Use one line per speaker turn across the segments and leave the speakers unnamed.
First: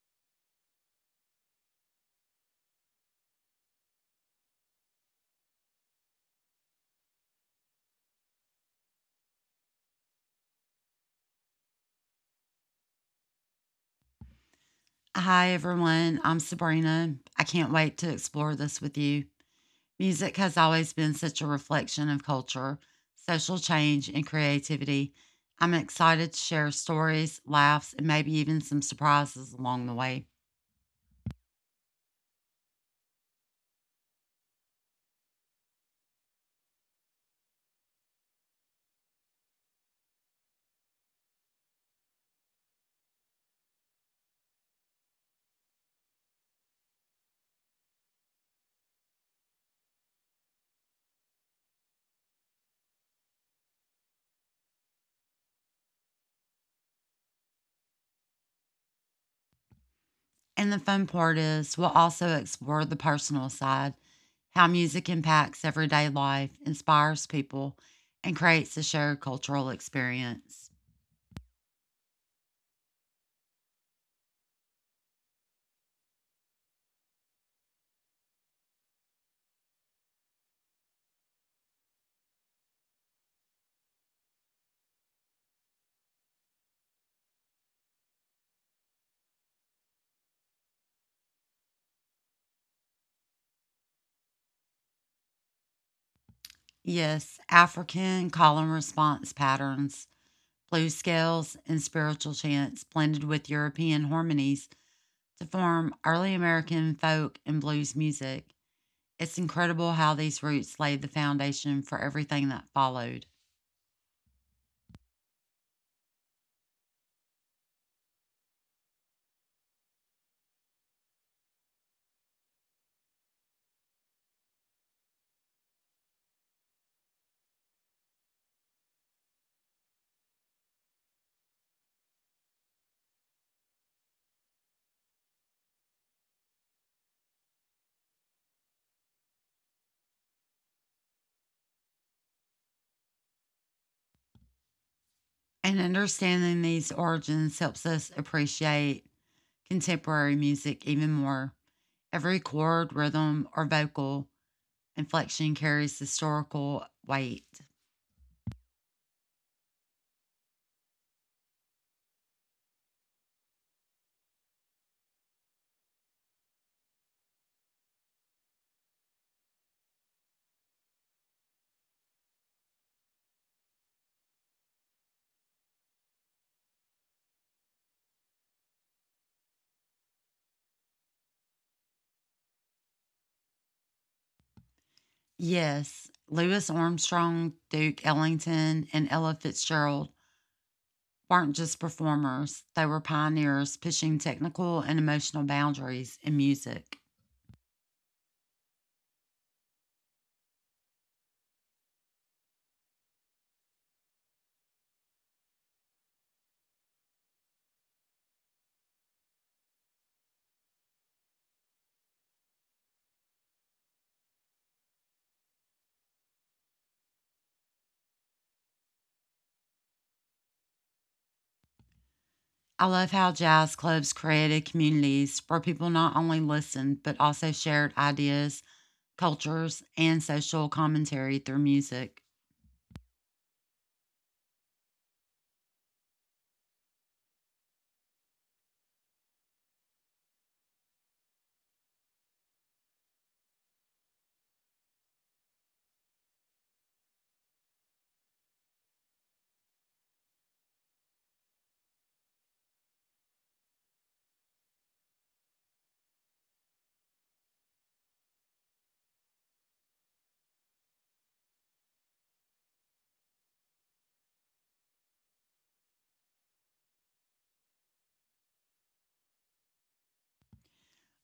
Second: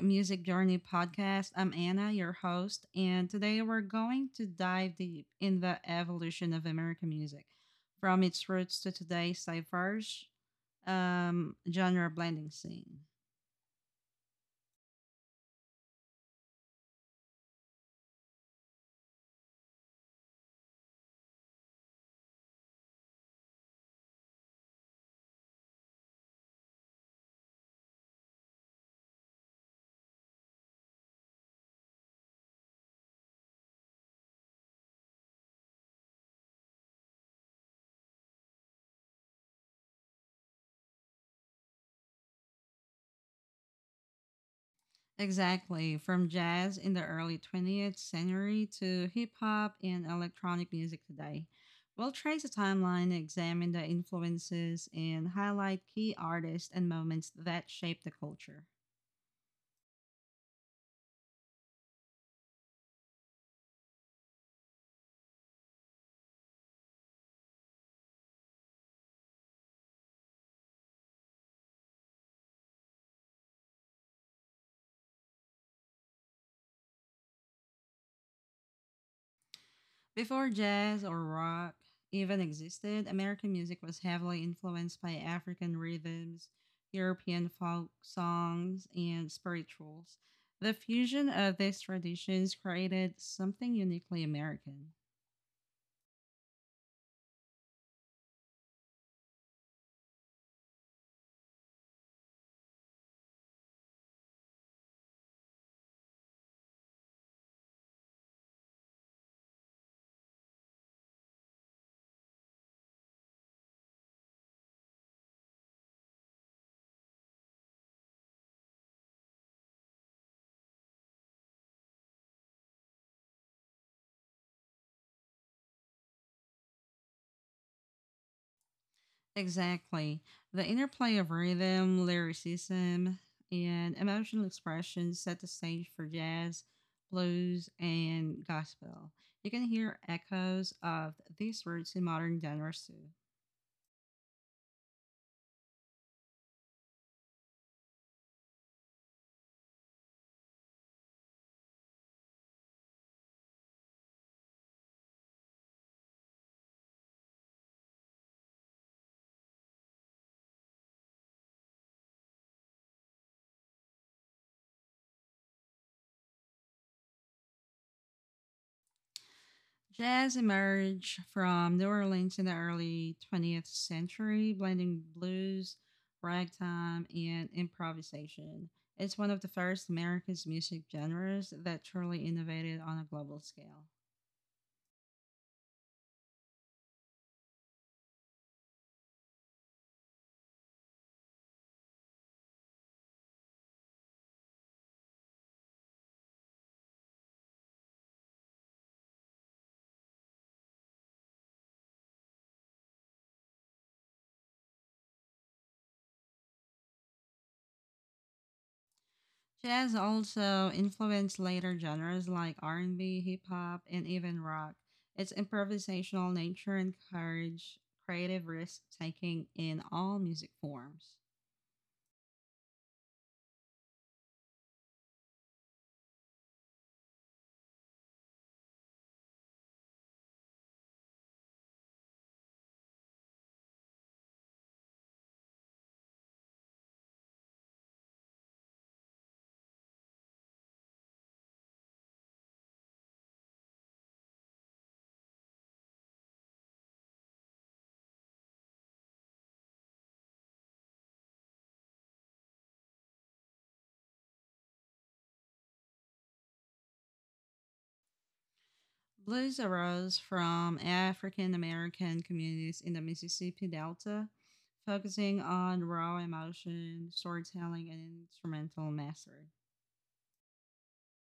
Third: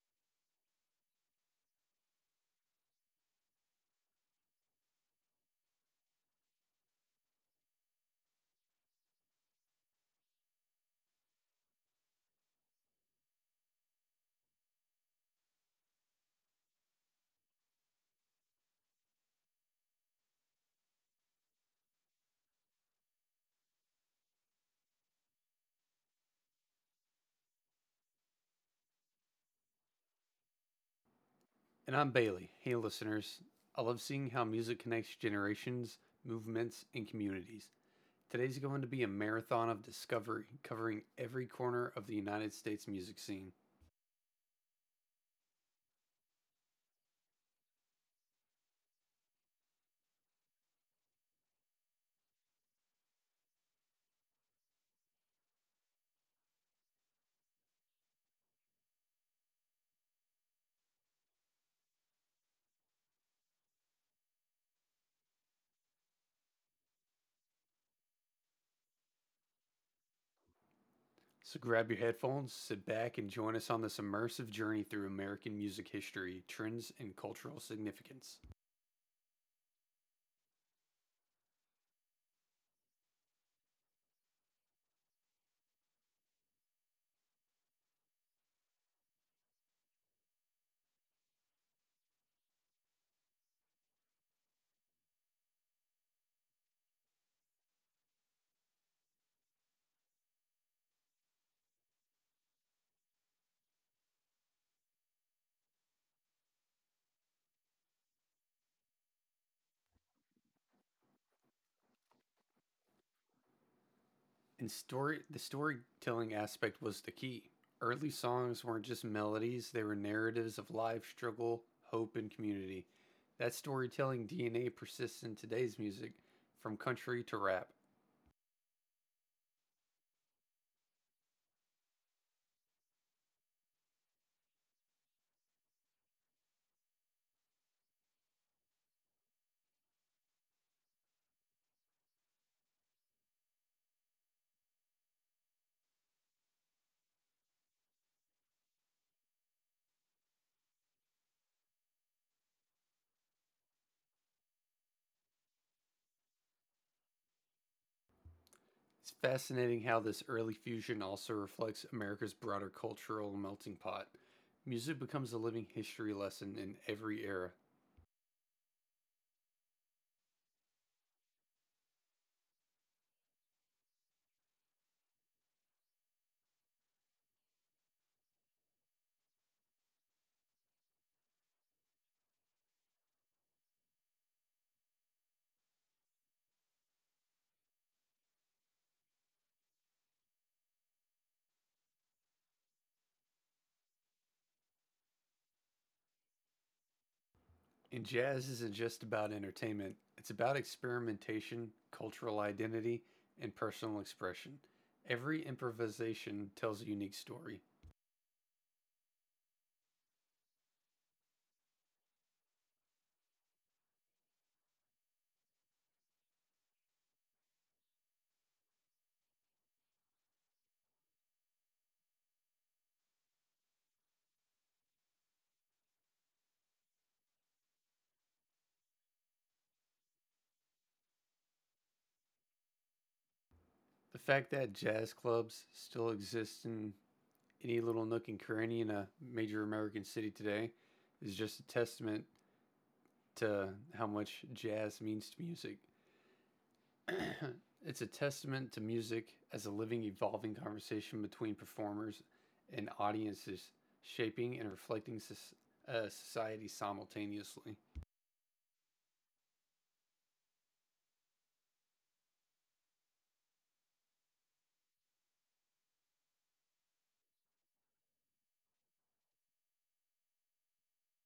Music Journey podcast. I'm Anna, your host, and today we're going to dive deep in the evolution of American music from its roots to today's diverse genre blending scene.
Hi, everyone. I'm Sabrina. I can't wait to explore this with you. Music has always been such a reflection of culture, social change, and creativity. I'm excited to share stories, laughs, and maybe even some surprises along the way.
And I'm Bailey. Hey, listeners. I love seeing how music connects generations, movements, and communities. Today's going to be a marathon of discovery covering every corner of the United States music scene.
Exactly, from jazz in the early 20th century to hip hop and electronic music today. We'll trace a timeline, examine the influences, and highlight key artists and moments that shape the culture.
And the fun part is, we'll also explore the personal side how music impacts everyday life, inspires people, and creates a shared cultural experience.
So grab your headphones, sit back, and join us on this immersive journey through American music history, trends, and cultural significance.
Before jazz or rock even existed, American music was heavily influenced by African rhythms, European folk songs, and spirituals. The fusion of these traditions created something uniquely American.
Yes, African call and response patterns blue scales, and spiritual chants blended with European harmonies to form early American folk and blues music. It's incredible how these roots laid the foundation for everything that followed.
And story the storytelling aspect was the key. Early songs weren't just melodies, they were narratives of life, struggle, hope, and community. That storytelling DNA persists in today's music, from country to rap.
Exactly. The interplay of rhythm, lyricism, and emotional expression set the stage for jazz, blues, and gospel. You can hear echoes of these roots in modern genres too.
And understanding these origins helps us appreciate contemporary music even more. Every chord, rhythm, or vocal inflection carries historical weight.
It's fascinating how this early fusion also reflects America's broader cultural melting pot. Music becomes a living history lesson in every era.
Jazz emerged from New Orleans in the early 20th century, blending blues, ragtime, and improvisation. It's one of the first America's music genres that truly innovated on a global scale.
Yes, Louis Armstrong, Duke Ellington, and Ella Fitzgerald weren't just performers, they were pioneers pushing technical and emotional boundaries in music.
And jazz isn't just about entertainment, it's about experimentation, cultural identity, and personal expression. Every improvisation tells a unique story.
Jazz also influenced later genres like R&B, hip hop, and even rock. Its improvisational nature encouraged creative risk-taking in all music forms.
I love how jazz clubs created communities where people not only listened but also shared ideas, cultures, and social commentary through music.
The fact that jazz clubs still exist in any little nook and cranny in a major American city today is just a testament to how much jazz means to music. It's a testament to music as a living, evolving conversation between performers and audiences, shaping and reflecting society simultaneously.
Blues arose from African American communities in the Mississippi Delta, focusing on raw emotion, storytelling, and instrumental mastery.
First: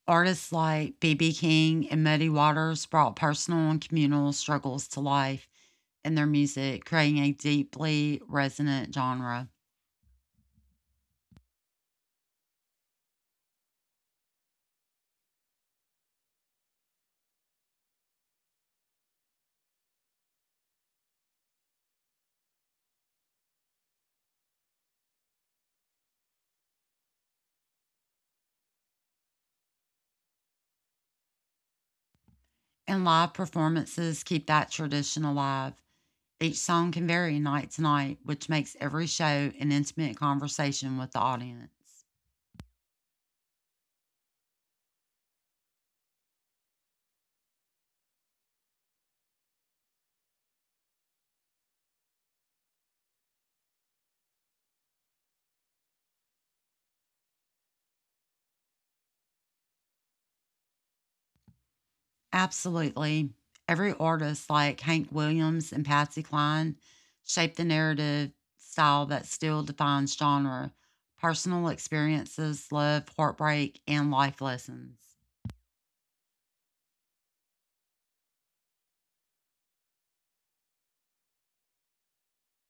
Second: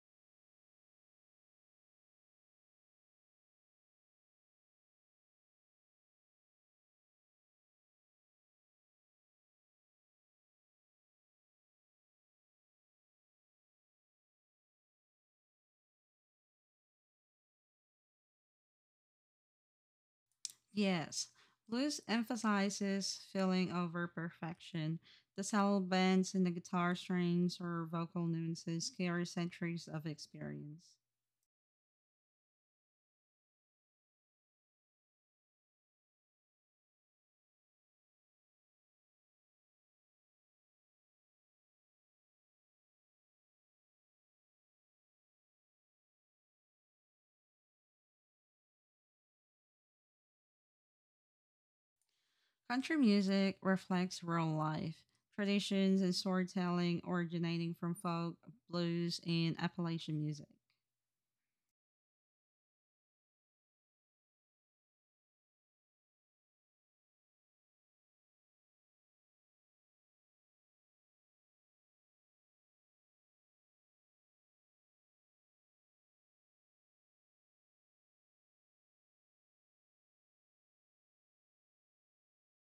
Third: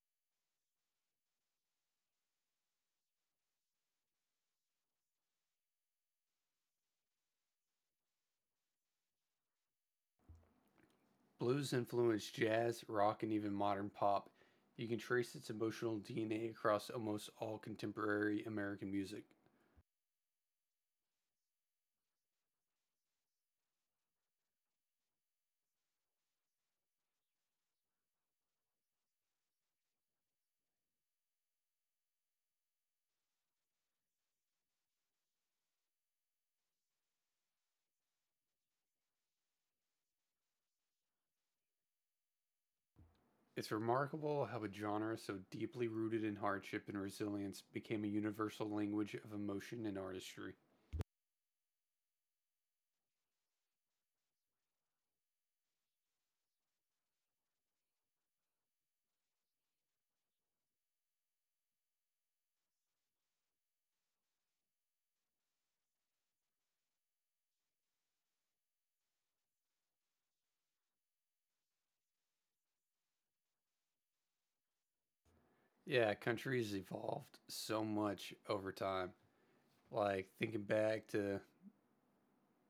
Artists like B.B. King and Muddy Waters brought personal and communal struggles to life in their music, creating a deeply resonant genre.
Blues influenced jazz, rock, and even modern pop. You can trace its emotional DNA across almost all contemporary American music.
Yes, blues emphasizes feeling over perfection. The saddle bends and the guitar strings or vocal nuances carry centuries of experience.
And live performances keep that tradition alive. Each song can vary night to night, which makes every show an intimate conversation with the audience.
It's remarkable how a genre so deeply rooted in hardship and resilience became a universal language of emotion and artistry.
Country music reflects real life traditions and storytelling originating from folk, blues, and Appalachian music.
Absolutely. Every artist like Hank Williams and Patsy Cline shaped the narrative style that still defines genre, personal experiences, love, heartbreak, and life lessons.
Yeah, country has evolved so much over time, like thinking back to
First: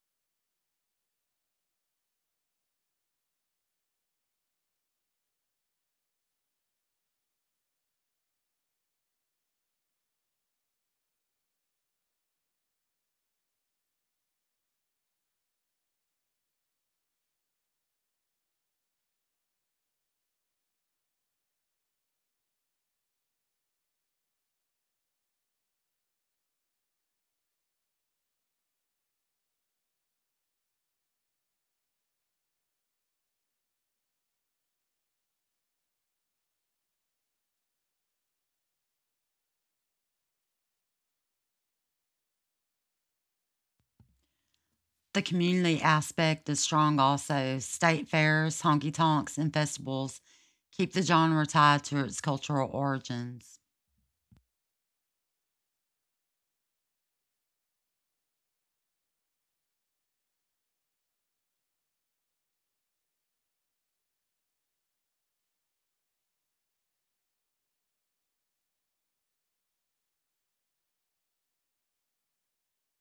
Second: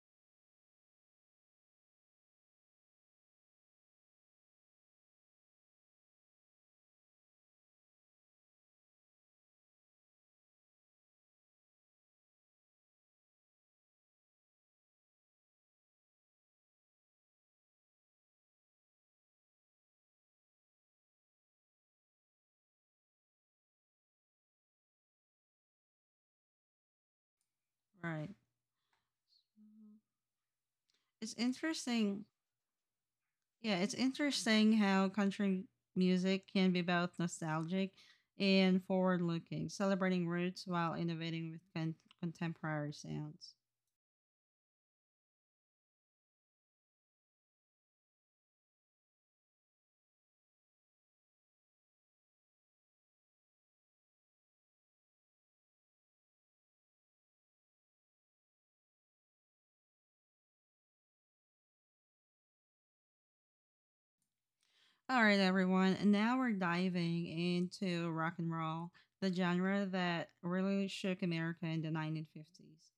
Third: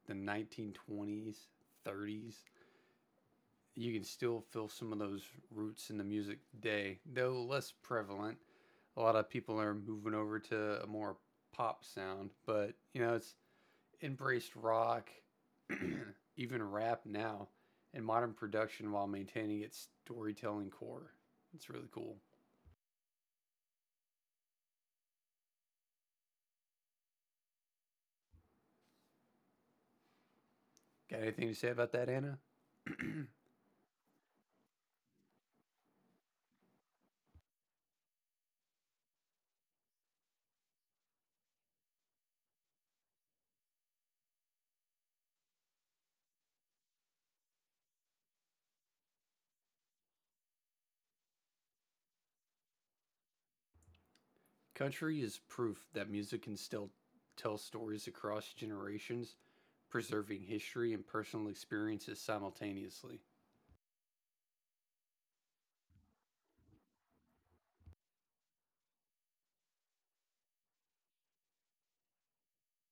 the 1920s, 30s, you can still feel some of those roots in the music today, though less prevalent. A lot of people are moving over to a more pop sound, but you know, it's embraced rock, even rap now, and modern production while maintaining its storytelling core. It's really cool.
Right. Mhm.
Got
It's
anything to say about that,
interesting.
Anna?
Yeah, it's interesting how country music can be both nostalgic and forward looking, celebrating roots while innovating with contemporary sounds.
The community aspect is strong also. State fairs, honky tonks, and festivals keep the genre tied to its cultural origins.
Country is proof that music can still tell stories across generations, preserving history and personal experiences simultaneously.
All right, everyone. And now we're diving into rock and roll, the genre that really shook America in the 1950s.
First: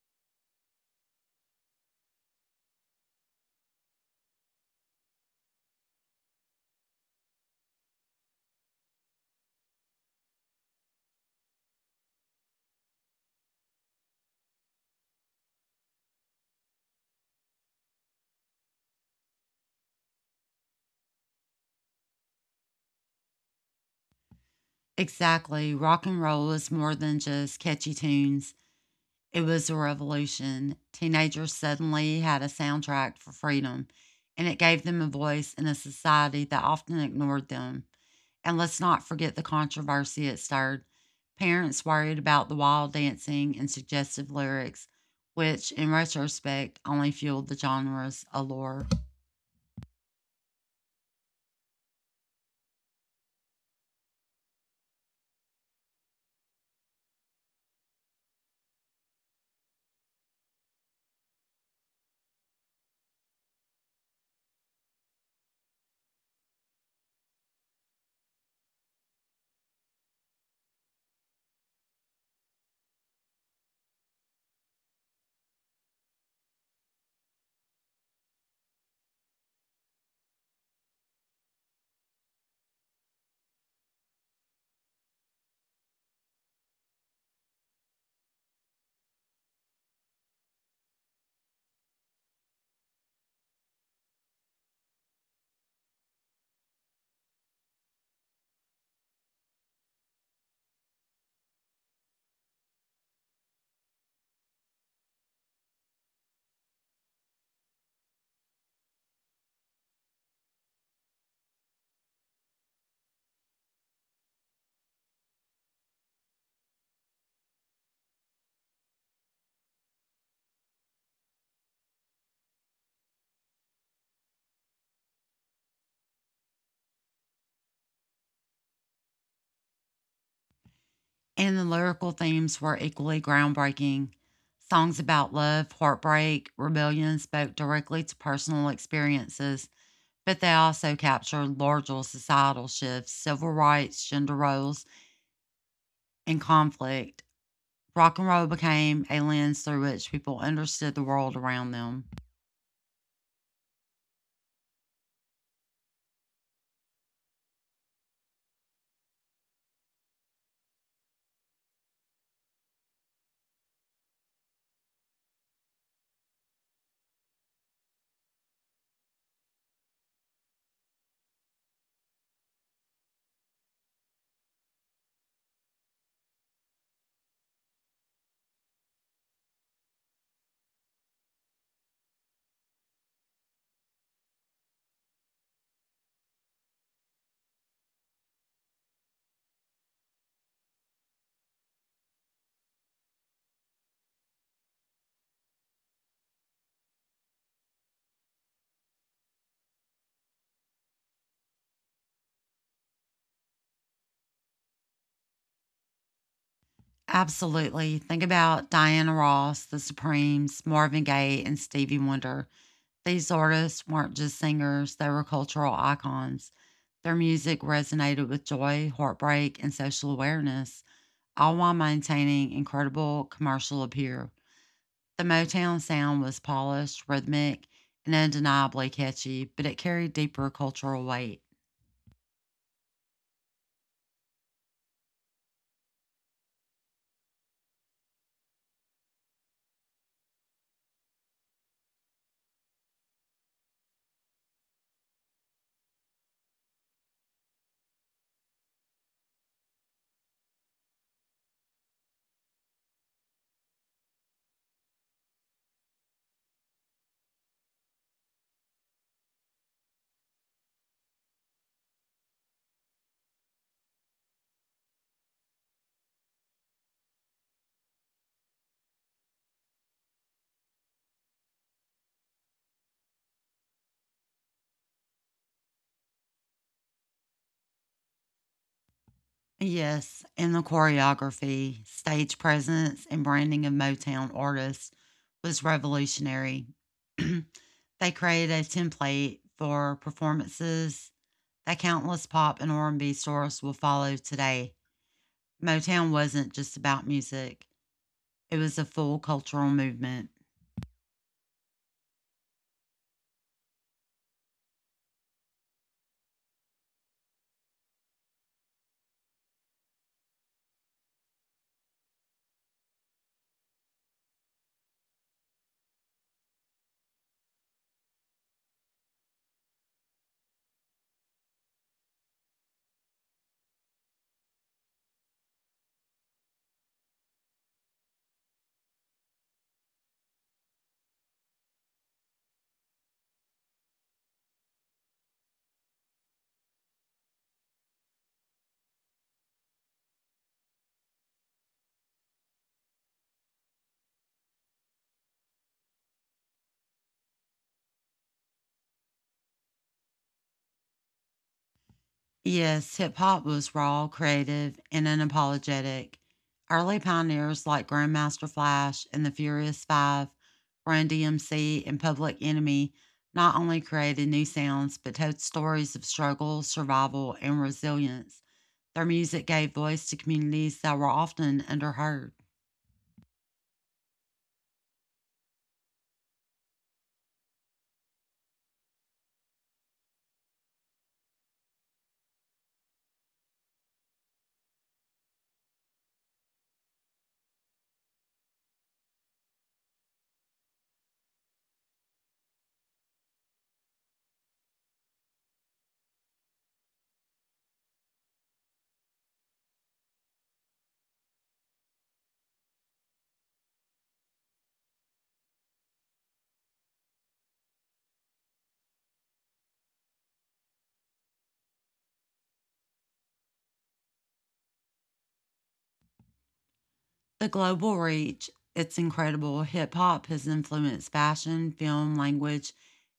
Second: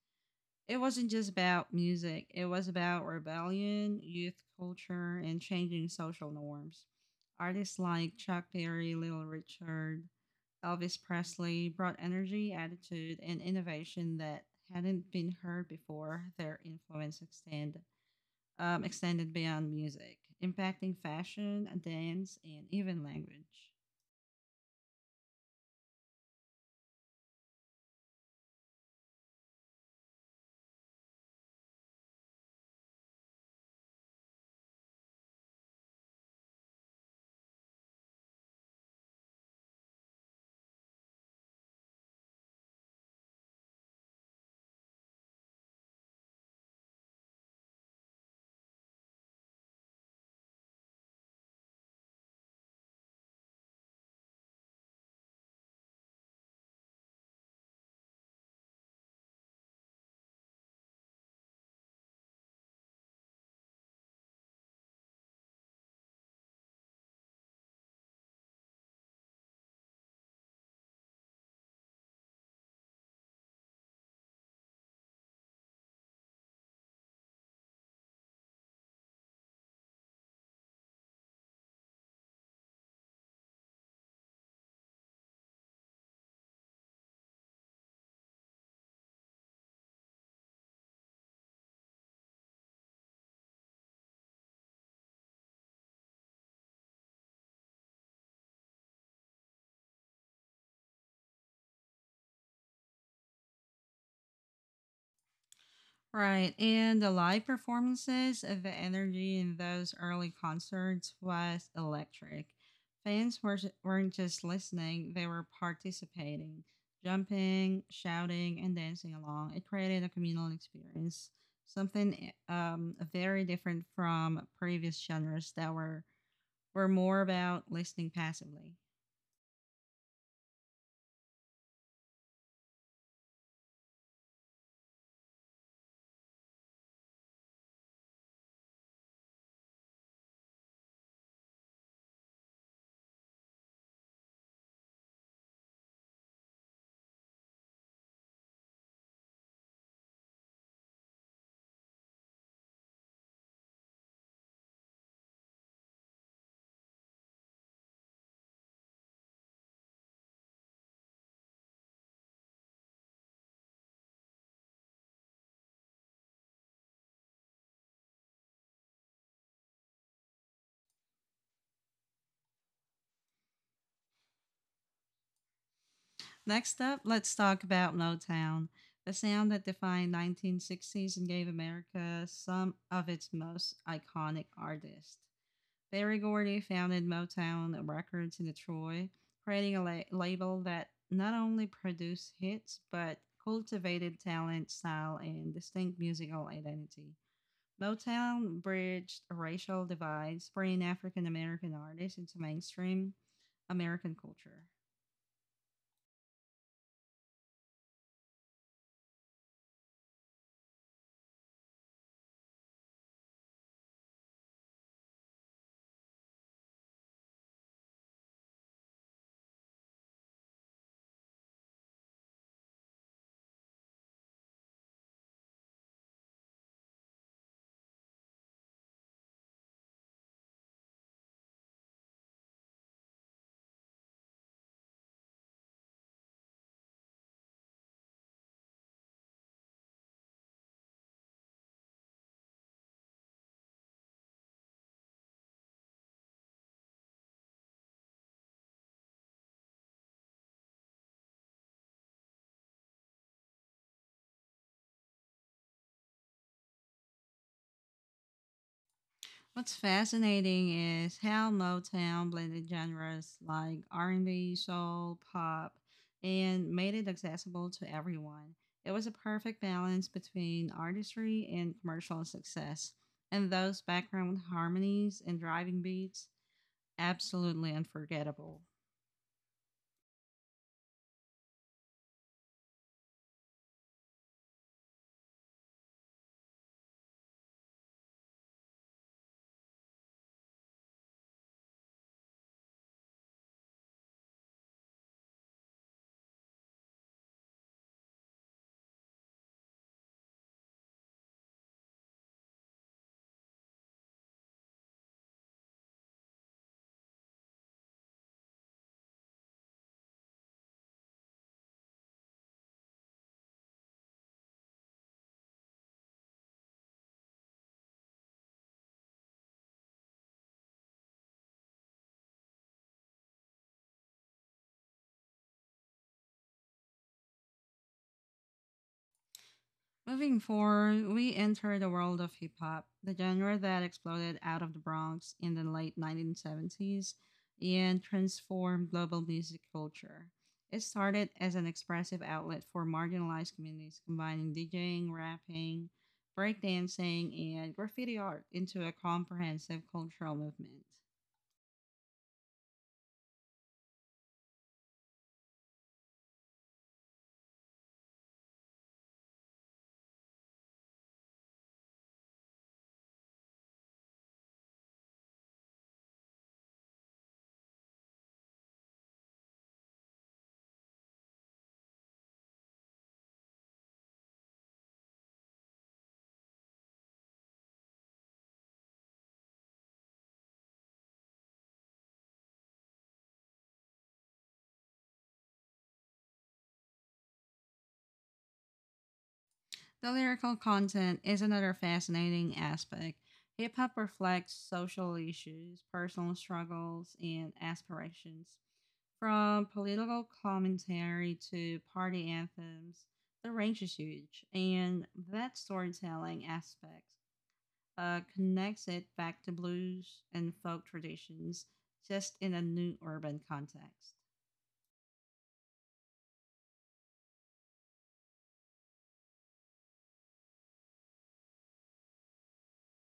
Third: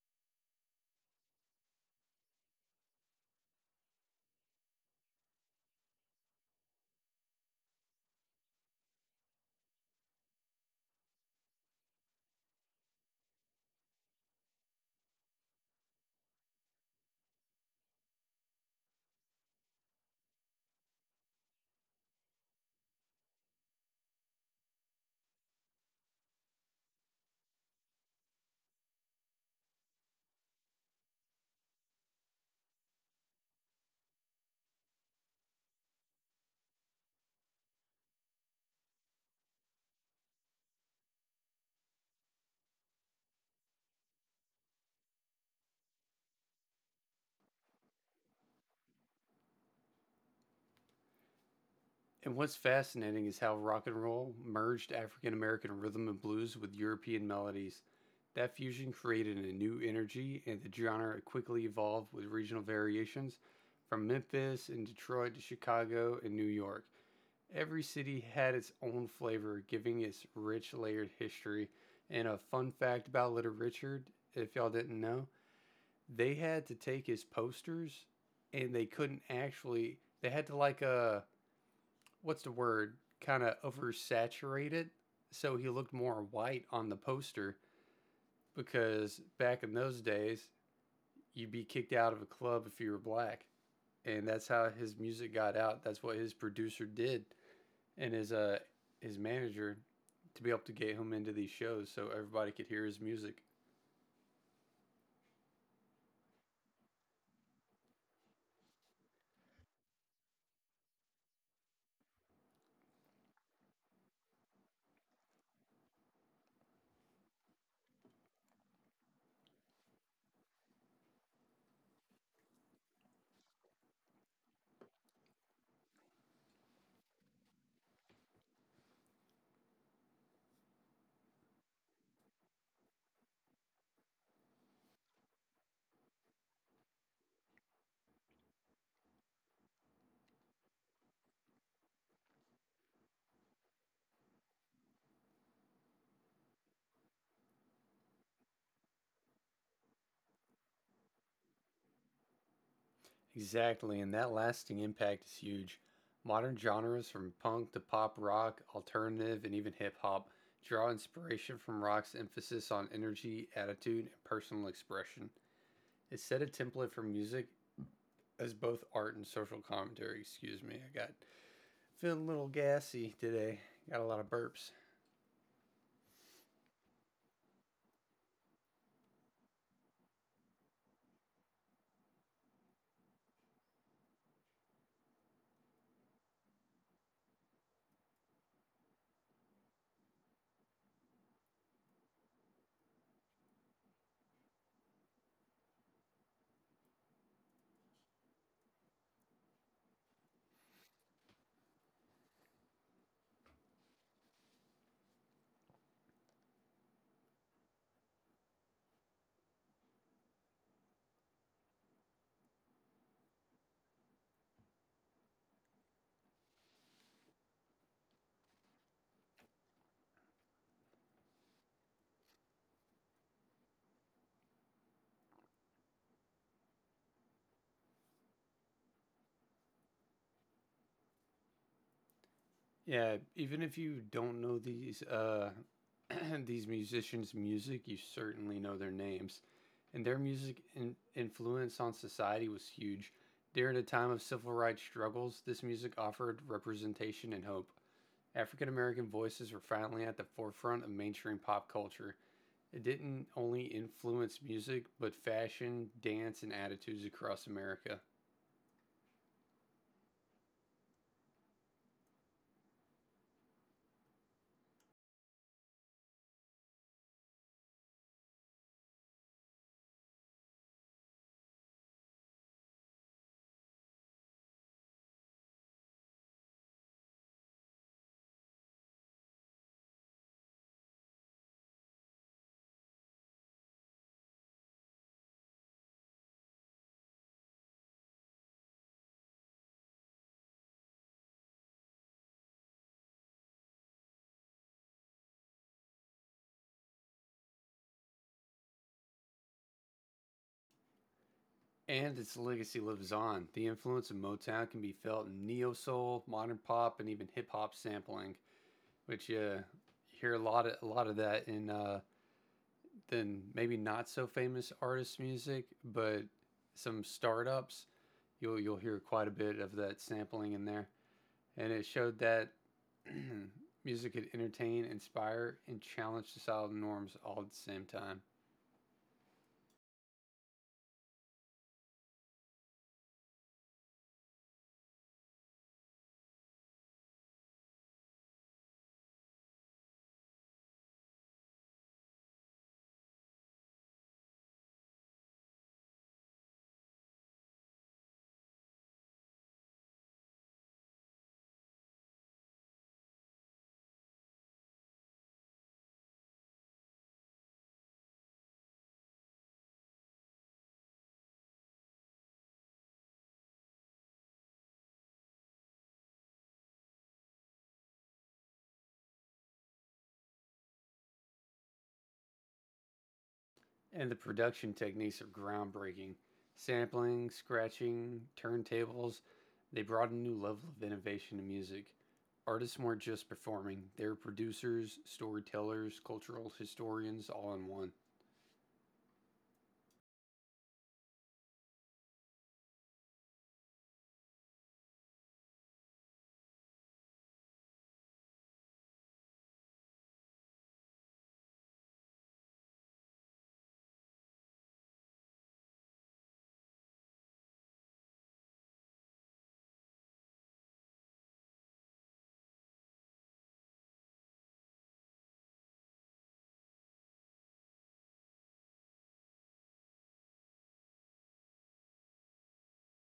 It wasn't just about music. It was about rebellion, youth culture, and changing social norms. Artists like Chuck Berry, Little Richard, Elvis Presley brought energy, attitude, and innovation that hadn't been heard before. Their influence extended beyond music, impacting fashion, dance, and even language.
Exactly. Rock and roll is more than just catchy tunes. It was a revolution. Teenagers suddenly had a soundtrack for freedom, and it gave them a voice in a society that often ignored them. And let's not forget the controversy it stirred. Parents worried about the wild dancing and suggestive lyrics, which in retrospect only fueled the genre's allure.
And what's fascinating is how rock and roll merged African American rhythm and blues with European melodies. That fusion created a new energy, and the genre quickly evolved with regional variations from Memphis and Detroit to Chicago and New York. Every city had its own flavor, giving its rich, layered history. And a fun fact about Little Richard, if y'all didn't know, they had to take his posters and they couldn't actually, they had to what's the word, kind of oversaturate it. So he looked more white on the poster because back in those days, you'd be kicked out of a club if you were black. And that's how his music got out. That's what his producer did and his his manager to be able to get him into these shows so everybody could hear his music.
Right. And the live performances of the energy in those early concerts was electric. Weren't just listening, they were participating, jumping, shouting, and dancing along. It created a communal experience, something very different from previous genres that were more about listening passively.
And the lyrical themes were equally groundbreaking. Songs about love, heartbreak, rebellion spoke directly to personal experiences, but they also captured larger societal shifts, civil rights, gender roles, and conflict. Rock and roll became a lens through which people understood the world around them.
Exactly, and that lasting impact is huge. Modern genres from punk to pop rock, alternative, and even hip hop draw inspiration from rock's emphasis on energy, attitude, and personal expression. It set a template for music as both art and social commentary. Excuse me, I got feeling a little gassy today. Got a lot of burps.
Next up, let's talk about Motown, the sound that defined 1960s and gave America some of its most iconic artists. Berry Gordy founded Motown Records in Detroit, creating label that not only produced hits but cultivated talent, style, and distinct musical identity. Motown bridged racial divides, bringing African American artists into mainstream American culture.
Absolutely. Think about Diana Ross, The Supremes, Marvin Gaye, and Stevie Wonder. These artists weren't just singers, they were cultural icons. Their music resonated with joy, heartbreak, and social awareness, all while maintaining incredible commercial appeal. The Motown sound was polished, rhythmic, and undeniably catchy, but it carried deeper cultural weight.
Yeah, even if you don't know these these musicians' music, you certainly know their names. And their music influence on society was huge. During a time of civil rights struggles, this music offered representation and hope. African American voices were finally at the forefront of mainstream pop culture. It didn't only influence music, but fashion, dance, and attitudes across America.
What's fascinating is how Motown blended genres like R&B, soul, pop, and made it accessible to everyone. It was a perfect balance between artistry and commercial success, and those background harmonies and driving beats, absolutely unforgettable.
Yes, and the choreography, stage presence, and branding of Motown artists was revolutionary. They created a template for performances that countless pop and R&B stars will follow today. Motown wasn't just about music. It was a full cultural movement.
And its legacy lives on. The influence of Motown can be felt in neo soul, modern pop, and even hip hop sampling, which you hear a lot of that in then maybe not so famous artists' music, but some startups you'll hear quite a bit of that sampling in there. And it showed that music could entertain, inspire, and challenge societal norms all at the same time.
Moving forward, we enter the world of hip hop, the genre that exploded out of the Bronx in the late 1970s and transformed global music culture. It started as an expressive outlet for marginalized communities, combining DJing, rapping, breakdancing, and graffiti art into a comprehensive cultural movement.
Yes, hip hop was raw, creative, and unapologetic. Early pioneers like Grandmaster Flash and the Furious Five, Run DMC, and Public Enemy not only created new sounds, but told stories of struggle, survival, and resilience. Their music gave voice to communities that were often underheard.
And the production techniques are groundbreaking. Sampling, scratching, turntables, they brought a new level of innovation to music. Artists weren't just performing, they were producers, storytellers, cultural historians, all in one.
The lyrical content is another fascinating aspect. Hip hop reflects social issues, personal struggles, and aspirations. From political commentary to party anthems, the range is huge, and that storytelling aspect connects it back to blues and folk traditions, just in a new urban context.
The global reach, it's incredible. Hip hop has influenced fashion, film, language,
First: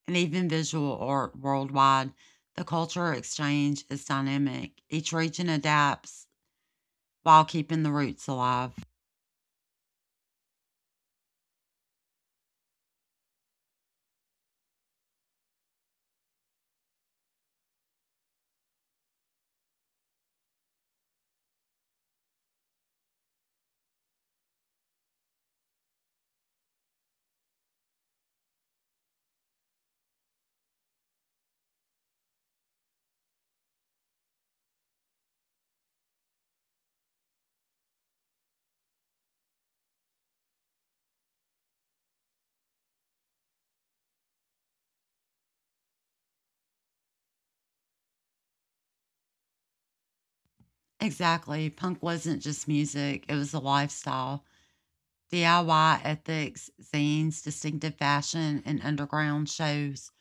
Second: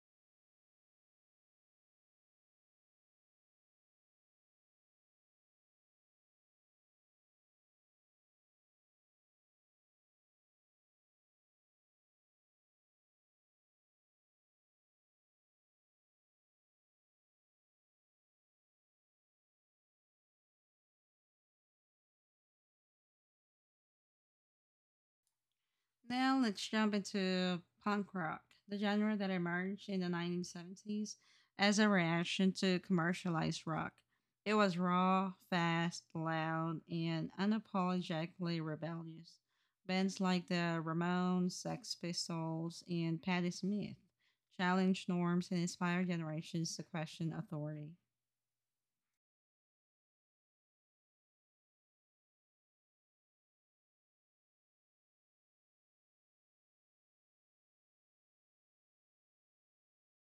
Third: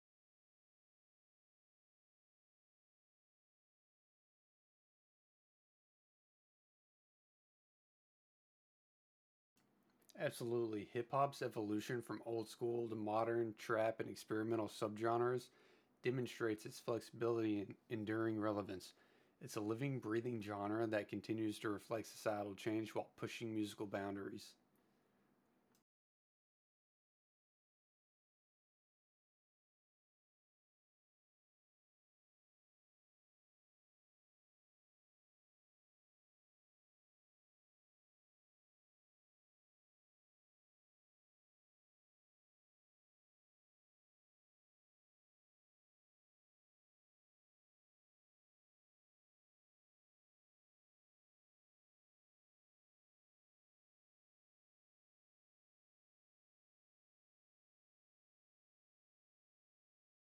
and even visual art worldwide. The culture exchange is dynamic. Each region adapts while keeping the roots alive.
Absolutely. Hip hop's evolution from old school to modern, trap, and experimental subgenres demonstrates its flexibility and enduring relevance. It's a living, breathing genre that continues to reflect societal change while pushing musical boundaries.
Now let's jump into punk rock, the genre that emerged in the 1970s as a reaction to commercialized rock. It was raw, fast, loud, and unapologetically rebellious. Bands like the Ramones, Sex Pistols, and Patti Smith challenged norms and inspired generations to question authority.
Exactly. Punk wasn't just music, it was a lifestyle. DIY ethics, zines, distinctive fashion, and underground shows.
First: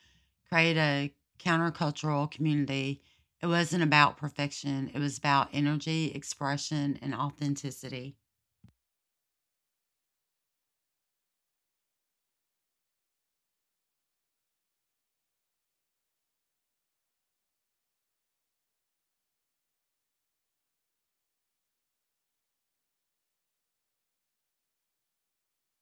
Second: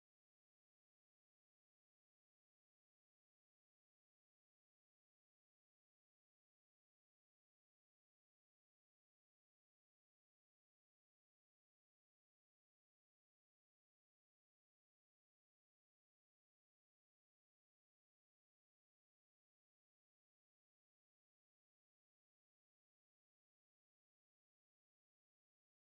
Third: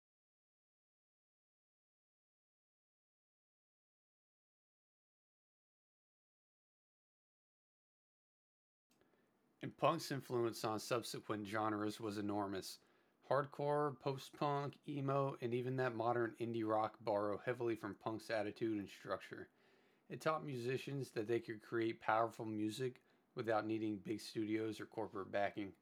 Create a countercultural community. It wasn't about perfection, it was about energy, expression, and authenticity.
And punk's influence on subsequent genres was enormous. Hardcore, post punk, emo, and even that modern indie rock borrow heavily from punk's attitude and structure. It taught musicians that they could create powerful music without needing big studios or corporate backing.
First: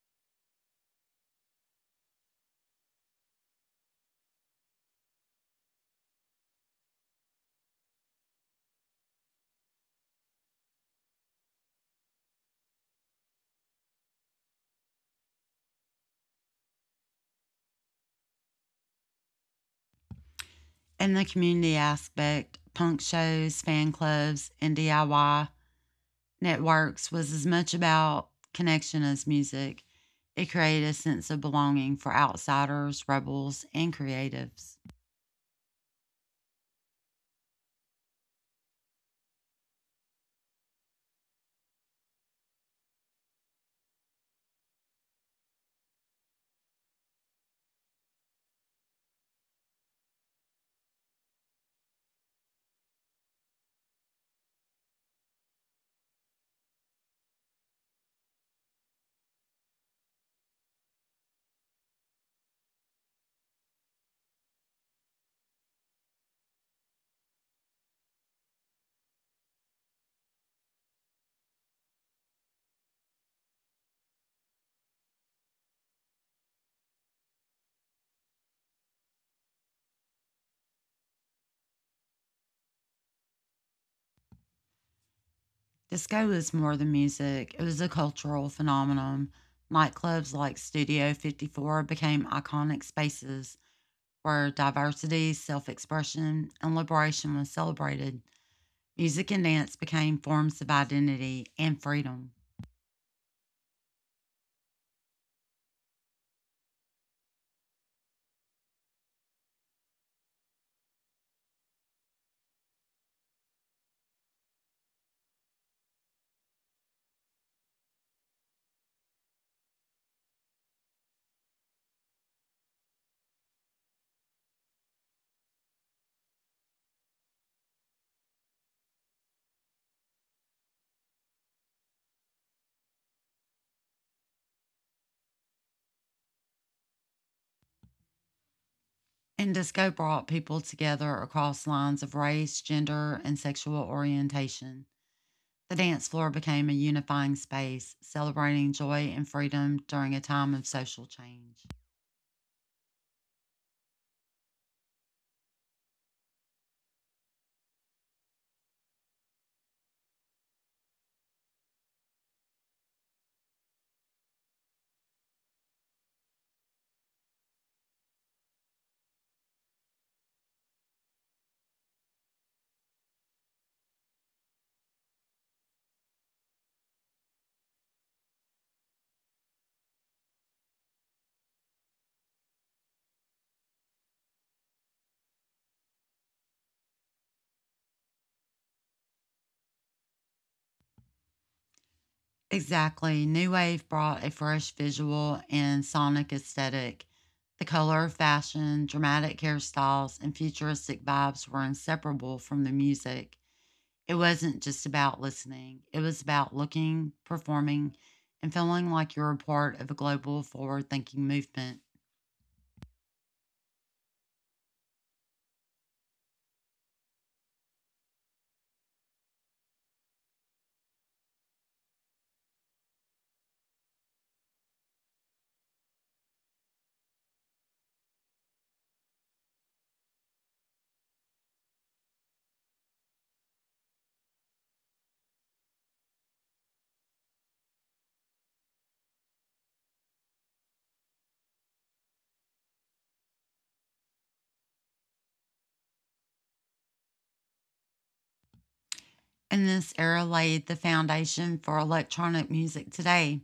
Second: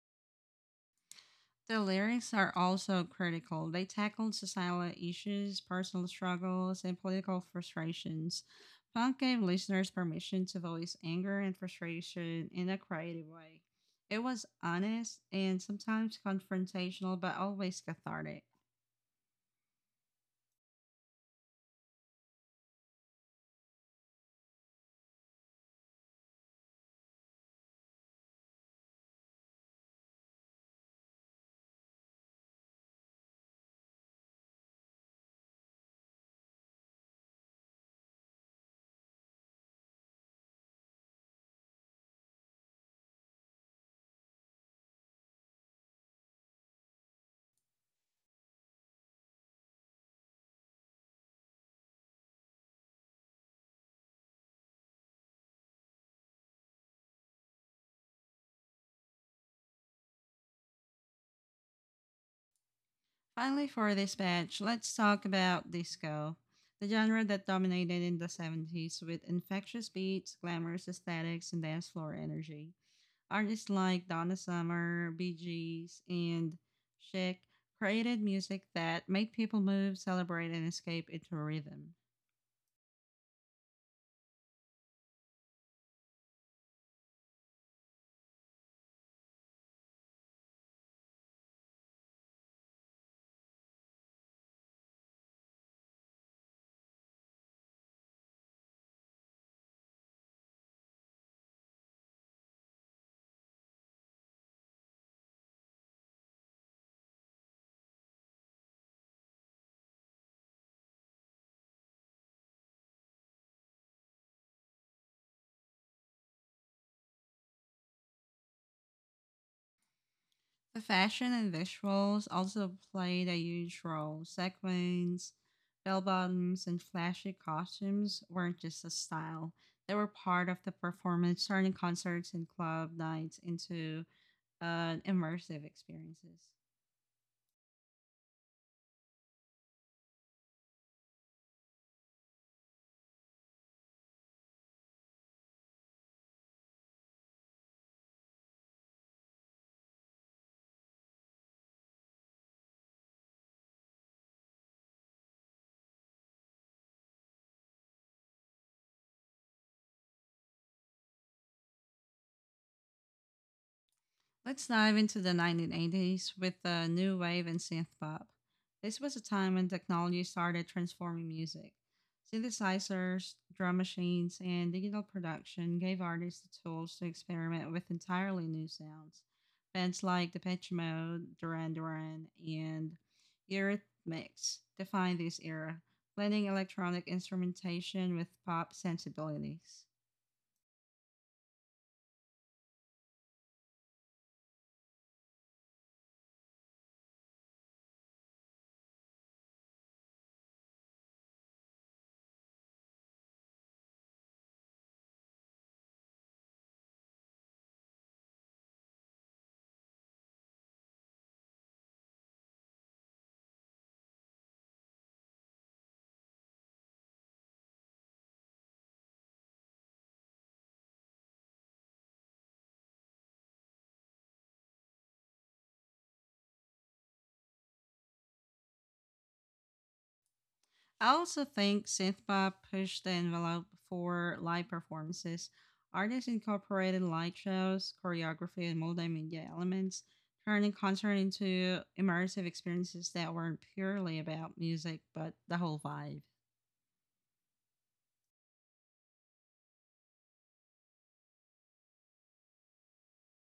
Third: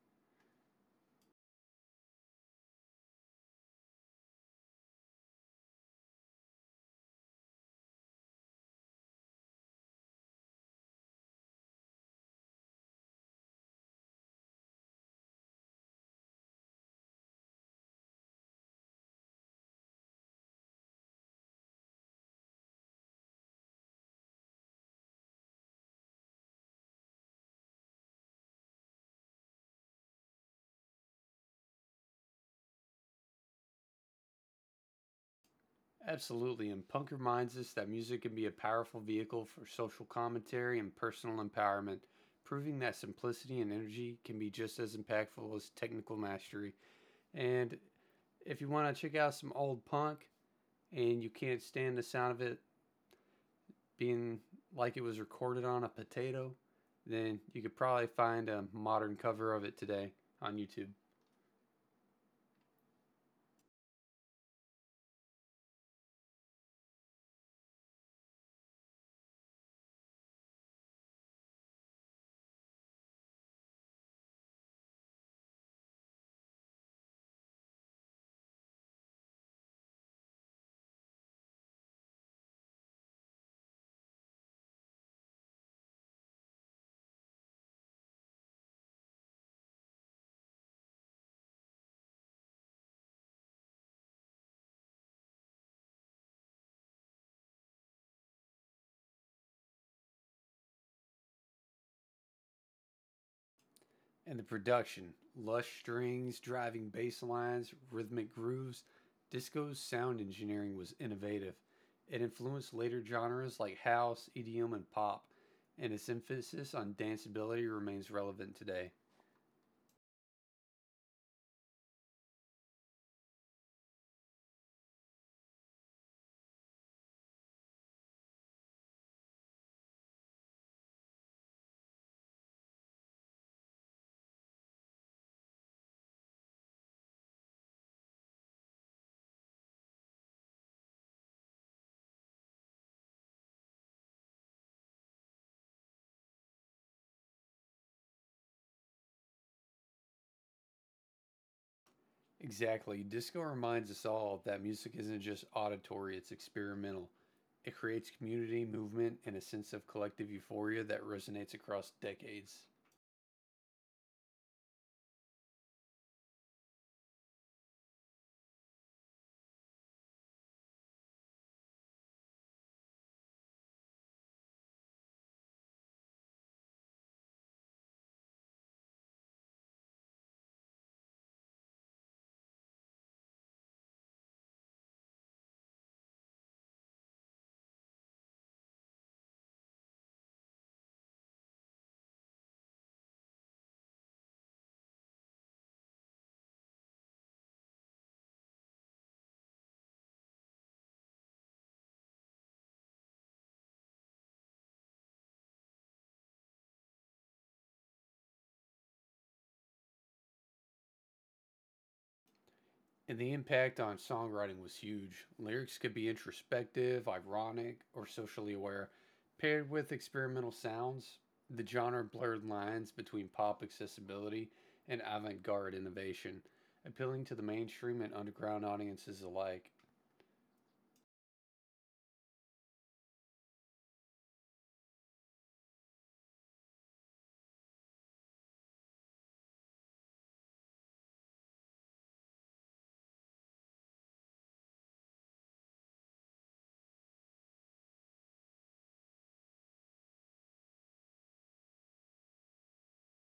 The lyrics are also critical. They tackled societal issues, personal struggles, and political frustrations. Punk gave listeners permission to voice anger and frustration in a creative way. It was honest and sometimes confrontational, but always cathartic.
And the community aspect, punk shows, fan clubs, and DIY networks was as much about connection as music. It created a sense of belonging for outsiders, rebels, and creatives.
Absolutely, and punk reminds us that music can be a powerful vehicle for social commentary and personal empowerment, proving that simplicity and energy can be just as impactful as technical mastery. And if you want to check out some old punk and you can't stand the sound of it being like it was recorded on a potato, then you could probably find a modern cover of it today on YouTube.
Finally, for this batch, let's talk about disco, the genre that dominated in the 70s with infectious beats, glamorous aesthetics, and dance floor energy. Artists like Donna Summer, Bee Gees, and Chic created music that made people move, celebrate, and escape into rhythm.
Disco was more than music, it was a cultural phenomenon. Nightclubs like Studio 54 became iconic spaces where diversity, self expression, and liberation was celebrated. Music and dance became forms of identity and freedom.
And the production lush strings, driving bass lines, rhythmic grooves. Disco's sound engineering was innovative. It influenced later genres like house, EDM, and pop, and its emphasis on danceability remains relevant today.
The fashion and visuals also played a huge role. Sequins, bell bottoms, and flashy costumes weren't just a style, they were part of the performance, turning concerts and club nights into immersive experiences.
And disco brought people together across lines of race, gender, and sexual orientation. The dance floor became a unifying space, celebrating joy and freedom during a time of social change.
Exactly. Disco reminds us all that music isn't just auditory, it's experimental. It creates community, movement, and a sense of collective euphoria that resonates across decades.
Let's dive into the 1980s with the new wave and synth pop. This was a time when technology started transforming music. Synthesizers, drum machines, and digital production gave artists the tools to experiment with entirely new sounds. Bands like Depeche Mode, Duran Duran, and Eurythmics defined this era, blending electronic instrumentation with pop sensibilities.
Exactly. New Wave brought a fresh visual and sonic aesthetic. The color of fashion, dramatic hairstyles, and futuristic vibes were inseparable from the music. It wasn't just about listening, it was about looking, performing, and feeling like you were part of a global forward thinking movement.
And the impact on songwriting was huge. Lyrics could be introspective, ironic, or socially aware. Paired with experimental sounds, the genre blurred lines between pop accessibility and avant garde innovation, appealing to the mainstream and underground audiences alike.
I also think synthpop pushed the envelope for live performances. Artists incorporated light shows, choreography, and multimedia elements, turning concert into immersive experiences that weren't purely about music but the whole vibe.
And this era laid the foundation for electronic music today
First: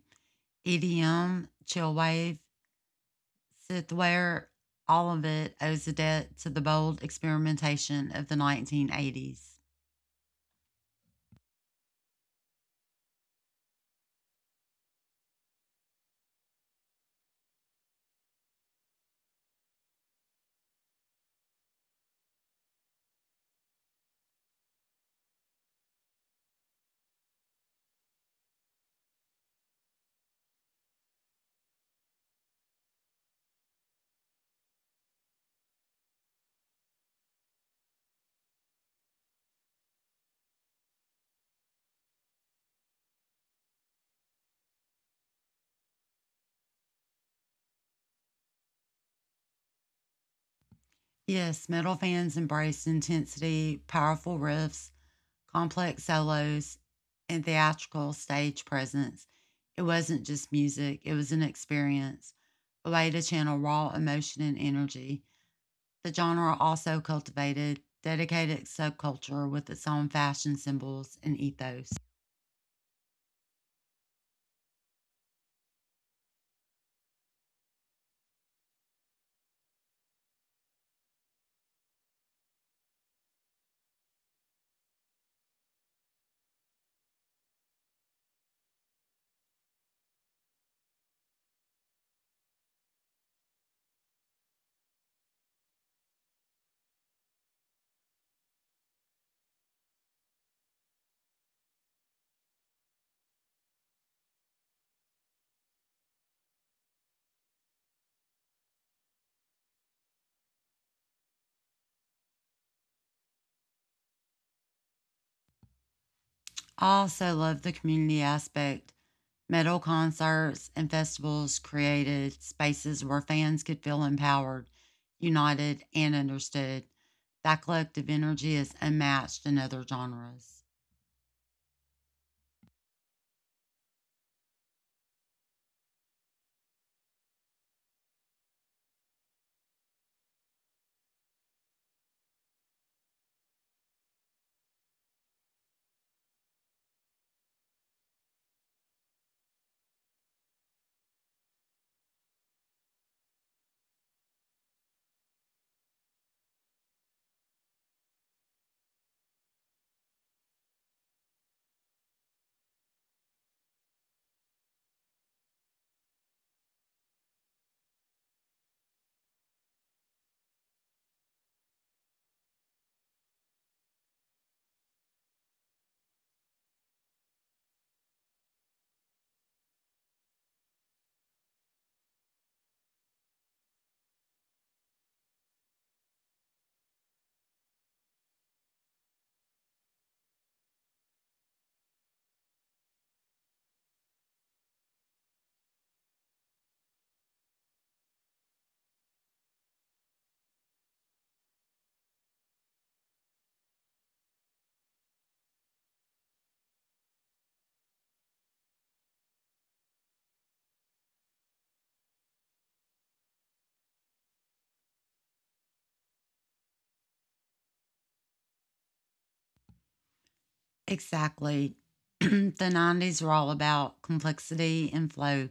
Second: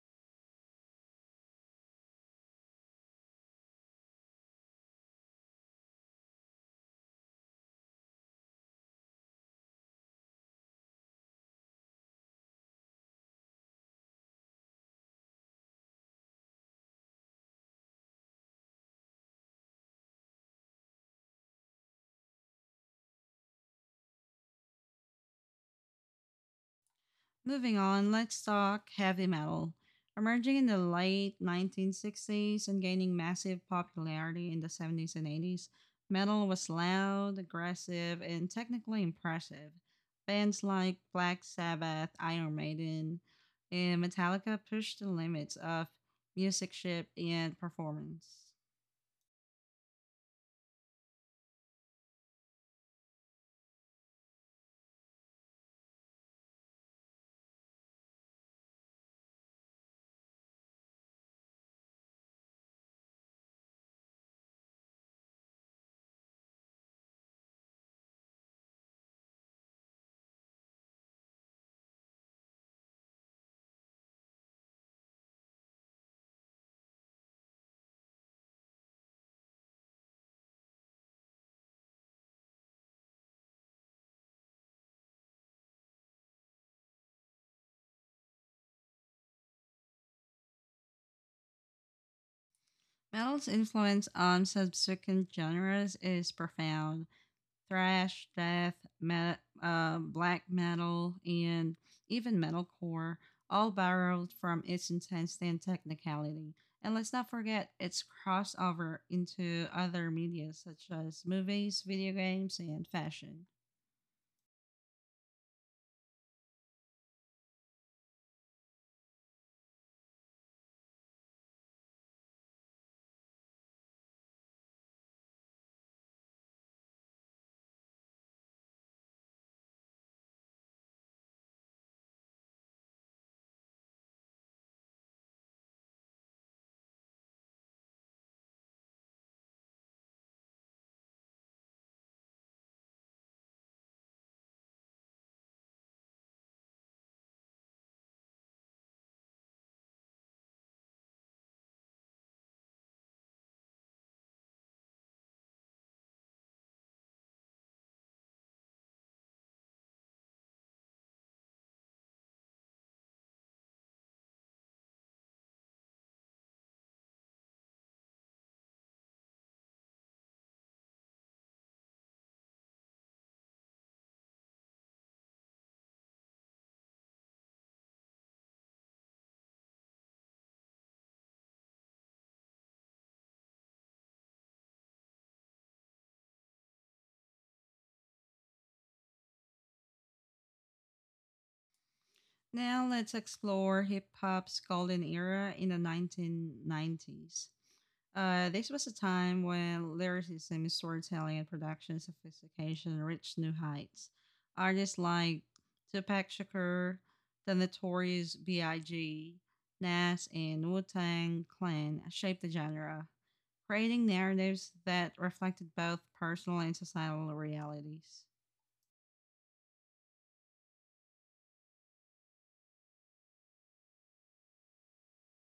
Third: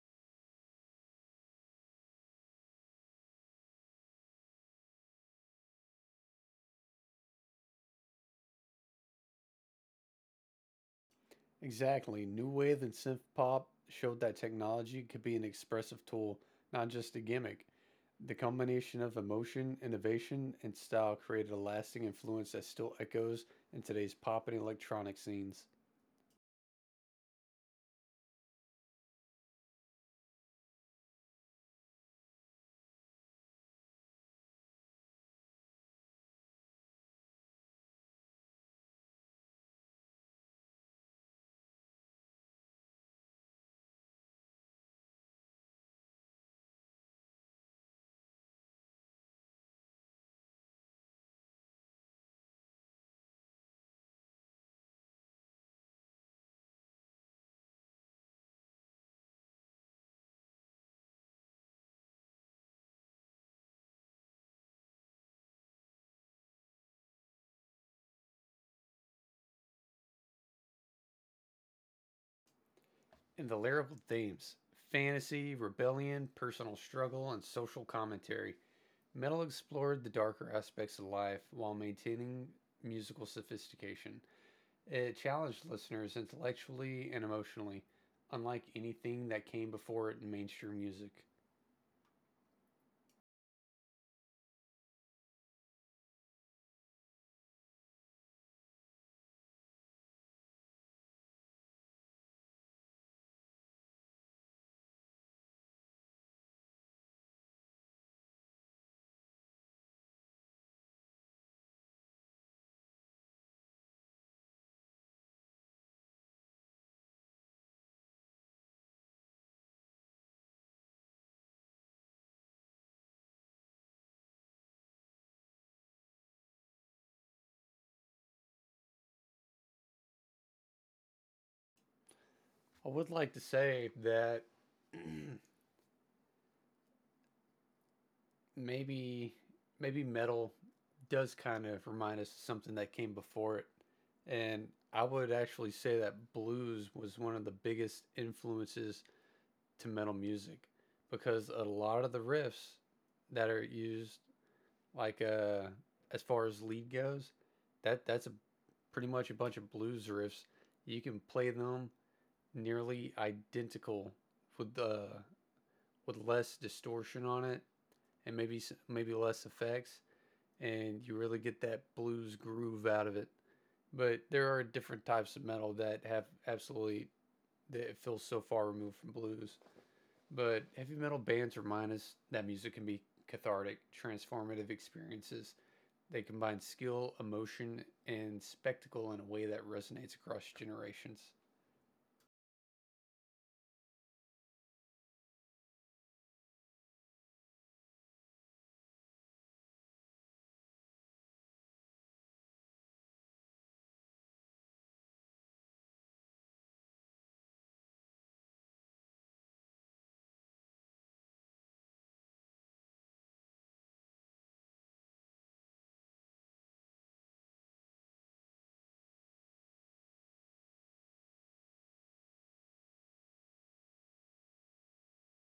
EDM, chillwave, Sith ware, all of it, owes a debt to the bold experimentation of the 1980s.
Exactly. New Wave and synth pop showed that technology could be an expressive tool, not just a gimmick. The combination of emotion, innovation, and style created a lasting influence that still echoes in today's pop and electronic scenes.
Moving on, let's talk heavy metal. Emerging in the late 1960s and gaining massive popularity in the 70s and 80s, metal was loud, aggressive, and technically impressive. Bands like Black Sabbath, Iron Maiden, and Metallica pushed the limits of music ship and performance.
Yes, metal fans embraced intensity, powerful riffs, complex solos, and theatrical stage presence. It wasn't just music, it was an experience, a way to channel raw emotion and energy. The genre also cultivated dedicated subculture with its own fashion symbols and ethos.
And the lyrical themes fantasy, rebellion, personal struggle, and social commentary. Metal explored the darker aspects of life while maintaining musical sophistication. It challenged listeners intellectually and emotionally, unlike anything that came before it in mainstream music.
Metal's influence on subsequent genres is profound, thrash, death, black metal, and even metalcore, all borrowed from its intensity and technicality. And let's not forget its crossover into other media such as movies, video games, and fashion.
I also love the community aspect. Metal concerts and festivals created spaces where fans could feel empowered, united, and understood. That collective energy is unmatched in other genres.
I would like to say that maybe maybe metal does kind of remind us of something that came before it. And I would actually say that blues was one of the biggest influences to metal music because a lot of the riffs that are used, like as far as lead goes, that's a pretty much a bunch of blues riffs. You can play them nearly identical with the with less distortion on it and maybe less effects, and you really get that blues groove out of it. But there are different types of metal that have absolutely that it feels so far removed from blues. But heavy metal bands remind us that music can be cathartic, transformative experiences, they combine skill, emotion, and spectacle in a way that resonates across generations.
Now let's explore hip hop's golden era in the 1990s. This was a time when lyricism, storytelling, and production sophistication reached new heights. Artists like Tupac Shakur, the notorious B.I.G., Nas, and Wu Tang Clan shaped the genre, creating narratives that reflected both personal and societal realities.
Exactly. The 90s were all about complexity and flow,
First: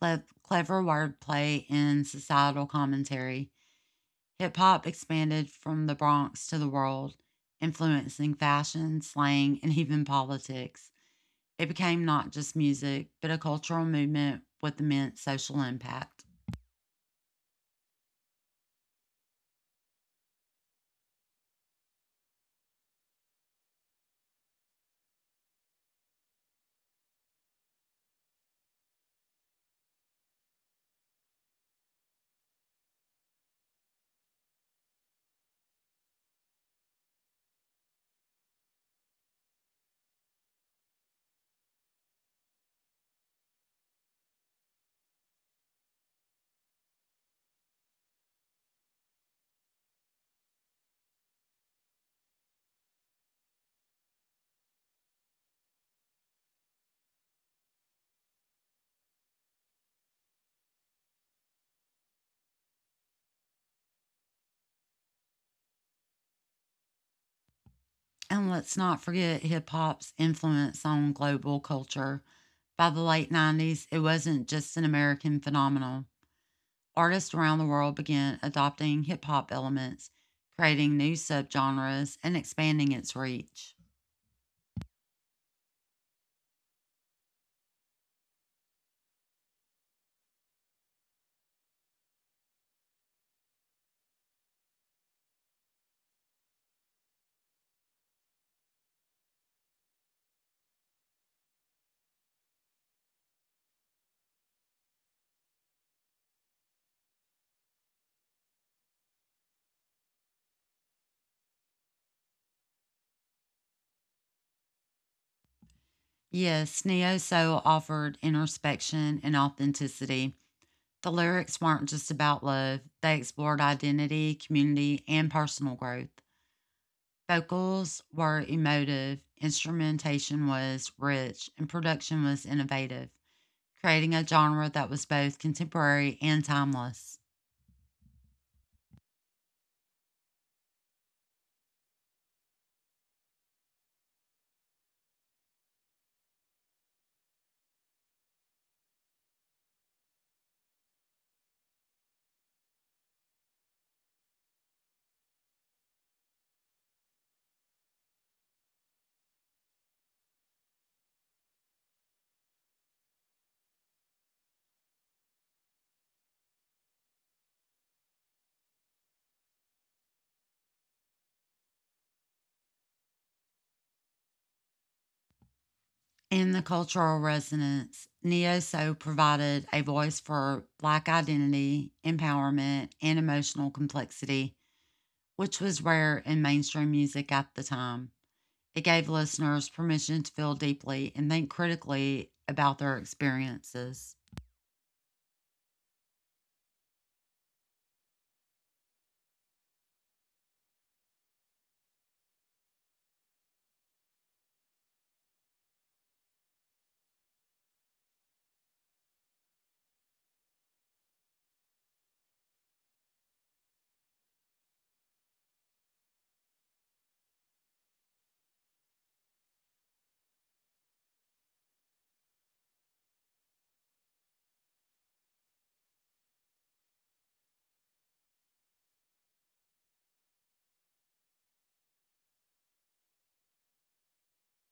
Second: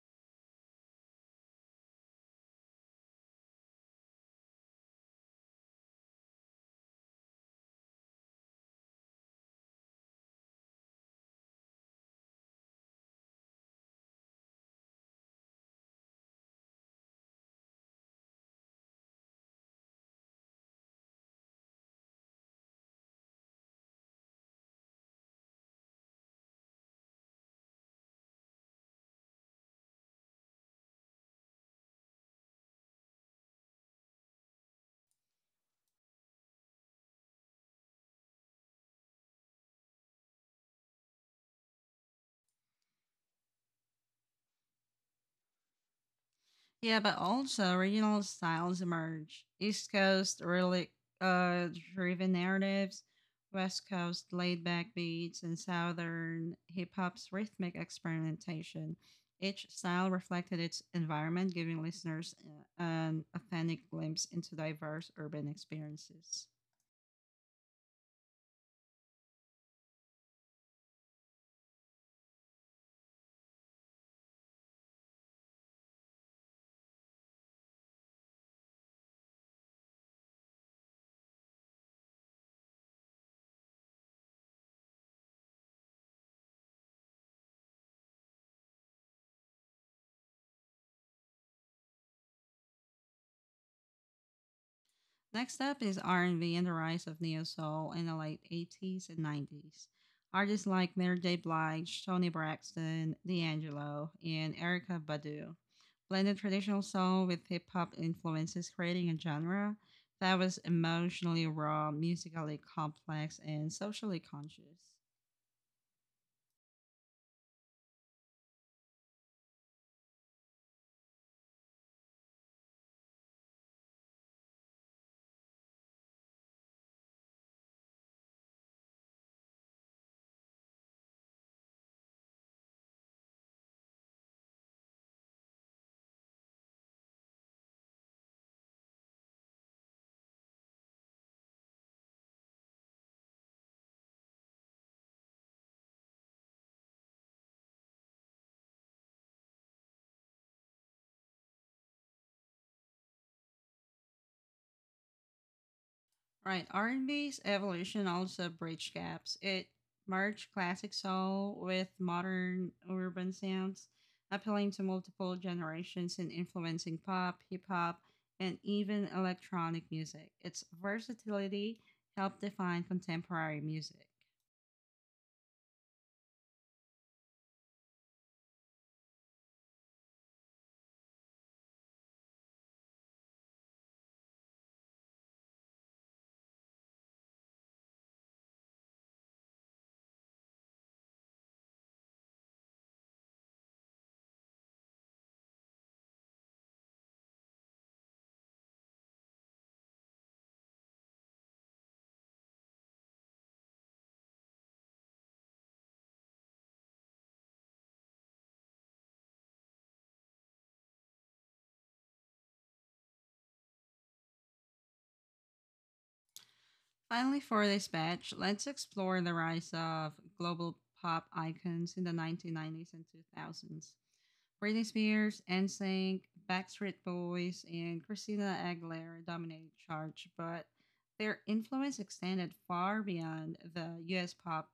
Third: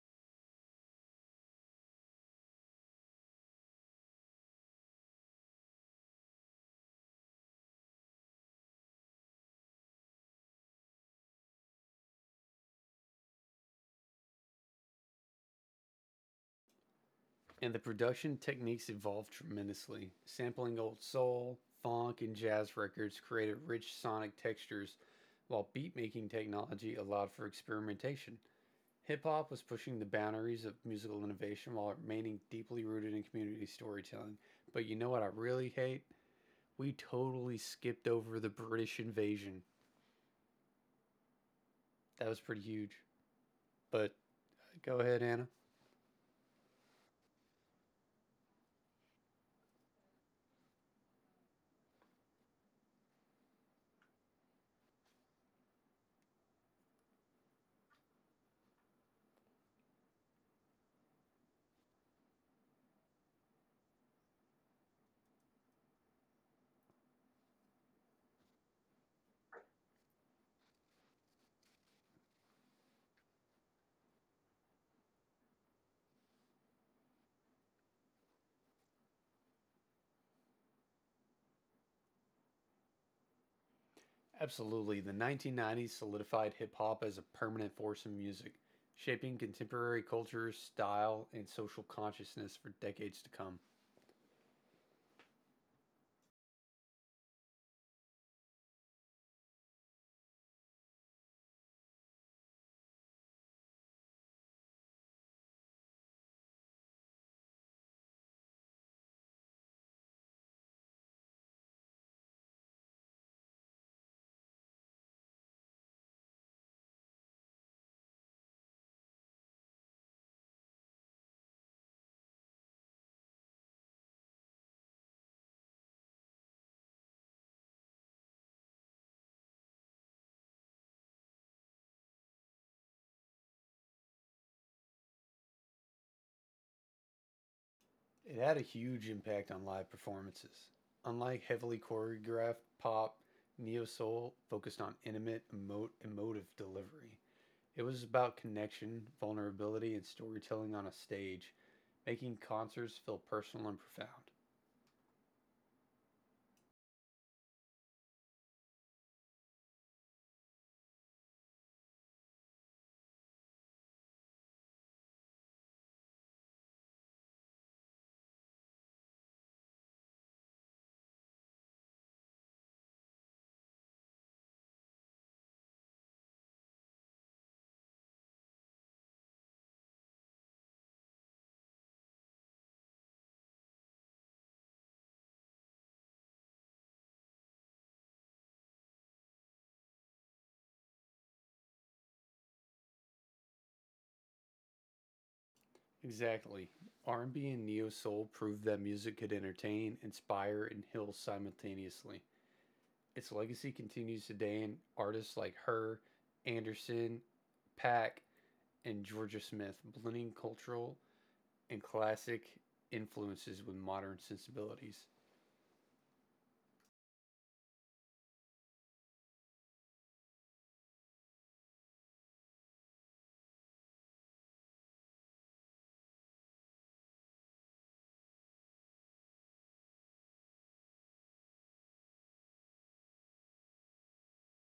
clever wordplay, and societal commentary. Hip hop expanded from the Bronx to the world, influencing fashion, slang, and even politics. It became not just music, but a cultural movement with immense social impact.
And the production techniques evolved tremendously. Sampling old soul, funk, and jazz records created rich sonic textures, while beatmaking technology allowed for experimentation. Hip hop was pushing the boundaries of musical innovation while remaining deeply rooted in community storytelling. But you know what I really hate? We totally skipped over the British invasion. That was pretty huge. But go ahead, Anna.
Yeah, but also regional styles emerge. East Coast really uh, driven narratives, West Coast laid back beats, and Southern hip hop's rhythmic experimentation. Each style reflected its environment, giving listeners an authentic glimpse into diverse urban experiences.
And let's not forget hip hop's influence on global culture. By the late 90s, it wasn't just an American phenomenon. Artists around the world began adopting hip hop elements, creating new subgenres, and expanding its reach.
Absolutely. The 1990s solidified hip hop as a permanent force in music, shaping contemporary culture, style, and social consciousness for decades to come.
Next up is R&B and B and the rise of neo soul in the late 80s and 90s. Artists like Mary J. Blige, Tony Braxton, D'Angelo, and Erica Badu blended traditional soul with hip hop influences, creating a genre that was emotionally raw, musically complex, and socially conscious.
Yes, Neo Soul offered introspection and authenticity. The lyrics weren't just about love, they explored identity, community, and personal growth. Vocals were emotive, instrumentation was rich, and production was innovative, creating a genre that was both contemporary and timeless.
It had a huge impact on live performances. Unlike heavily choreographed pop, neo soul focused on intimate, emotive delivery. It was about connection, vulnerability, and storytelling on a stage, making concerts feel personal and profound.
Right, R&B's evolution also bridged gaps. It merged classic soul with modern urban sounds, appealing to multiple generations and influencing pop, hip hop, and even electronic music. Its versatility helped define contemporary music.
In the cultural resonance, Neo Soul provided a voice for Black identity, empowerment, and emotional complexity, which was rare in mainstream music at the time. It gave listeners permission to feel deeply and think critically about their experiences.
Exactly. R&B and neo soul proved that music could entertain, inspire, and heal simultaneously. Its legacy continues today, and artists like her, Anderson, Pack, and Georgia Smith blending cultural and classic influences with modern sensibilities.
Finally, for this batch, let's explore the rise of global pop icons in the 1990s and 2000s. Britney Spears, NSYNC, Backstreet Boys, and Christina Aguilera dominated charts, but their influence extended far beyond the US pop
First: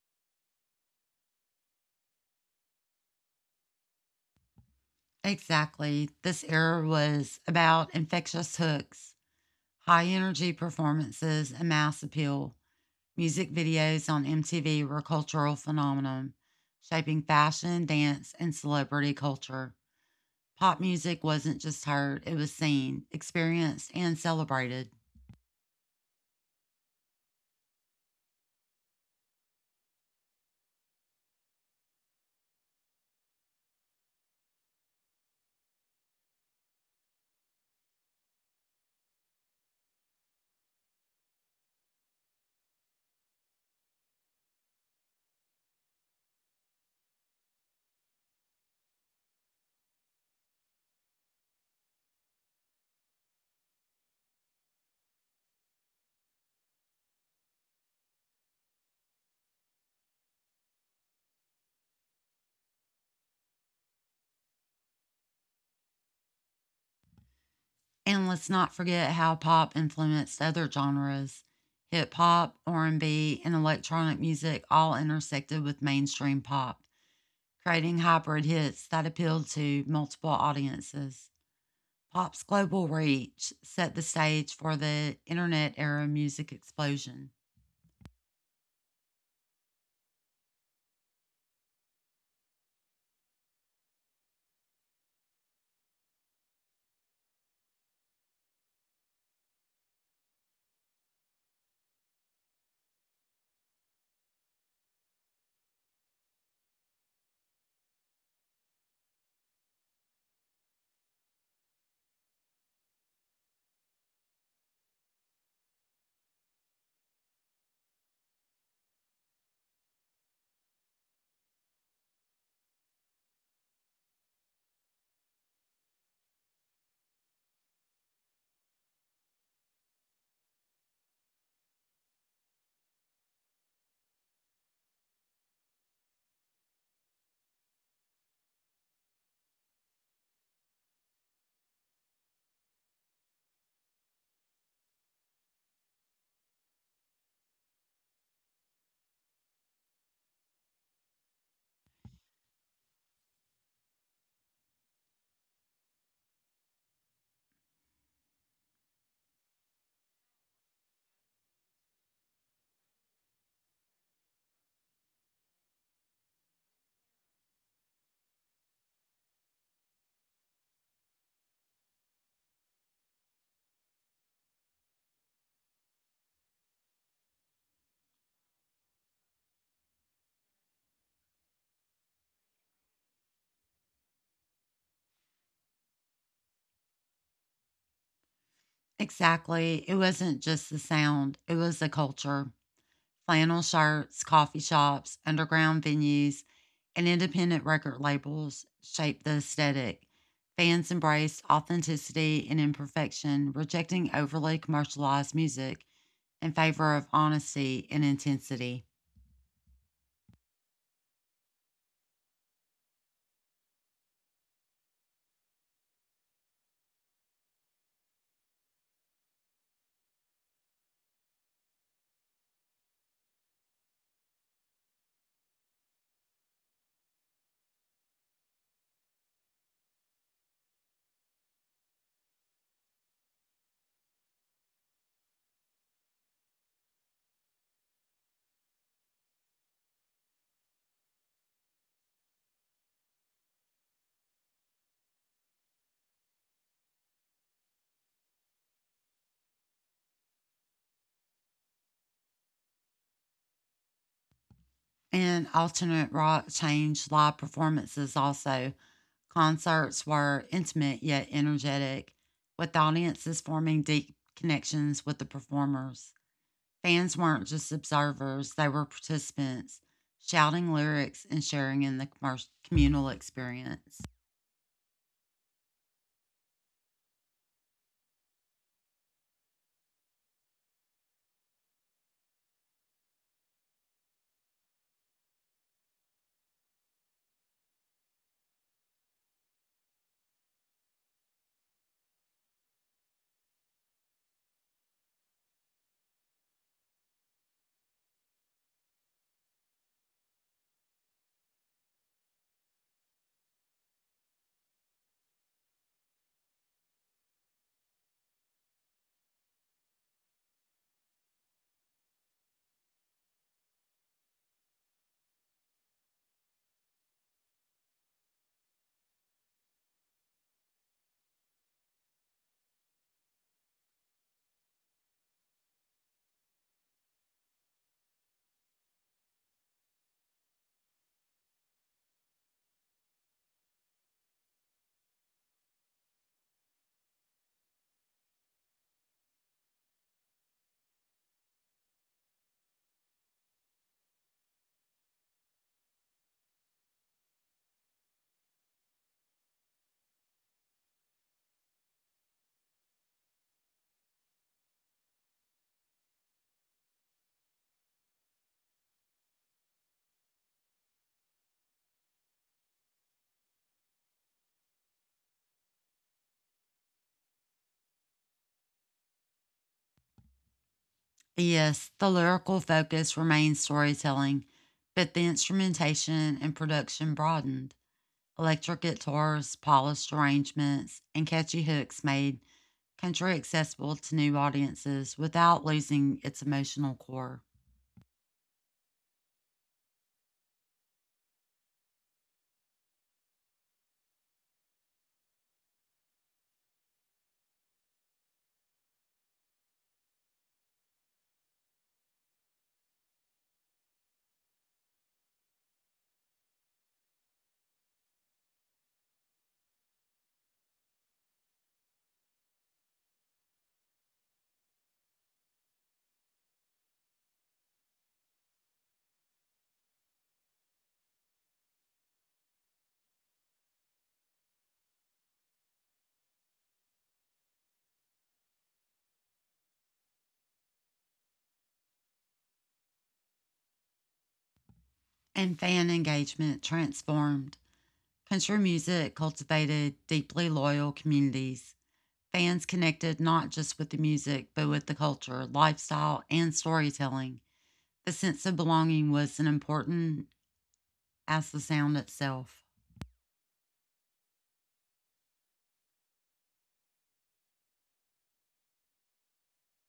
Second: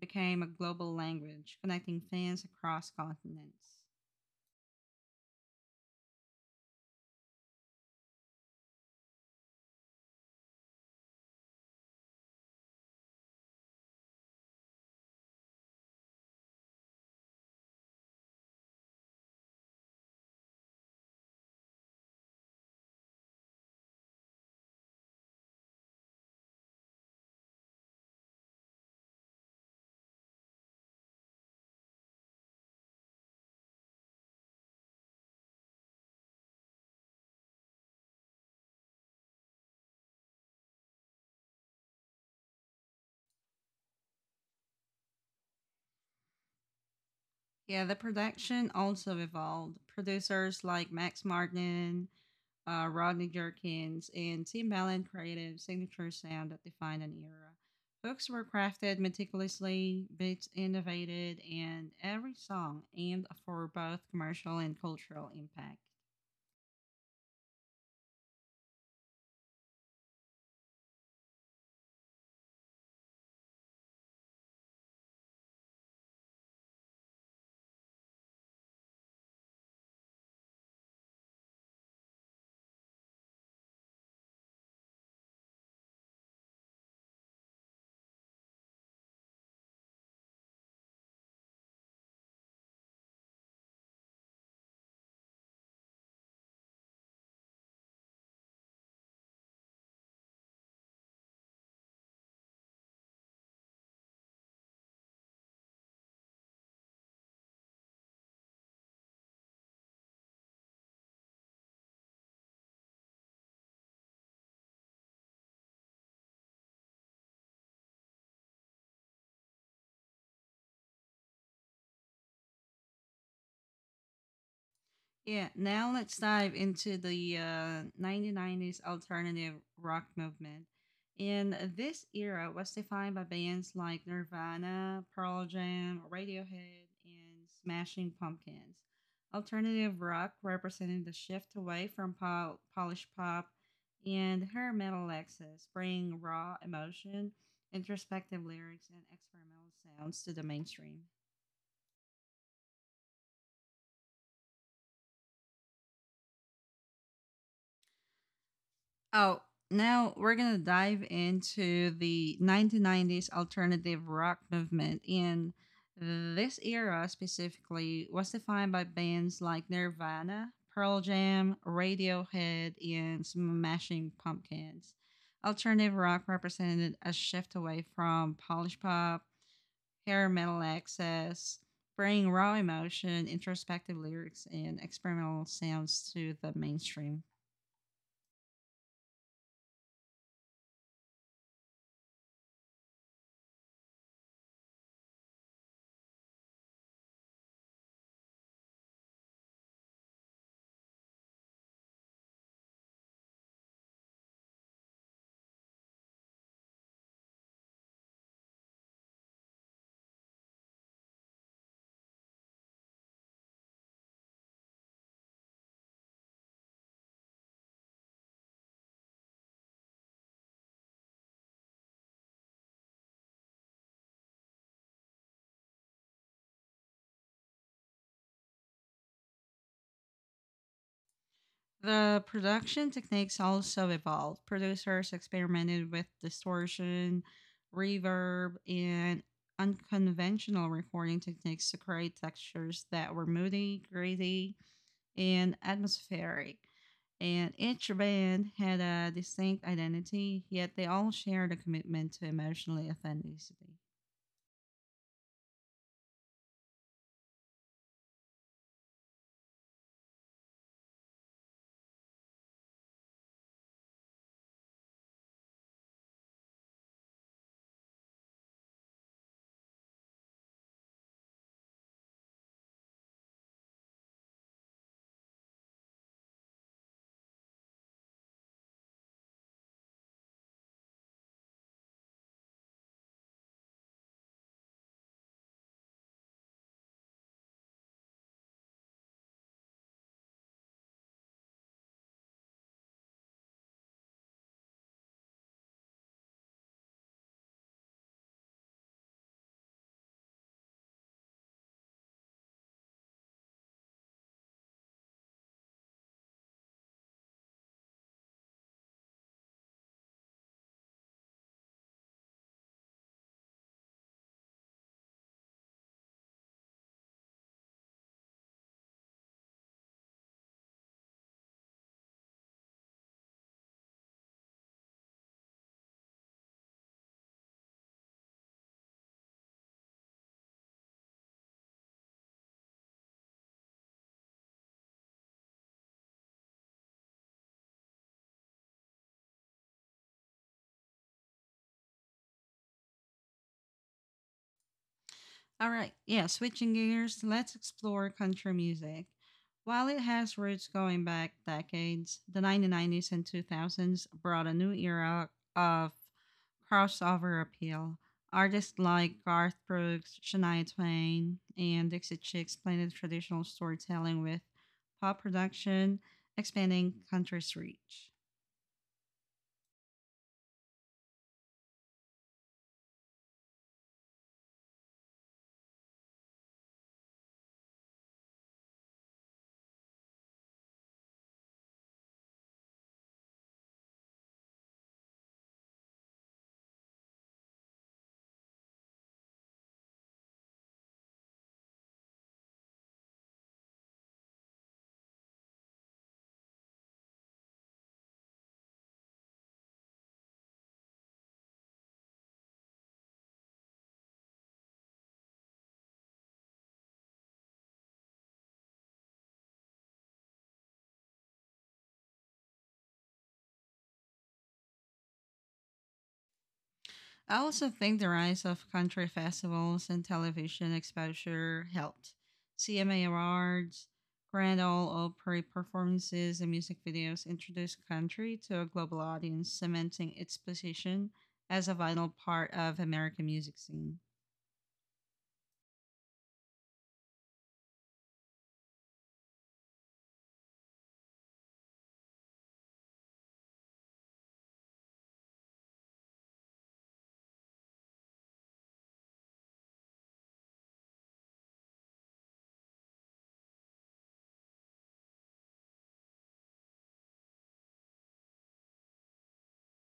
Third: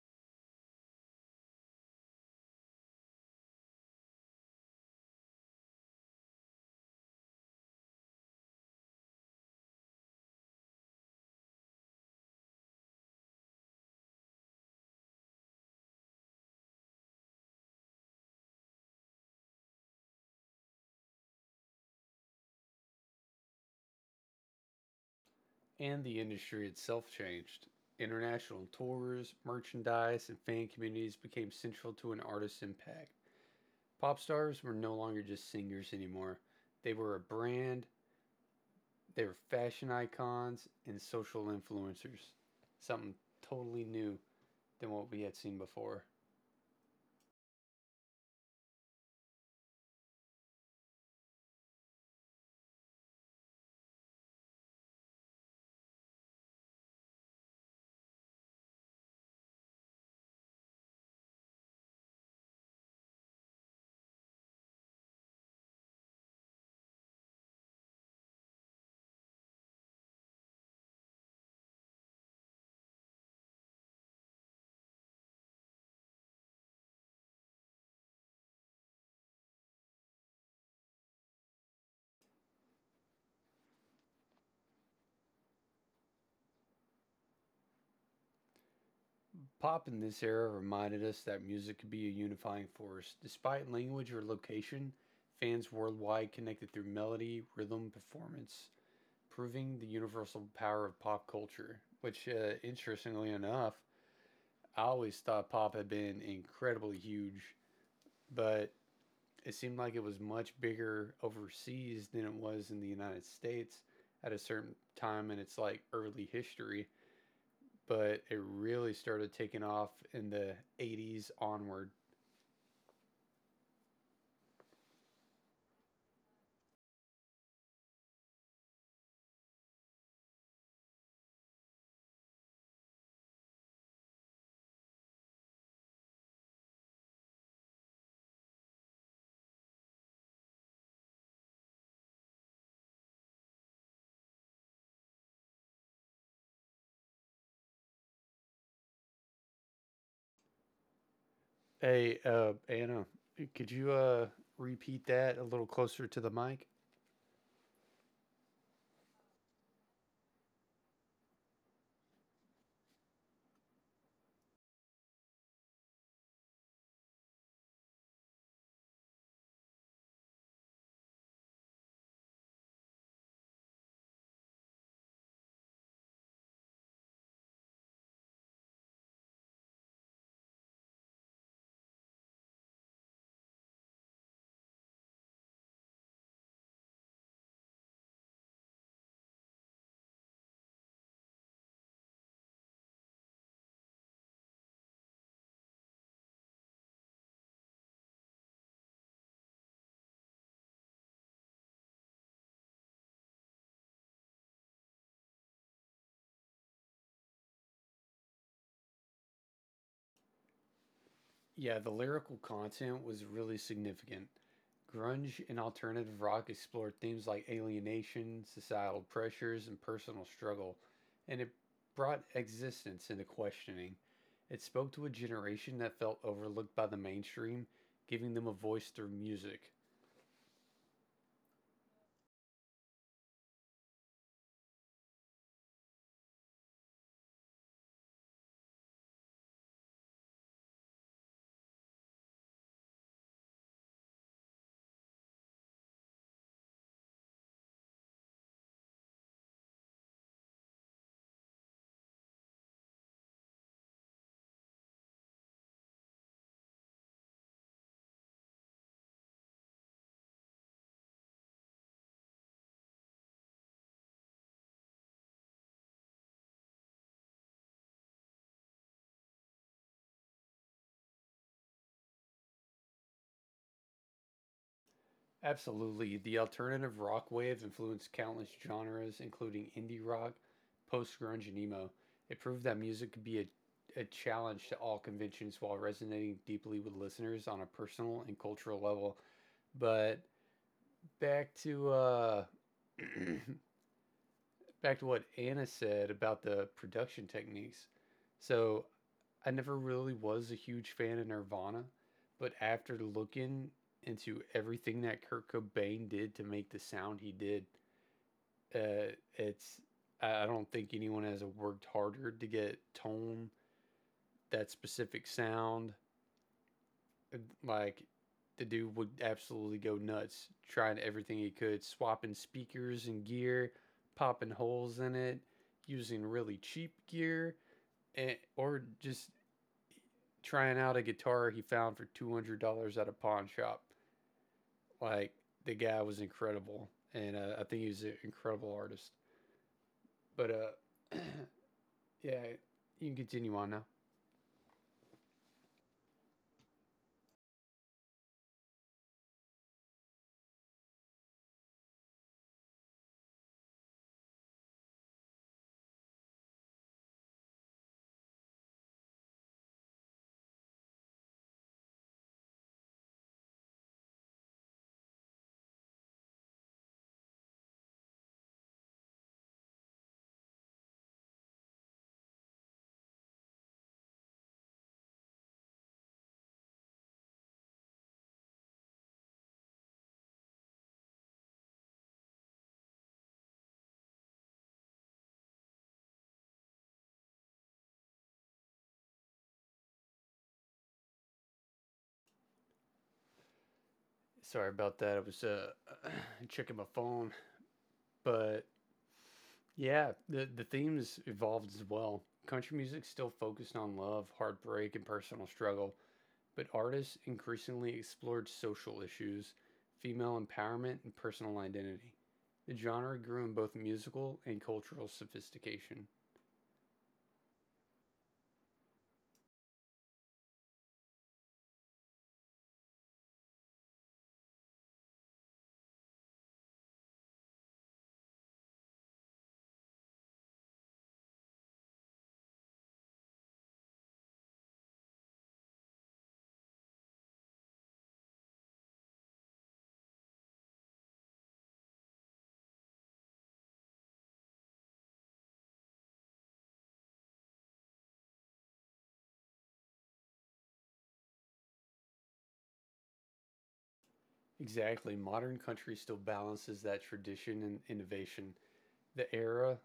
became a global language, connecting fans across continents.
Exactly. This era was about infectious hooks, high energy performances, and mass appeal. Music videos on MTV were a cultural phenomenon, shaping fashion, dance, and celebrity culture. Pop music wasn't just heard, it was seen, experienced, and celebrated.
And the industry itself changed. International tours, merchandise, and fan communities became central to an artist's impact. Pop stars were no longer just singers anymore. They were a brand, they were fashion icons and social influencers. Something totally new than what we had seen before.
Yeah, the production also evolved. Producers like Max Martin, Rodney Jerkins, and Tim Allen creative signature sound that defined an era. Books were crafted meticulously, beats innovated, and every song aimed for both commercial and cultural impact.
And let's not forget how pop influenced other genres. Hip hop, R&B, and B, and electronic music all intersected with mainstream pop creating hybrid hits that appealed to multiple audiences. Pop's global reach set the stage for the internet era music explosion.
Pop in this era reminded us that music could be a unifying force. Despite language or location, fans worldwide connected through melody, rhythm, performance, proving the universal power of pop culture. Which, interestingly enough, I always thought pop had been incredibly huge, but it seemed like it was much bigger overseas than it was in the United States at a certain time in its like early history, but it really started taking off in the 80s onward.
Yeah, now let's dive into the 1990s alternative rock movement. And this era was defined by bands like Nirvana, Pearl Jam, Radiohead, and Smashing Pumpkins. Alternative rock represented the shift away from polished pop and hair metal access, bringing raw emotion, introspective lyrics, and experimental sounds to the mainstream.
Hey, Anna, could you repeat that a little closer to the mic?
Oh, now we're going to dive into the 1990s alternative rock movement. And this era specifically was defined by bands like Nirvana, Pearl Jam, Radiohead, and Smashing Pumpkins. Alternative rock represented a shift away from polished pop, hair metal access, bringing raw emotion, introspective lyrics, and experimental sounds to the mainstream.
Exactly. It wasn't just the sound, it was the culture. Flannel shirts, coffee shops, underground venues, and independent record labels shaped the aesthetic. Fans embraced authenticity and imperfection, rejecting overly commercialized music in favor of honesty and intensity.
Yeah, the lyrical content was really significant. Grunge and alternative rock explored themes like alienation, societal pressures, and personal struggle, and it brought existence into questioning. It spoke to a generation that felt overlooked by the mainstream, giving them a voice through music.
The production techniques also evolved. Producers experimented with distortion, reverb, and unconventional recording techniques to create textures that were moody, gritty, and atmospheric. And each band had a distinct identity, yet they all shared a commitment to emotional authenticity.
And alternate rock changed live performances also. Concerts were intimate yet energetic, with audiences forming deep connections with the performers. Fans weren't just observers, they were participants, shouting lyrics and sharing in the communal experience.
Absolutely. The alternative rock wave influenced countless genres, including indie rock, post grunge, and emo. It proved that music could be a challenge to all conventions while resonating deeply with listeners on a personal and cultural level. But back to back to what Anna said about the production techniques. So I never really was a huge fan of Nirvana, but after looking into everything that Kurt Cobain did to make the sound he did, uh, it's I don't think anyone has worked harder to get tone that specific sound, like the dude would absolutely go nuts trying everything he could, swapping speakers and gear, popping holes in it, using really cheap gear, or just trying out a guitar he found for $200 at a pawn shop. Like the guy was incredible, and I think he's an incredible artist. But yeah, you can continue on now.
All right. Yeah, switching gears, let's explore country music. While it has roots going back decades, the 1990s and 2000s brought a new era of crossover appeal. Artists like Garth Brooks, Shania Twain, and Dixie Chicks blended traditional storytelling with pop production, expanding country's reach.
Yes, the lyrical focus remained storytelling, but the instrumentation and production broadened. Electric guitars, polished arrangements, and catchy hooks made country accessible to new audiences without losing its emotional core.
Sorry about that. I was checking my phone, but yeah, the themes evolved as well. Country music still focused on love, heartbreak, and personal struggle, but artists increasingly explored social issues, female empowerment, and personal identity. The genre grew in both musical and cultural sophistication.
I also think the rise of country festivals and television exposure helped. CMA Awards, Grand Ole Opry performances, and music videos introduced country to a global audience, cementing its position as a vital part of American music scene.
And fan engagement transformed. Country music cultivated deeply loyal communities. Fans connected not just with the music, but with the culture, lifestyle, and storytelling. The sense of belonging was as important as the sound itself.
Exactly, modern country still balances that tradition and innovation. The era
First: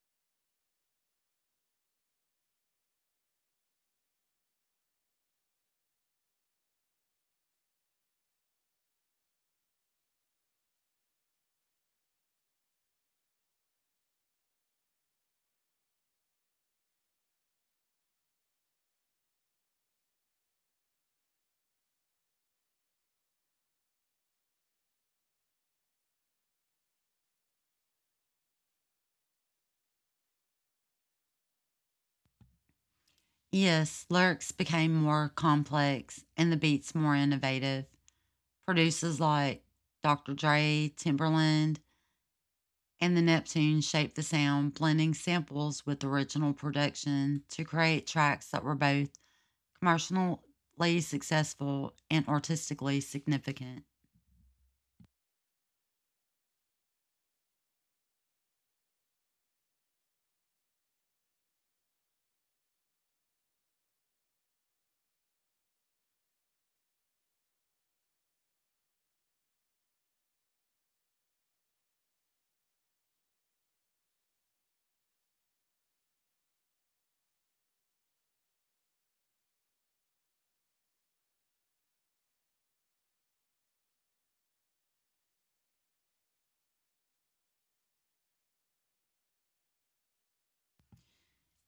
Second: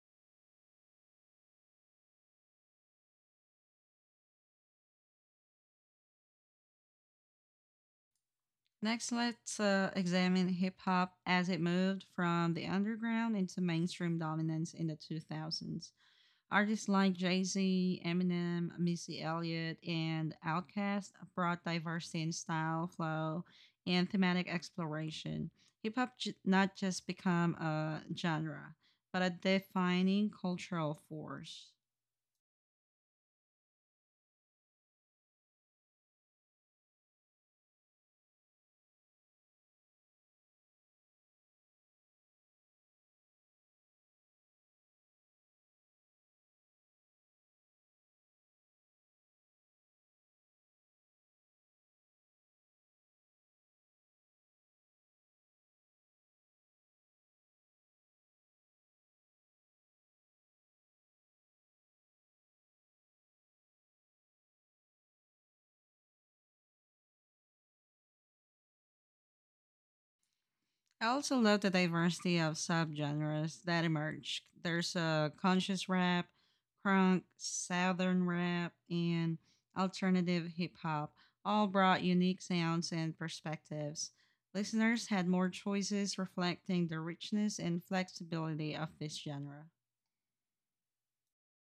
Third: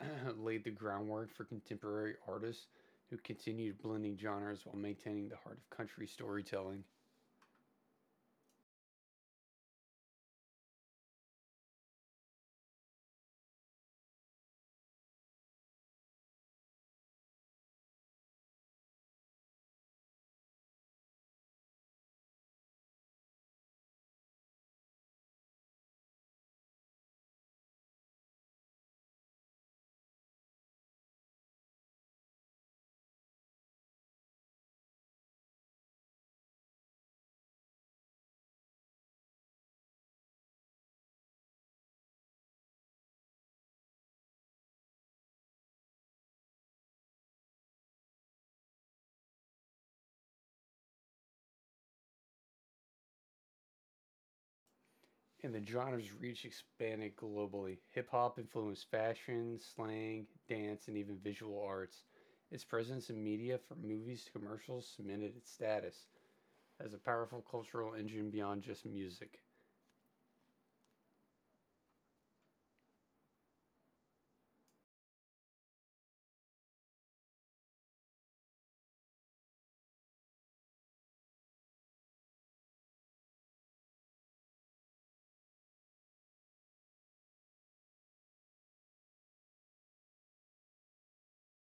laid the groundwork for contemporary artists who continued blending genres while maintaining the heart of country storytelling.
Next, let's examine hip hop as it moved from the underground into mainstream dominance in the 2000s. Artists like Jay Z, Eminem, Missy Elliott, and Outkast brought diversity in style, flow, and thematic exploration. Hip hop not just become a genre, but a defining cultural force.
Yes, lyrics became more complex and the beats more innovative. Producers like Dr. Dre, Timberland, and the Neptune shaped the sound, blending samples with original production to create tracks that were both commercially successful and artistically significant.
And the genre's reach expanded globally. Hip hop influenced fashion, slang, dance, and even visual arts. Its presence in media from movies to commercials cemented its status as a powerful cultural engine beyond just music.
I also love the diversity of subgenres that emerge. There's a conscious rap, crunk, southern rap, and alternative hip hop, all brought unique sounds and perspectives. Listeners had more choices reflecting the richness and flexibility of this genre.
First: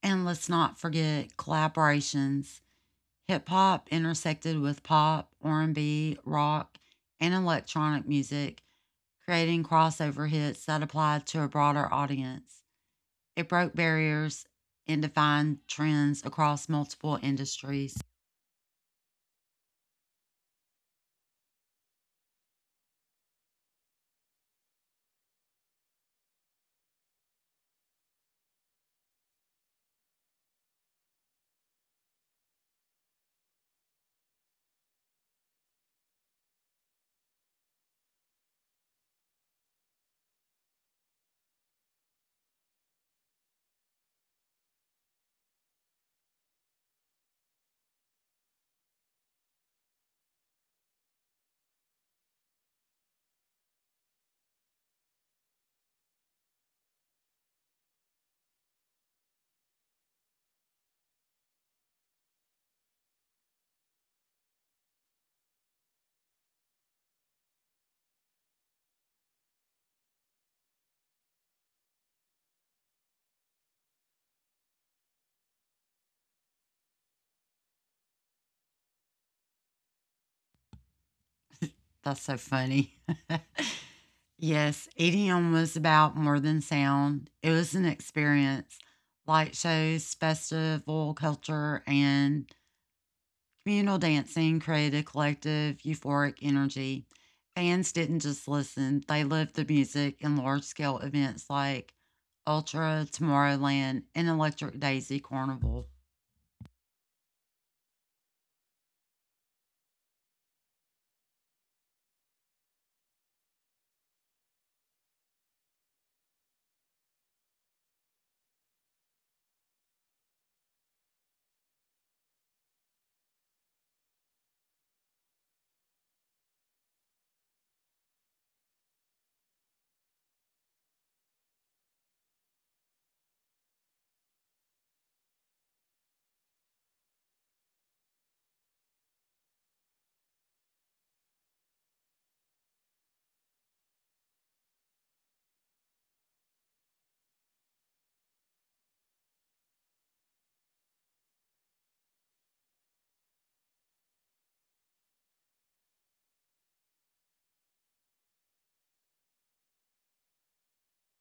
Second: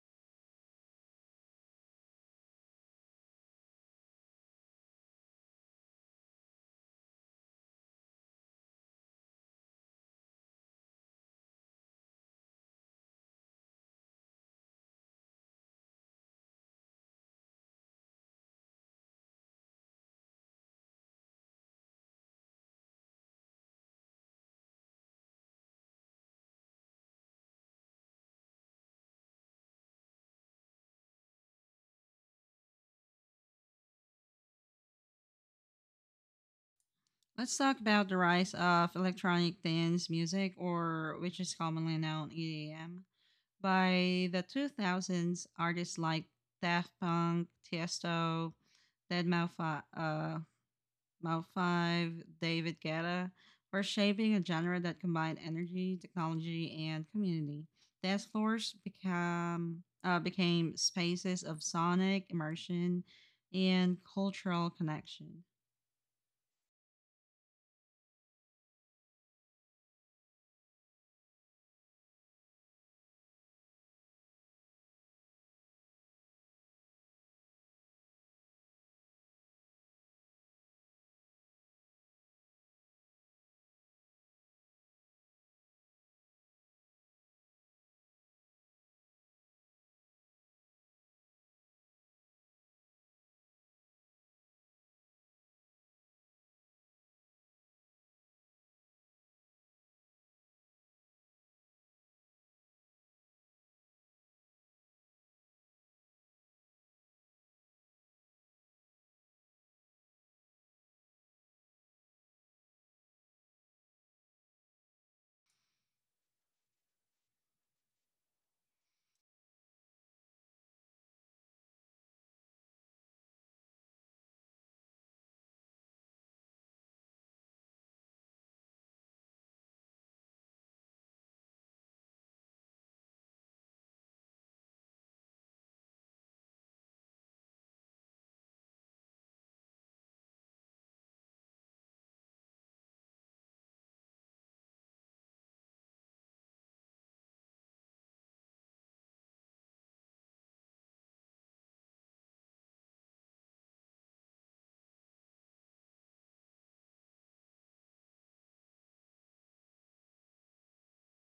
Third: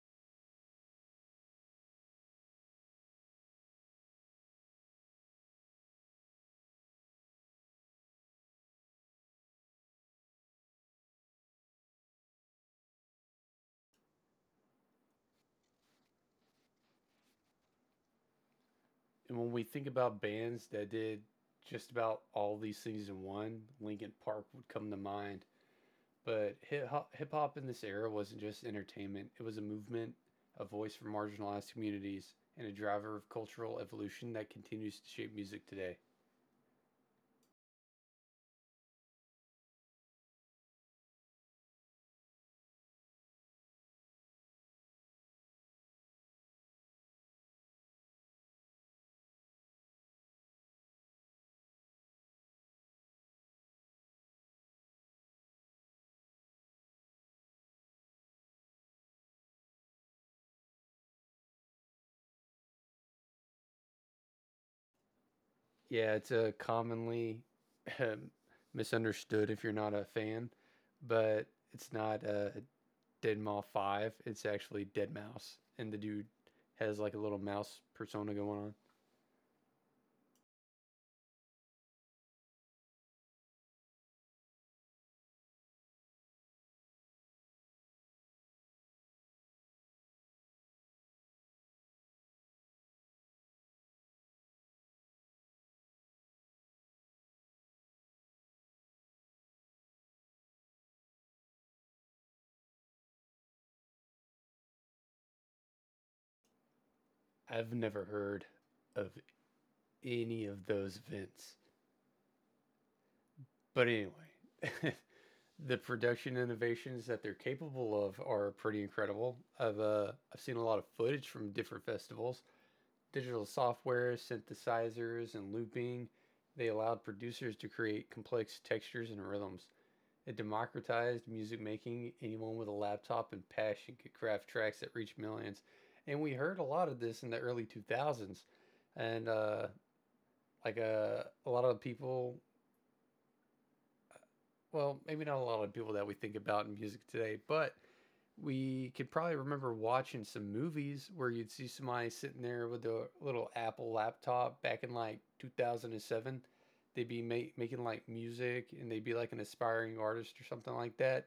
And let's not forget collaborations. Hip hop intersected with pop, R&B, rock, and electronic music, creating crossover hits that applied to a broader audience. It broke barriers and defined trends across multiple industries.
And when we think about bands that did just about all these things in one, Linkin Park would come to mind. But hip hop in this era wasn't just entertainment, it was a movement, a voice for marginalized communities, and a driver of cultural evolution that continues to shape music today.
Let's talk about the rise of electronic dance music, or which is commonly known EDM. By the 2000s, artists like Daft Punk, Tiesto, deadmau Malfi, Mal5, David Guetta were shaping a genre that combined energy, technology, and community. Dance floors became became spaces of sonic immersion and cultural connection.
Yeah, it's a commonly misunderstood if you're not a fan, but it's not a Deadmau 5, it's actually Dead Mouse. And the dude has like a little mouse persona going on.
That's so funny. Yes, EDM was about more than sound. It was an experience. Light shows, festival culture, and communal dancing created collective euphoric energy. Fans didn't just listen, they lived the music in large scale events like Ultra, Tomorrowland, and Electric Daisy Carnival.
I've never heard of any of those events. But anyway, the production innovations that they're capable of are pretty incredible. I've seen a lot of footage from different festivals. Digital software, synthesizers, and looping. They allowed producers to create complex textures and rhythms. It democratized music making. Anyone with a laptop and passion could craft tracks that reach millions. And we heard a lot of this in the early 2000s. And a lot of people, well, maybe not a lot of people that we think about in music today, but we could probably remember watching some movies where you'd see somebody sitting there with a little Apple laptop back in like 2007. They'd be making like music and they'd be like an aspiring artist or something like that.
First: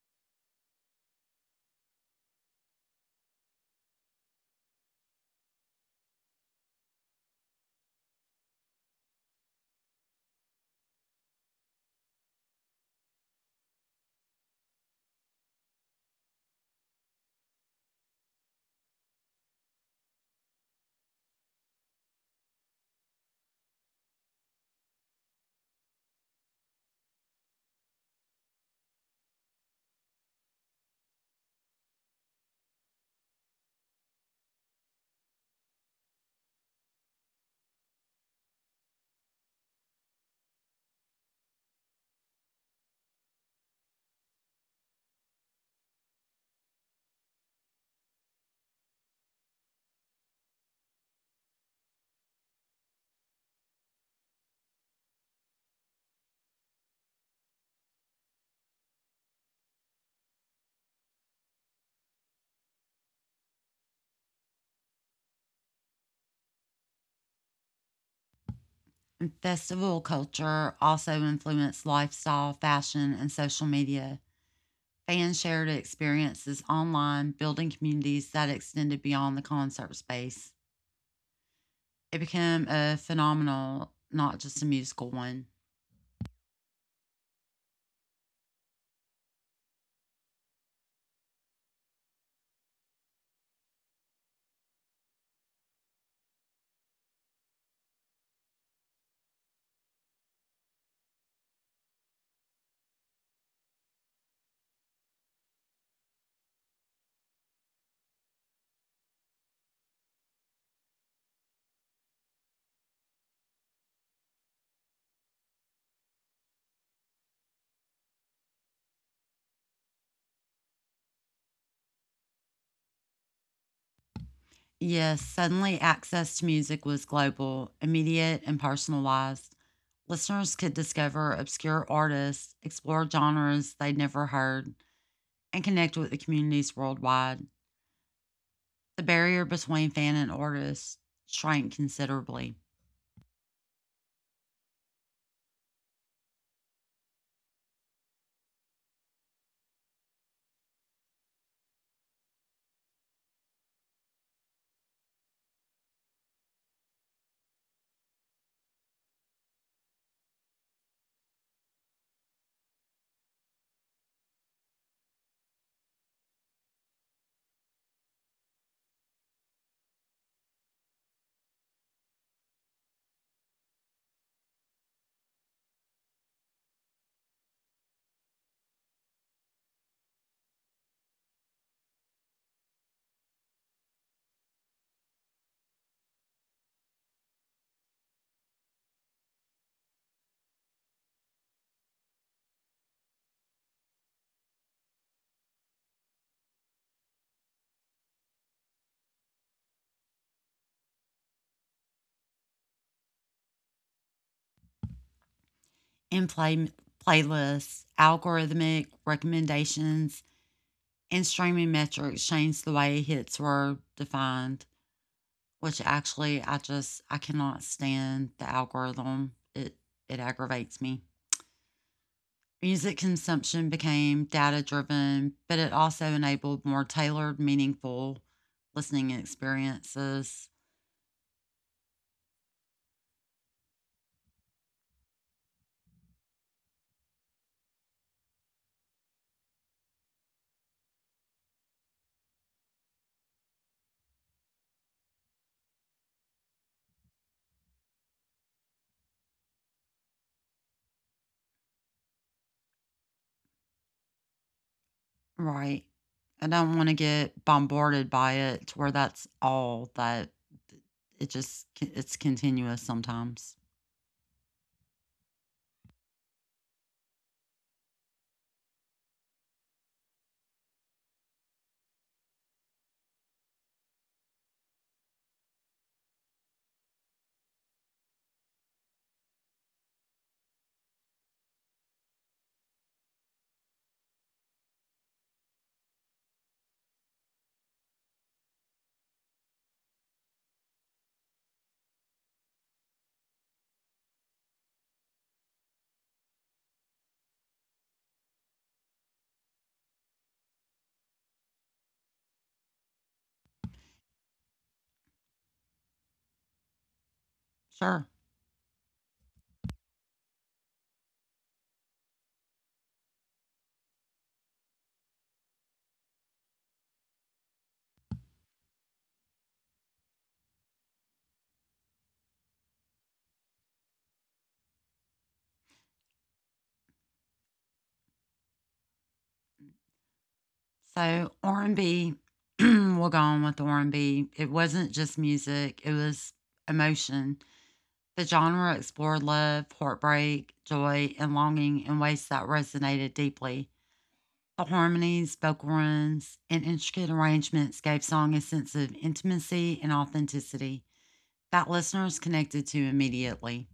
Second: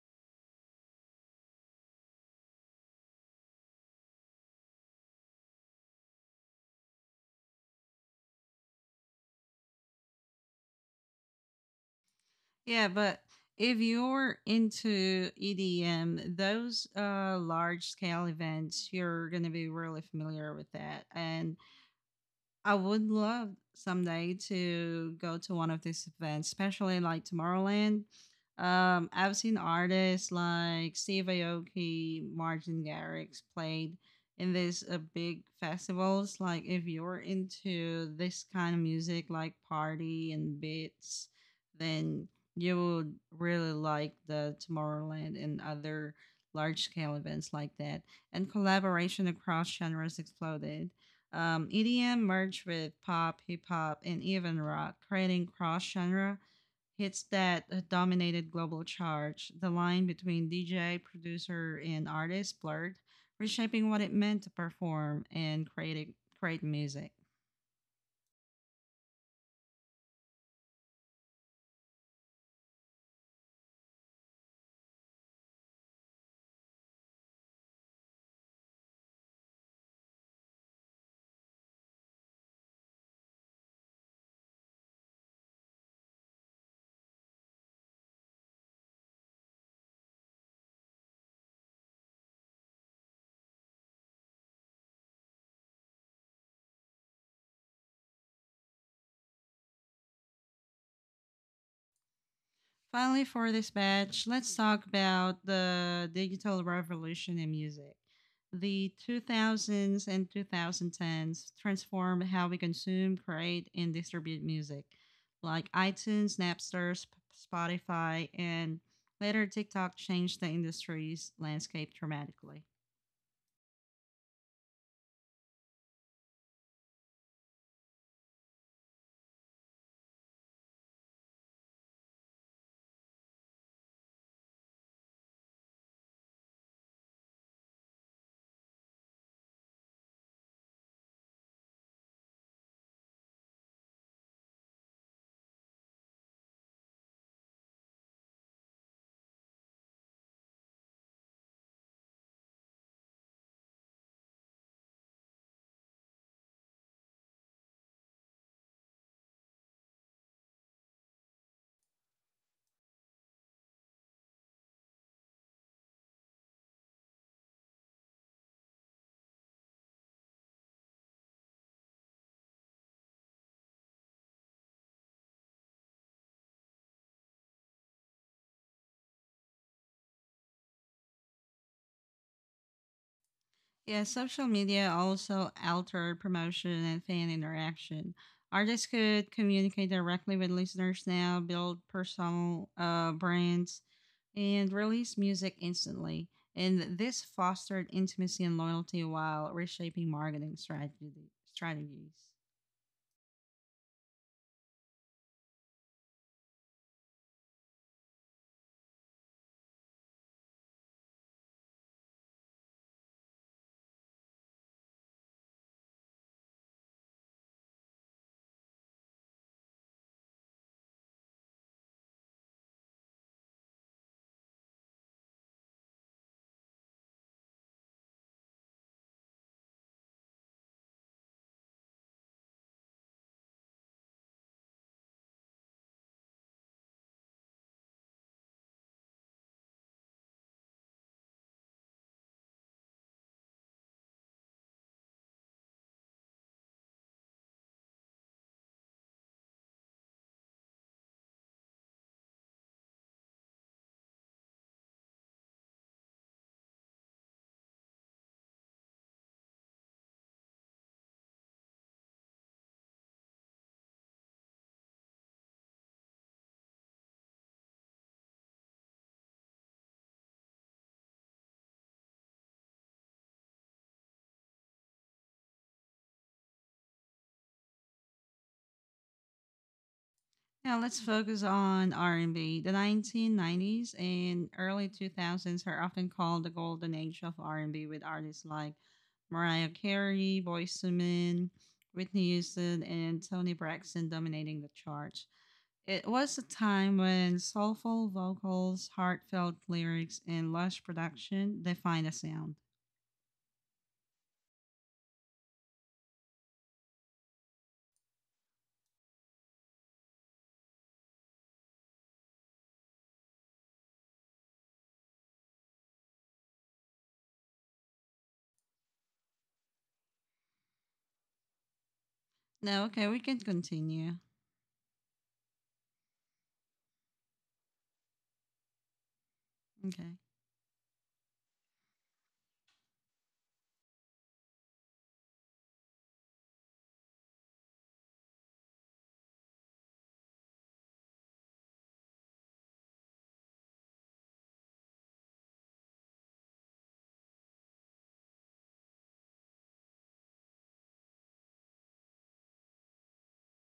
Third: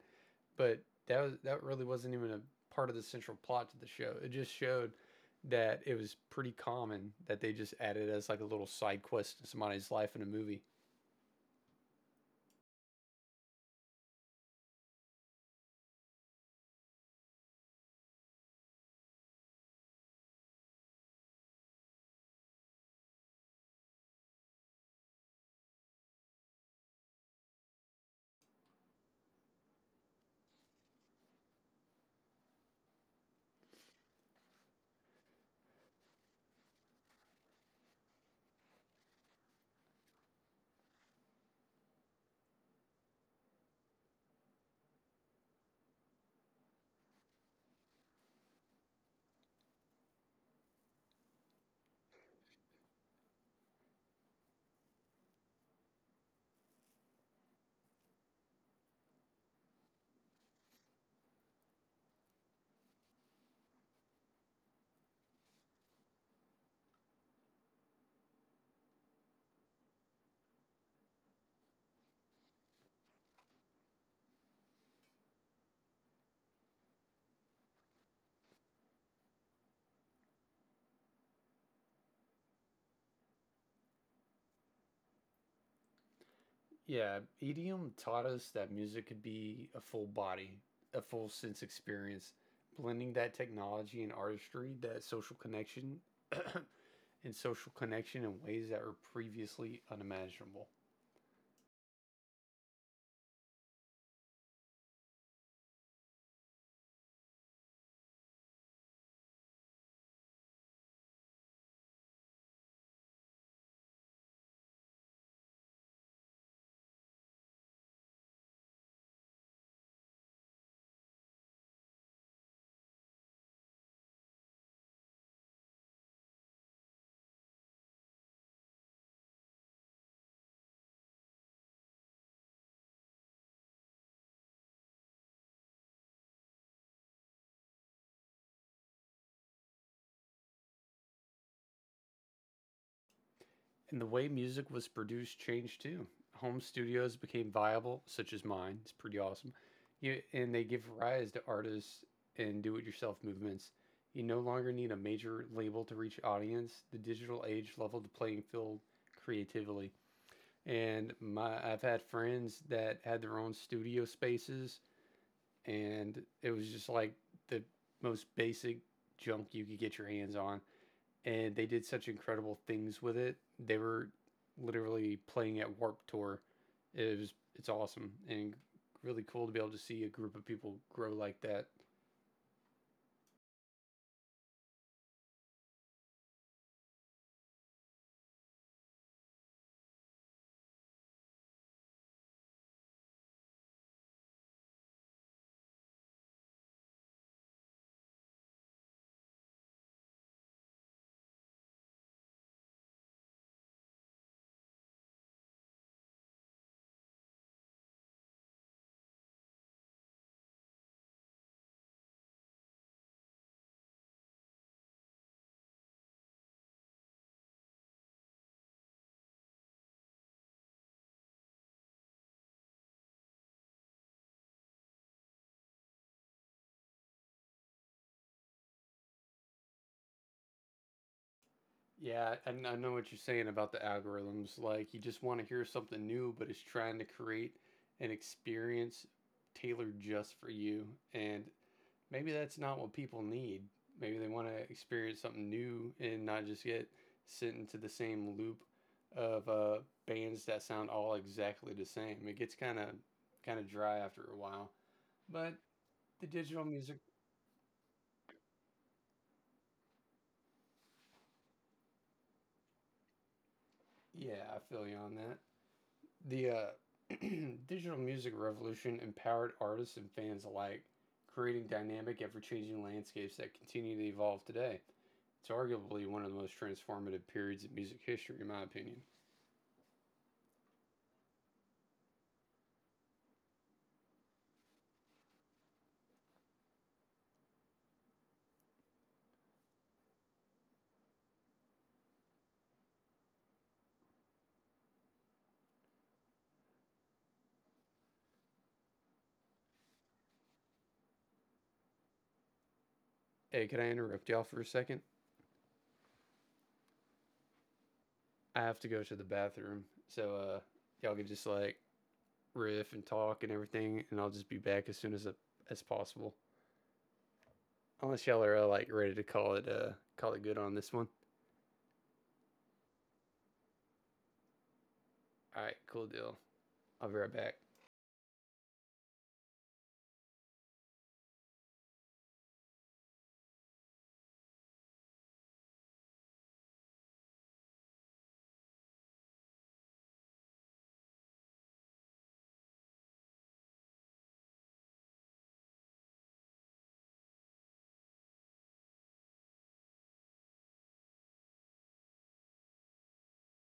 But that really wasn't even a part of the central plot to the show. It just showed that it was pretty common that they just added as like a little side quest to somebody's life in a movie.
Yeah, but if you're into EDM, those large scale events, you're going to be really familiar with that. And I would love someday to go to one of these events, especially like Tomorrowland. I've seen artists like Steve Aoki, Martin Garrix played in these big festivals. Like if you're into this kind of music, like party and beats, then you would really like the Tomorrowland and other large scale events like that. And collaboration across genres exploded. EDM merged with pop, hip hop, and even rock, creating cross genre hits that dominated global charts. The line between DJ, producer, and artist blurred, reshaping what it meant to perform and create music.
Festival culture also influenced lifestyle, fashion, and social media. Fans shared experiences online, building communities that extended beyond the concert space. It became a phenomenal, not just a musical one.
Yeah, EDM taught us that music could be a full body, a full sense experience, blending that technology and artistry, that social connection, and social connection in ways that were previously unimaginable.
Finally, for this batch, let's talk about the digital revolution in music. The 2000s and 2010s transformed how we consume, create, and distribute music, like iTunes, Napster, Spotify, and later TikTok changed the industry's landscape dramatically.
Yes, suddenly access to music was global, immediate, and personalized. Listeners could discover obscure artists, explore genres they'd never heard, and connect with the communities worldwide. The barrier between fan and artist shrank considerably.
And the way music was produced changed too. Home studios became viable, such as mine. It's pretty awesome. You, and they give rise to artists and do it yourself movements. You no longer need a major label to reach audience. The digital age leveled the playing field creatively, and my I've had friends that had their own studio spaces, and it was just like the most basic junk you could get your hands on, and they did such incredible things with it. They were literally playing at Warp Tour. It's awesome and really cool to be able to see a group of people grow like that.
Yeah, social media also altered promotion and fan interaction. Artists could communicate directly with listeners now, build personal brands, and release music instantly. And this fostered intimacy and loyalty while reshaping marketing strategies.
In playlists, algorithmic recommendations, and streaming metrics changed the way hits were defined, which actually I just I cannot stand the algorithm. It aggravates me. Music consumption became data driven, but it also enabled more tailored, meaningful listening experiences.
Yeah, and I know what you're saying about the algorithms. Like, you just want to hear something new, but it's trying to create an experience tailored just for you. And maybe that's not what people need. Maybe they want to experience something new and not just get sent into the same loop of bands that sound all exactly the same. It gets kind of dry after a while. But
Right.
the
I
digital
don't want to
music,
get bombarded by it to where that's all that it just it's continuous sometimes.
yeah, I feel you on that. The digital music revolution empowered artists and fans alike, creating dynamic, ever changing landscapes that continue to evolve today. It's arguably one of the most transformative periods in music history, in my opinion.
Now let's focus on R&B. The 1990s and early 2000s are often called the golden age of R&B with artists like Mariah Carey, Boyz II Men, Whitney Houston, and Toni Braxton dominating the charts. It was a time when soulful vocals, heartfelt lyrics, and lush production defined a sound.
Hey, can I interrupt y'all for a second?
Sure.
I have to go to the bathroom, so y'all can just like riff and talk and everything, and I'll just be back as soon as possible. Unless y'all are like ready to call it good on this one.
Now, okay, we can continue.
All right, cool deal. I'll be right back.
Okay.
So R&B, we'll go on with R&B. It wasn't just music, it was emotion. The genre explored love, heartbreak, joy, and longing in ways that resonated deeply. The harmonies, vocal runs, and intricate arrangements gave song a sense of intimacy and authenticity that listeners connected to immediately.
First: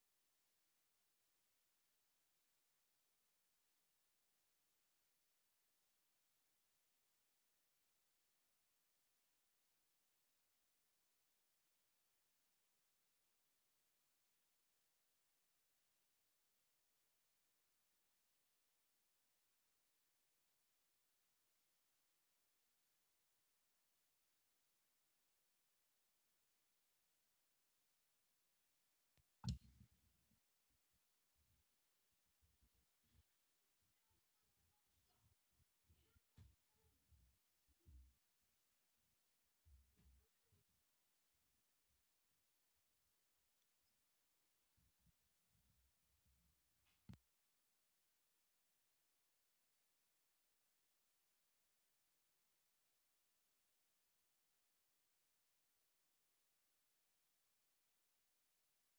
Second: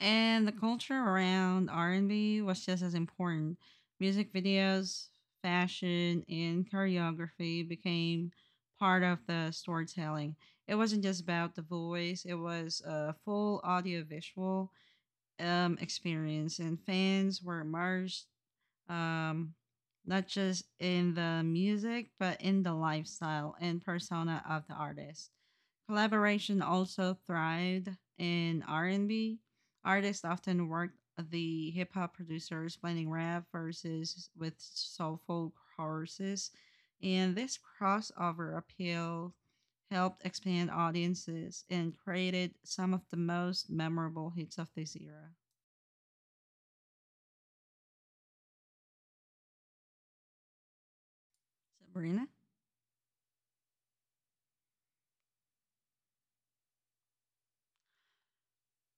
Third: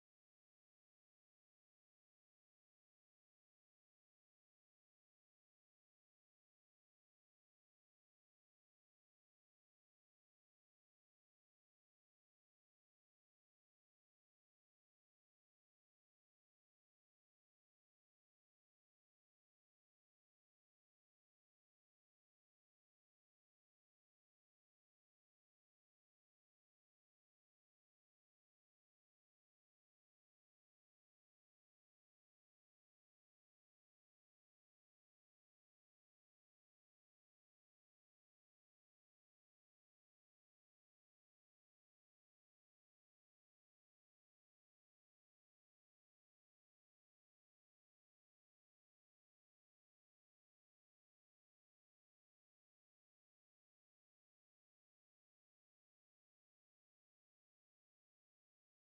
And the culture around R&B was just as important. Music videos, fashion, and choreography became part of the storytelling. It wasn't just about the voice, it was a full audiovisual experience, and fans were immersed um, not just in the music, but in the lifestyle and persona of the artist. Collaboration also thrived in R&B. Artists often worked the hip hop producers blending rap verses with soulful choruses, and this crossover appeal helped expand audiences and created some of the most memorable hits of this era. Sabrina?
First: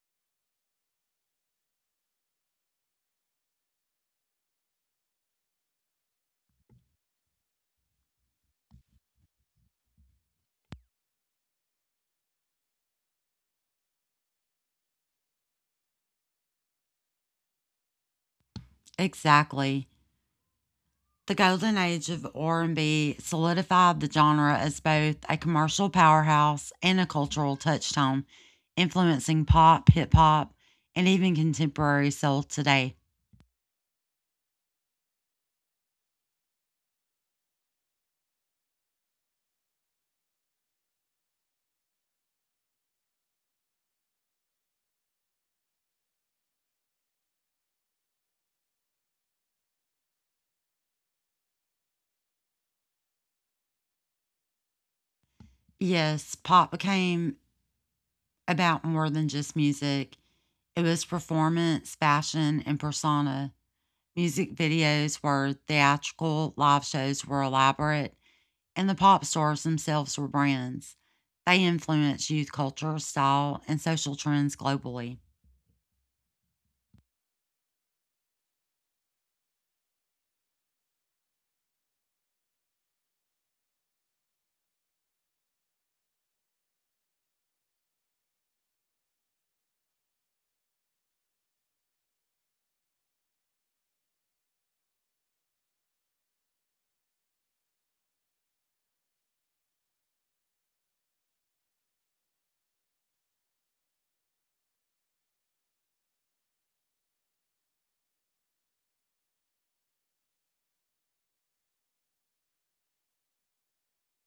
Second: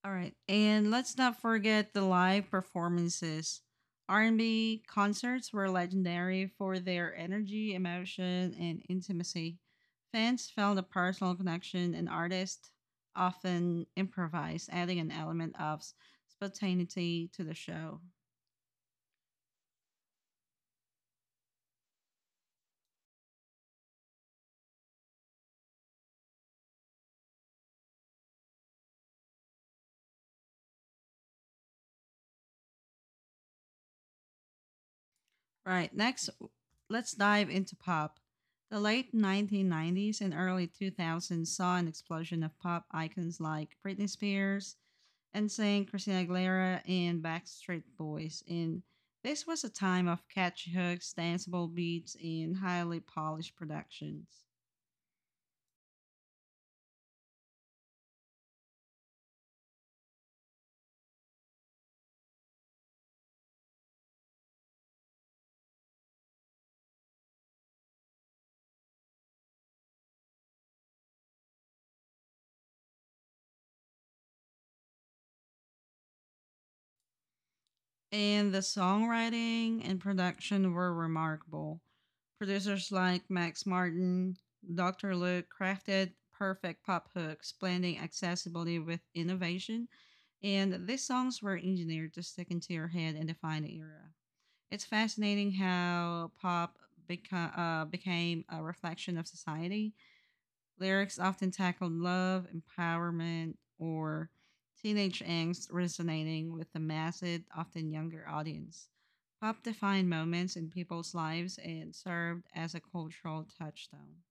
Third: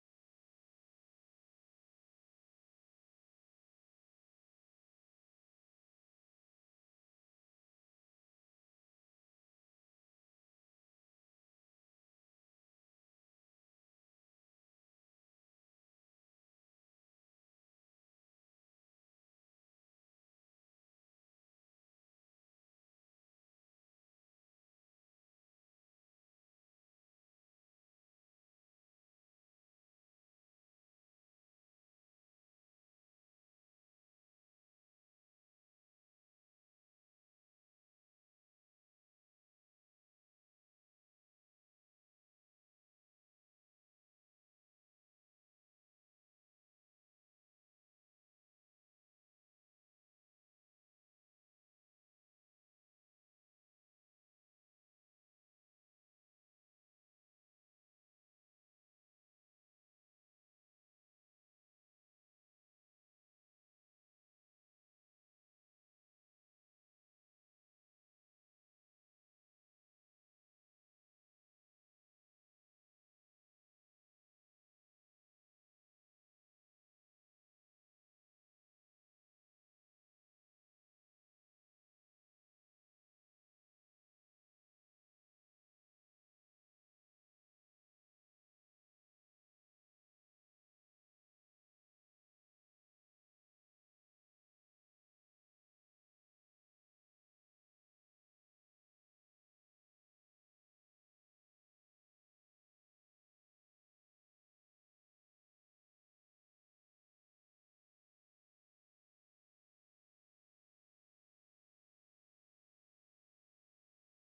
All right. And let's not forget the live performances. R&B concerts were legendary for their energy, emotion, and intimacy. Fans felt a personal connection and artists often improvised, adding an element of spontaneity to the show.
Exactly. The golden age of R&B solidified the genre as both a commercial powerhouse and a cultural touchstone, influencing pop, hip hop, and even contemporary soul today.
All right. Next, let's dive into pop. The late 1990s and early 2000s saw an explosion of pop icons like Britney Spears, NSYNC, Christina Aguilera, and Backstreet Boys. And this was a time of catchy hooks, danceable beats, and highly polished productions.
Yes, pop became about more than just music. It was performance, fashion, and persona. Music videos were theatrical, live shows were elaborate, and the pop stars themselves were brands. They influenced youth culture, style, and social trends globally.
And the songwriting and production were remarkable. Producers like Max Martin, Dr. Luke crafted perfect pop hooks, blending accessibility with innovation. And these songs were engineered to stick into your head and define the era. It's fascinating how pop became a reflection of society. Lyrics often tackled love, empowerment, or teenage angst, resonating with the massive, often younger audience. Pop defined moments in people's lives and served as a cultural touchstone.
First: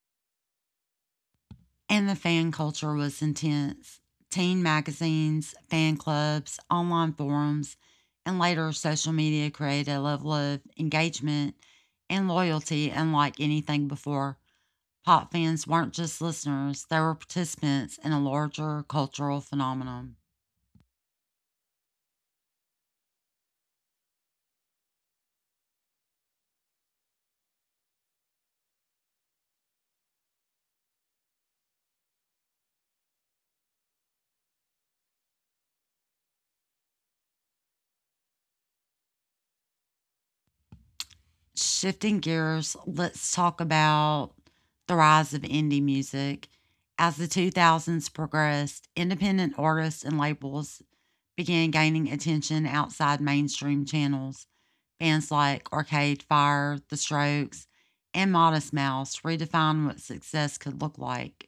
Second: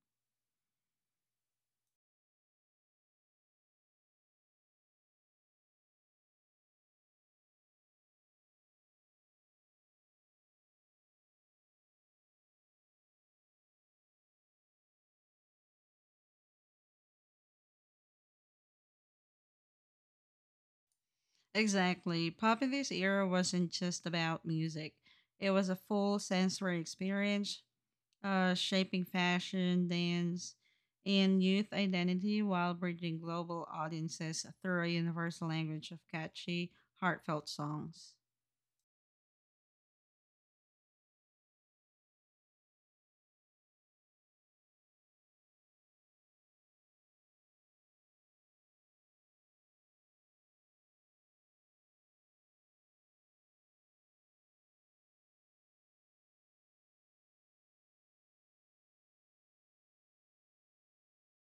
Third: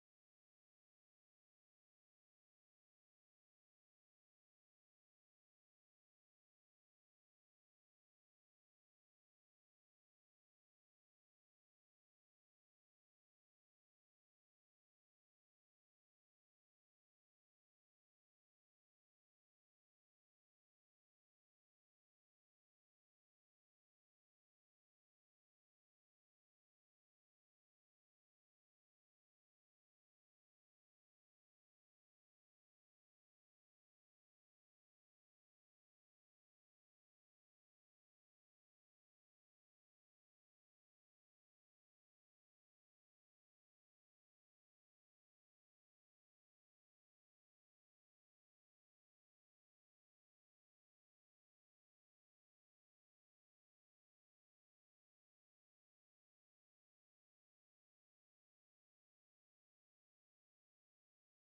And the fan culture was intense. Teen magazines, fan clubs, online forums, and later social media created a level of engagement and loyalty unlike anything before. Pop fans weren't just listeners, they were participants in a larger cultural phenomenon.
Exactly. Pop in this era wasn't just about music, it was a full sensory experience shaping fashion, dance, and youth identity while bridging global audiences through a universal language of catchy, heartfelt songs.
Shifting gears, let's talk about the rise of indie music. As the 2000s progressed, independent artists and labels began gaining attention outside mainstream channels. Bands like Arcade Fire, The Strokes, and Modest Mouse redefined what success could look like.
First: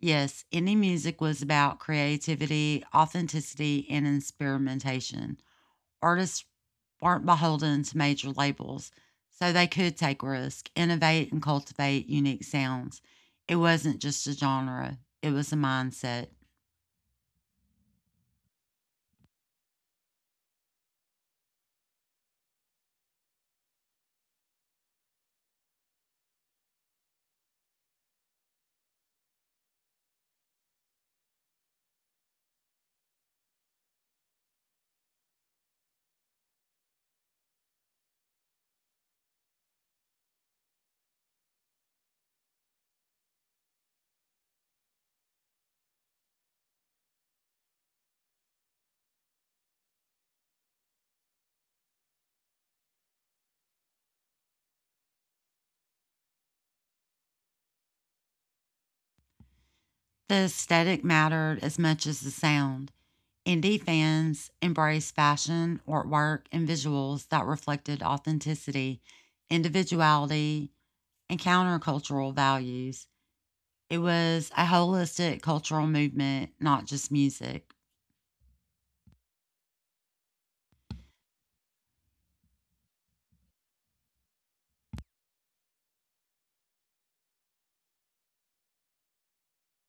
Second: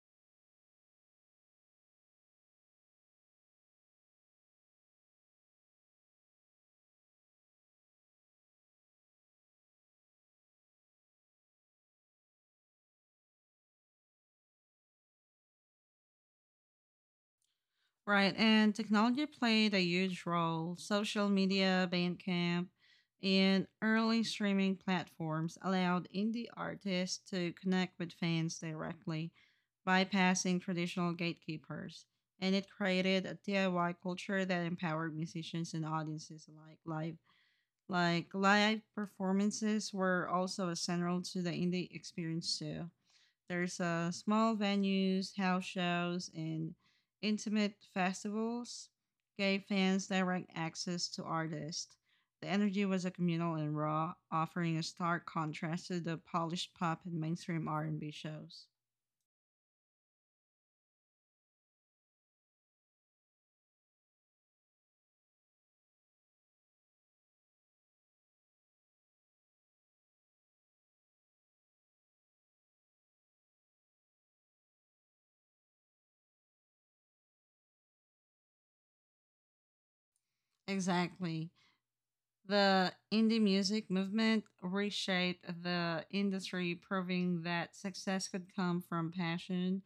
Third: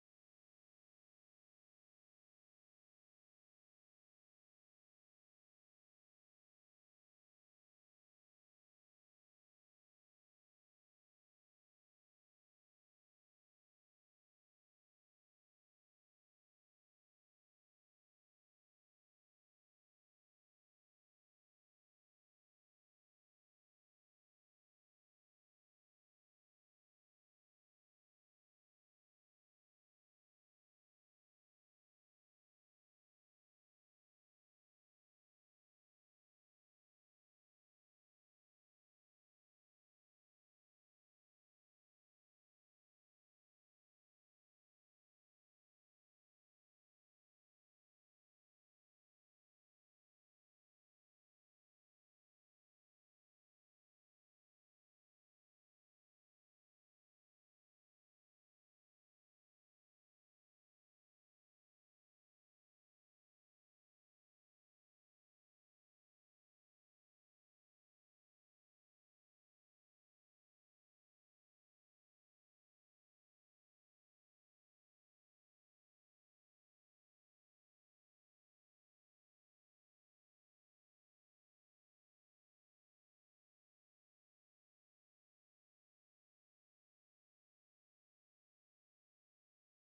Yes, indie music was about creativity, authenticity, and experimentation. Artists weren't beholden to major labels, so they could take risks, innovate, and cultivate unique sounds. It wasn't just a genre, it was a mindset.
Right, and technology played a huge role. Social media, Bandcamp, and early streaming platforms allowed indie artists to connect with fans directly, bypassing traditional gatekeepers. And it created a DIY culture that empowered musicians and audiences alike live Like live performances were also essential to the indie experience too. There's small venues, house shows, and intimate festivals gave fans direct access to artists. The energy was a communal and raw, offering a stark contrast to the polished pop and mainstream R&B shows.
The aesthetic mattered as much as the sound. Indie fans embraced fashion, artwork, and visuals that reflected authenticity, individuality, and countercultural values. It was a holistic cultural movement, not just music.
Exactly. The indie music movement reshaped the industry, proving that success could come from passion,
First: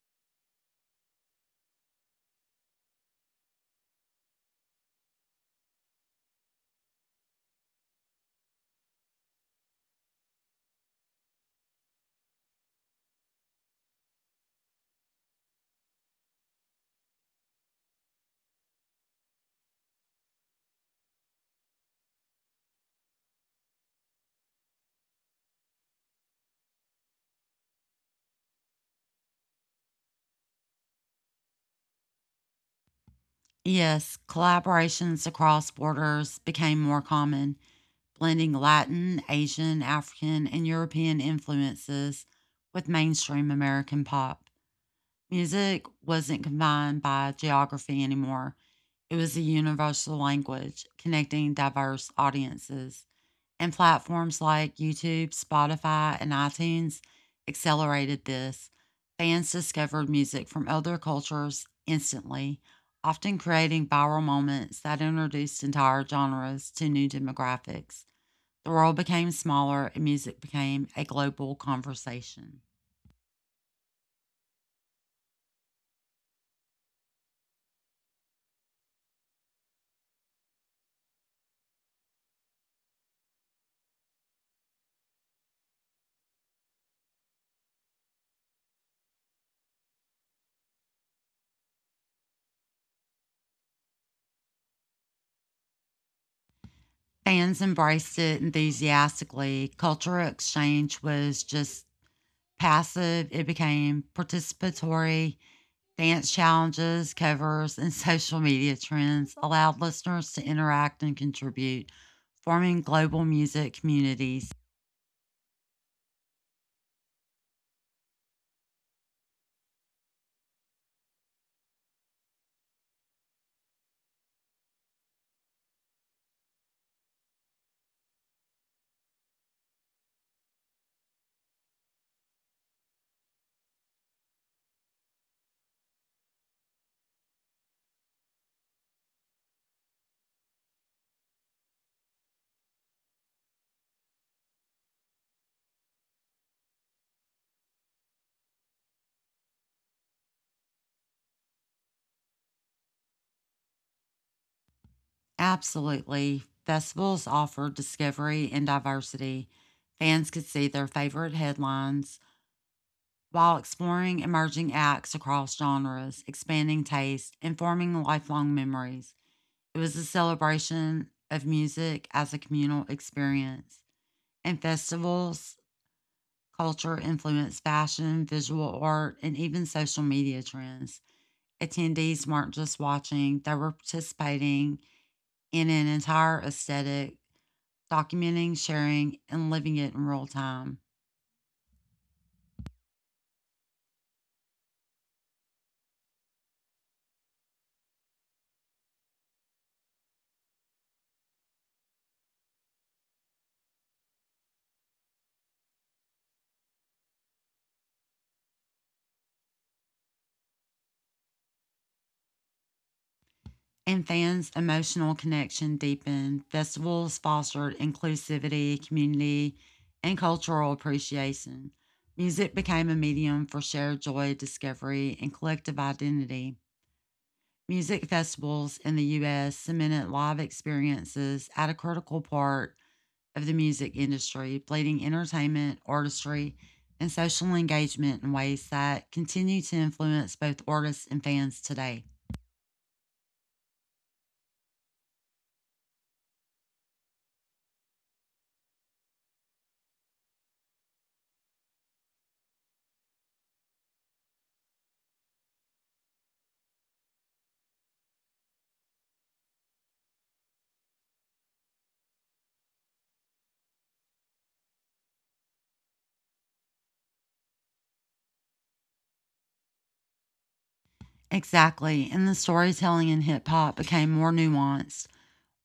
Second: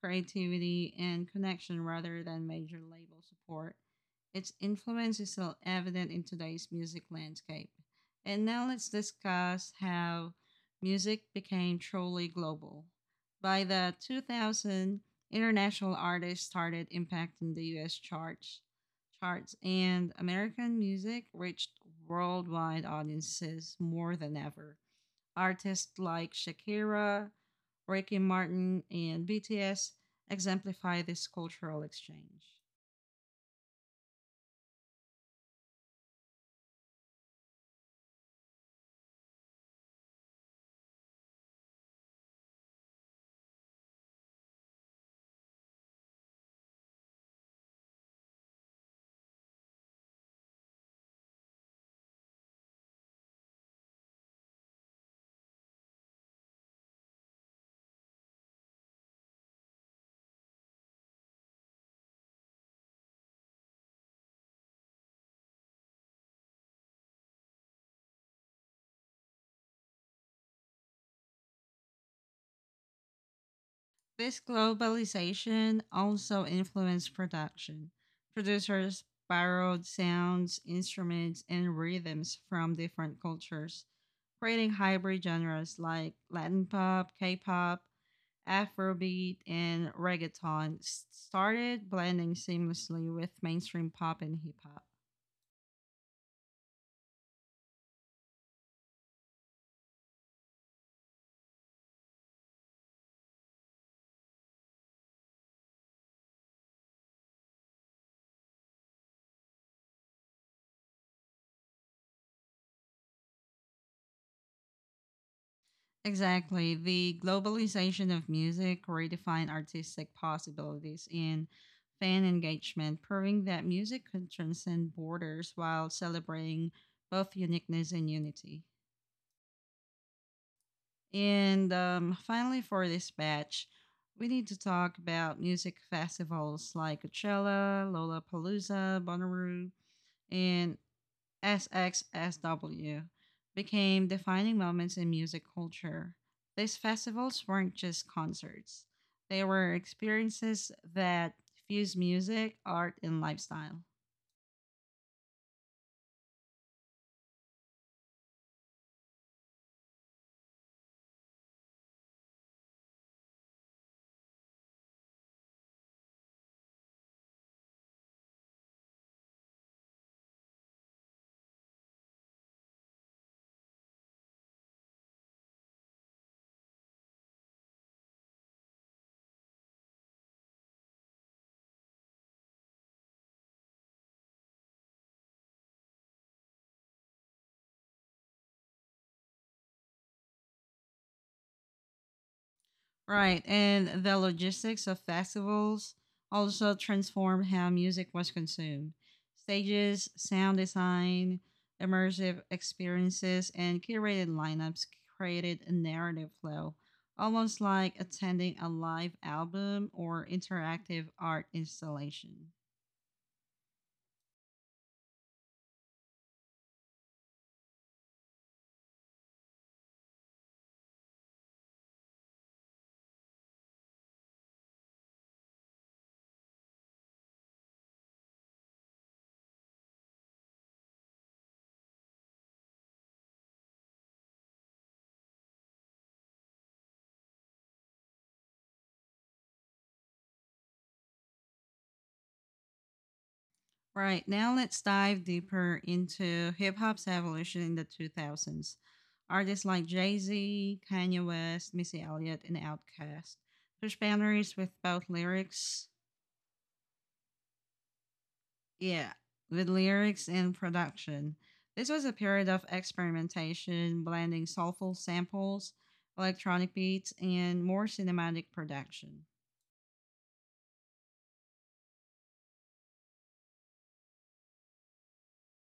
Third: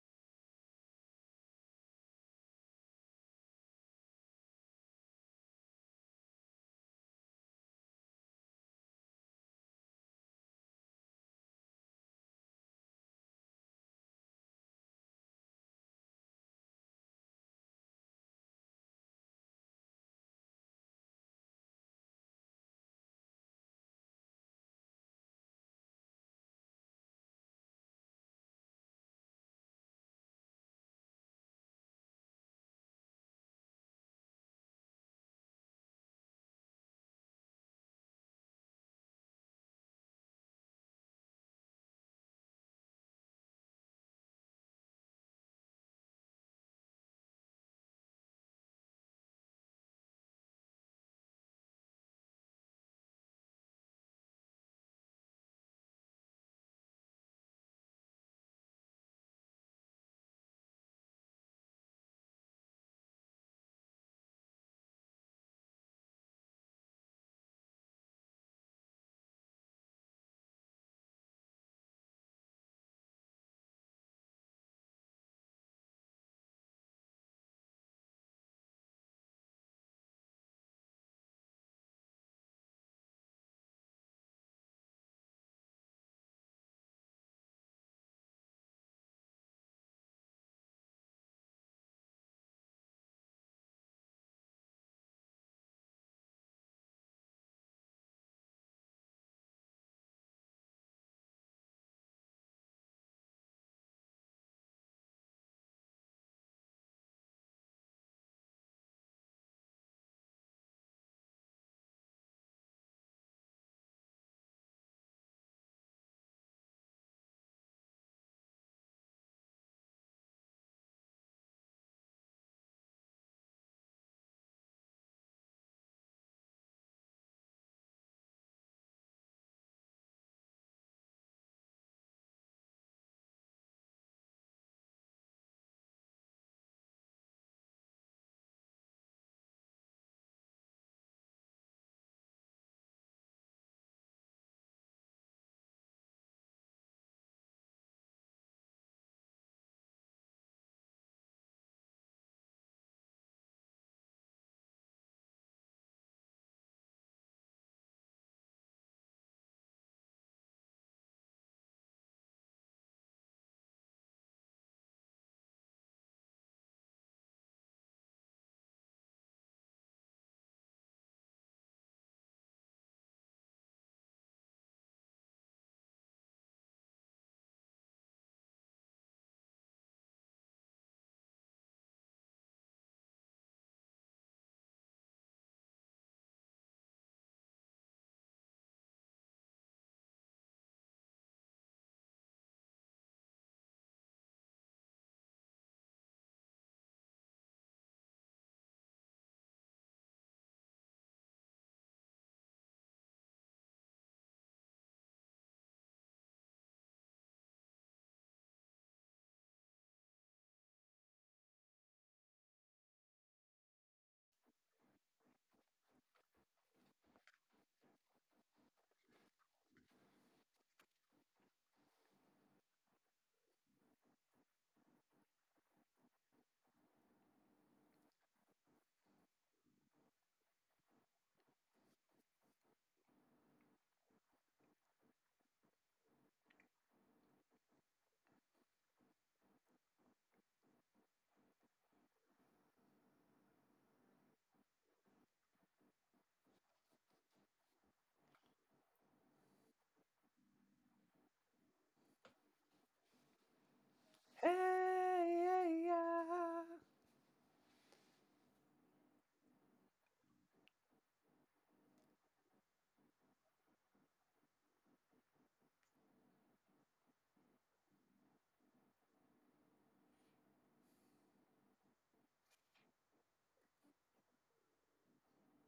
creativity, and connection rather than major label support. Its influence is still evident in today's music landscape. And now let's discuss how music became truly global. By the 2000s, international artists started impacting the US charts, and American music reached worldwide audiences more than ever. Artists like Shakira, Ricky Martin, and BTS exemplify this cultural exchange.
Yes, collaborations across borders became more common, blending Latin, Asian, African, and European influences with mainstream American pop. Music wasn't confined by geography anymore. It was a universal language connecting diverse audiences, and platforms like YouTube, Spotify, and iTunes accelerated this. Fans discovered music from other cultures instantly, often creating viral moments that introduced entire genres to new demographics. The world became smaller and music became a global conversation.
This globalization also influenced production. Producers borrowed sounds, instruments, and rhythms from different cultures creating hybrid genres like Latin pop, K-pop, Afrobeat, and reggaeton started blending seamlessly with mainstream pop and hip hop.
Fans embraced it enthusiastically. Cultural exchange was just passive, it became participatory. Dance challenges, covers, and social media trends allowed listeners to interact and contribute, forming global music communities.
Exactly. The globalization of music redefined artistic possibilities in fan engagement, proving that music can transcend borders while celebrating both uniqueness and unity. And finally, for this batch, we need to talk about music festivals like Coachella, Lollapalooza, Bonnaroo, and SXSW became defining moments in music culture. These festivals weren't just concerts, they were experiences that fused music, art, and lifestyle.
Absolutely, festivals offered discovery and diversity. Fans could see their favorite headlines while exploring emerging acts across genres, expanding taste, and forming lifelong memories. It was a celebration of music as a communal experience. And festivals, culture influenced fashion, visual art, and even social media trends. Attendees weren't just watching, they were participating in an entire aesthetic, documenting, sharing, and living it in real time.
Right, and the logistics of festivals also transformed how music was consumed. Stages, sound design, immersive experiences, and curated lineups created a narrative flow, almost like attending a live album or interactive art installation.
And fans' emotional connection deepened. Festivals fostered inclusivity, community, and cultural appreciation. Music became a medium for shared joy, discovery, and collective identity. Music festivals in the US cemented live experiences at a critical part of the music industry, blending entertainment, artistry, and social engagement in ways that continue to influence both artists and fans today.
Right, now let's dive deeper into hip hop's evolution in the 2000s. Artists like Jay Z, Kanye West, Missy Elliott, and Outkast push boundaries with both
Yeah.
yeah, with lyrics and production. This was a period of experimentation, blending soulful samples, electronic beats, and more cinematic production.
Exactly, and the storytelling in hip hop became more nuanced.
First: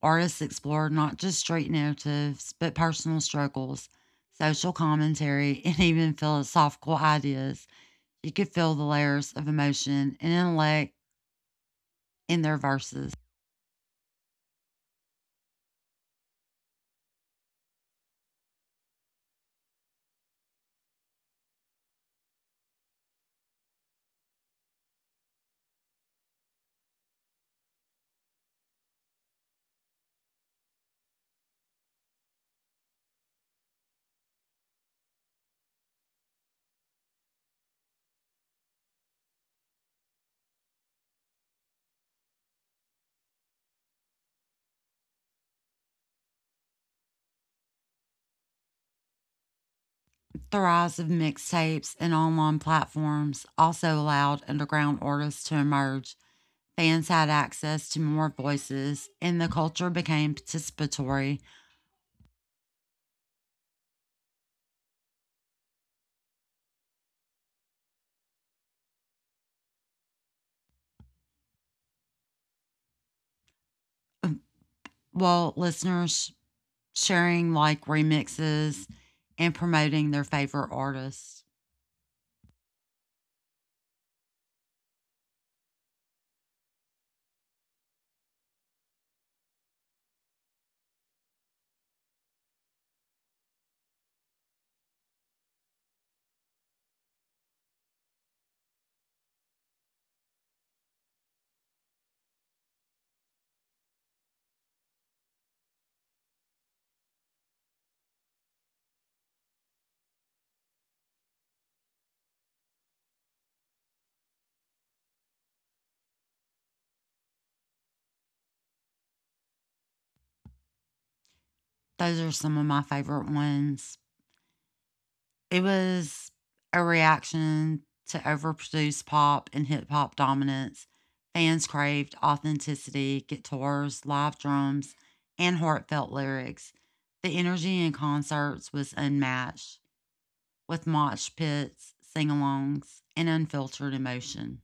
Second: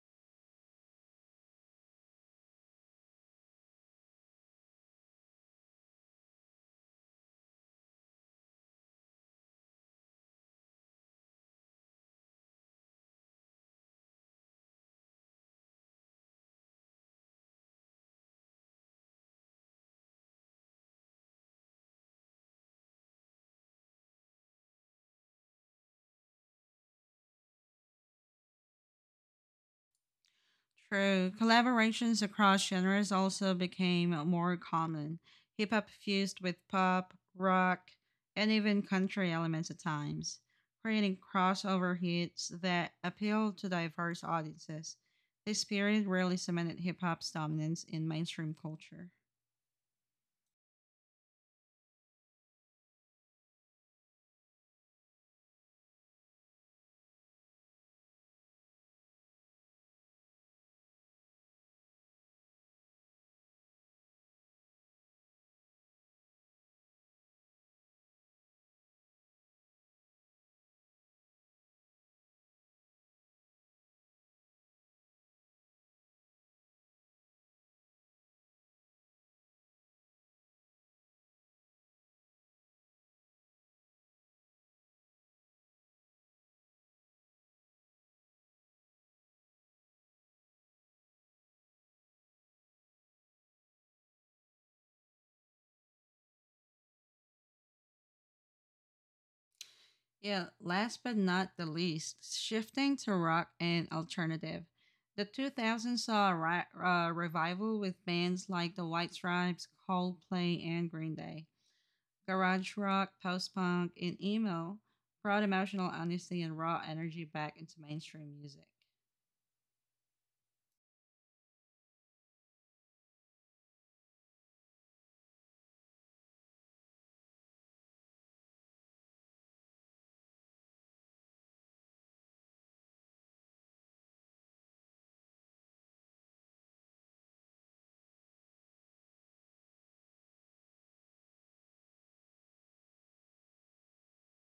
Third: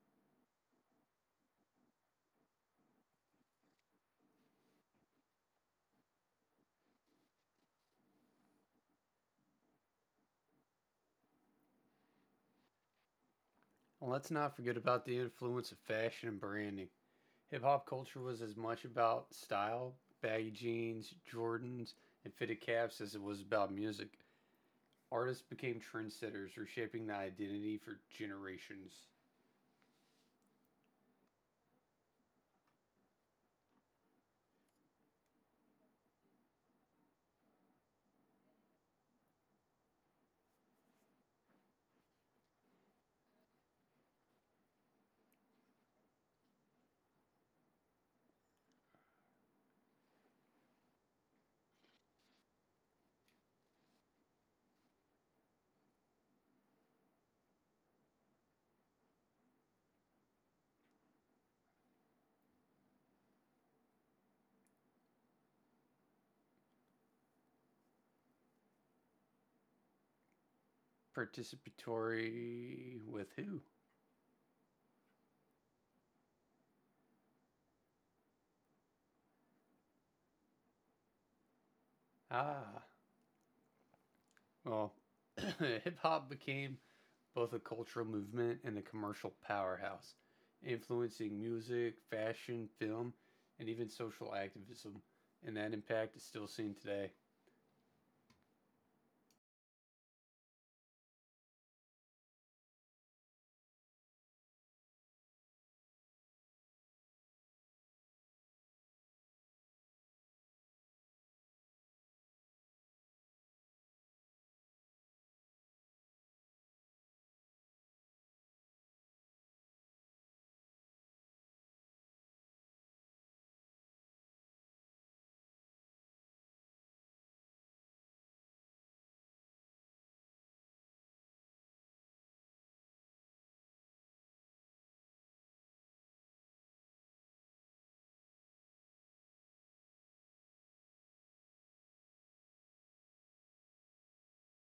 Artists explored not just street narratives, but personal struggles, social commentary, and even philosophical ideas. You could feel the layers of emotion and intellect in their verses.
And let's not forget about the influence of fashion and branding. Hip hop culture was as much about style, baggy jeans, Jordans, and fitted caps as it was about music. Artists became trendsetters, reshaping the identity for generations.
True. Collaborations across genres also became more common. Hip hop fused with pop, rock, and even country elements at times, creating crossover hits that appealed to diverse audiences. This period really cemented hip hop's dominance in mainstream culture.
The rise of mixtapes and online platforms also allowed underground artists to emerge. Fans had access to more voices, and the culture became participatory,
Participatory with who?
while listeners sharing like remixes and promoting their favorite artists.
Ah, well, hip hop became both a cultural movement and a commercial powerhouse, influencing music, fashion, film, and even social activism, and that impact is still seen today.
Yeah, last but not the least, shifting to rock and alternative. The 2000s saw a revival with bands like the White Stripes, Coldplay, and Green Day. Garage rock, post punk, and emo brought emotional honesty and raw energy back into mainstream music.
Those are some of my favorite ones. It was a reaction to overproduced pop and hip hop dominance. Fans craved authenticity, guitars, live drums, and heartfelt lyrics. The energy in concerts was unmatched, with mosh pits, sing alongs, and unfiltered emotion.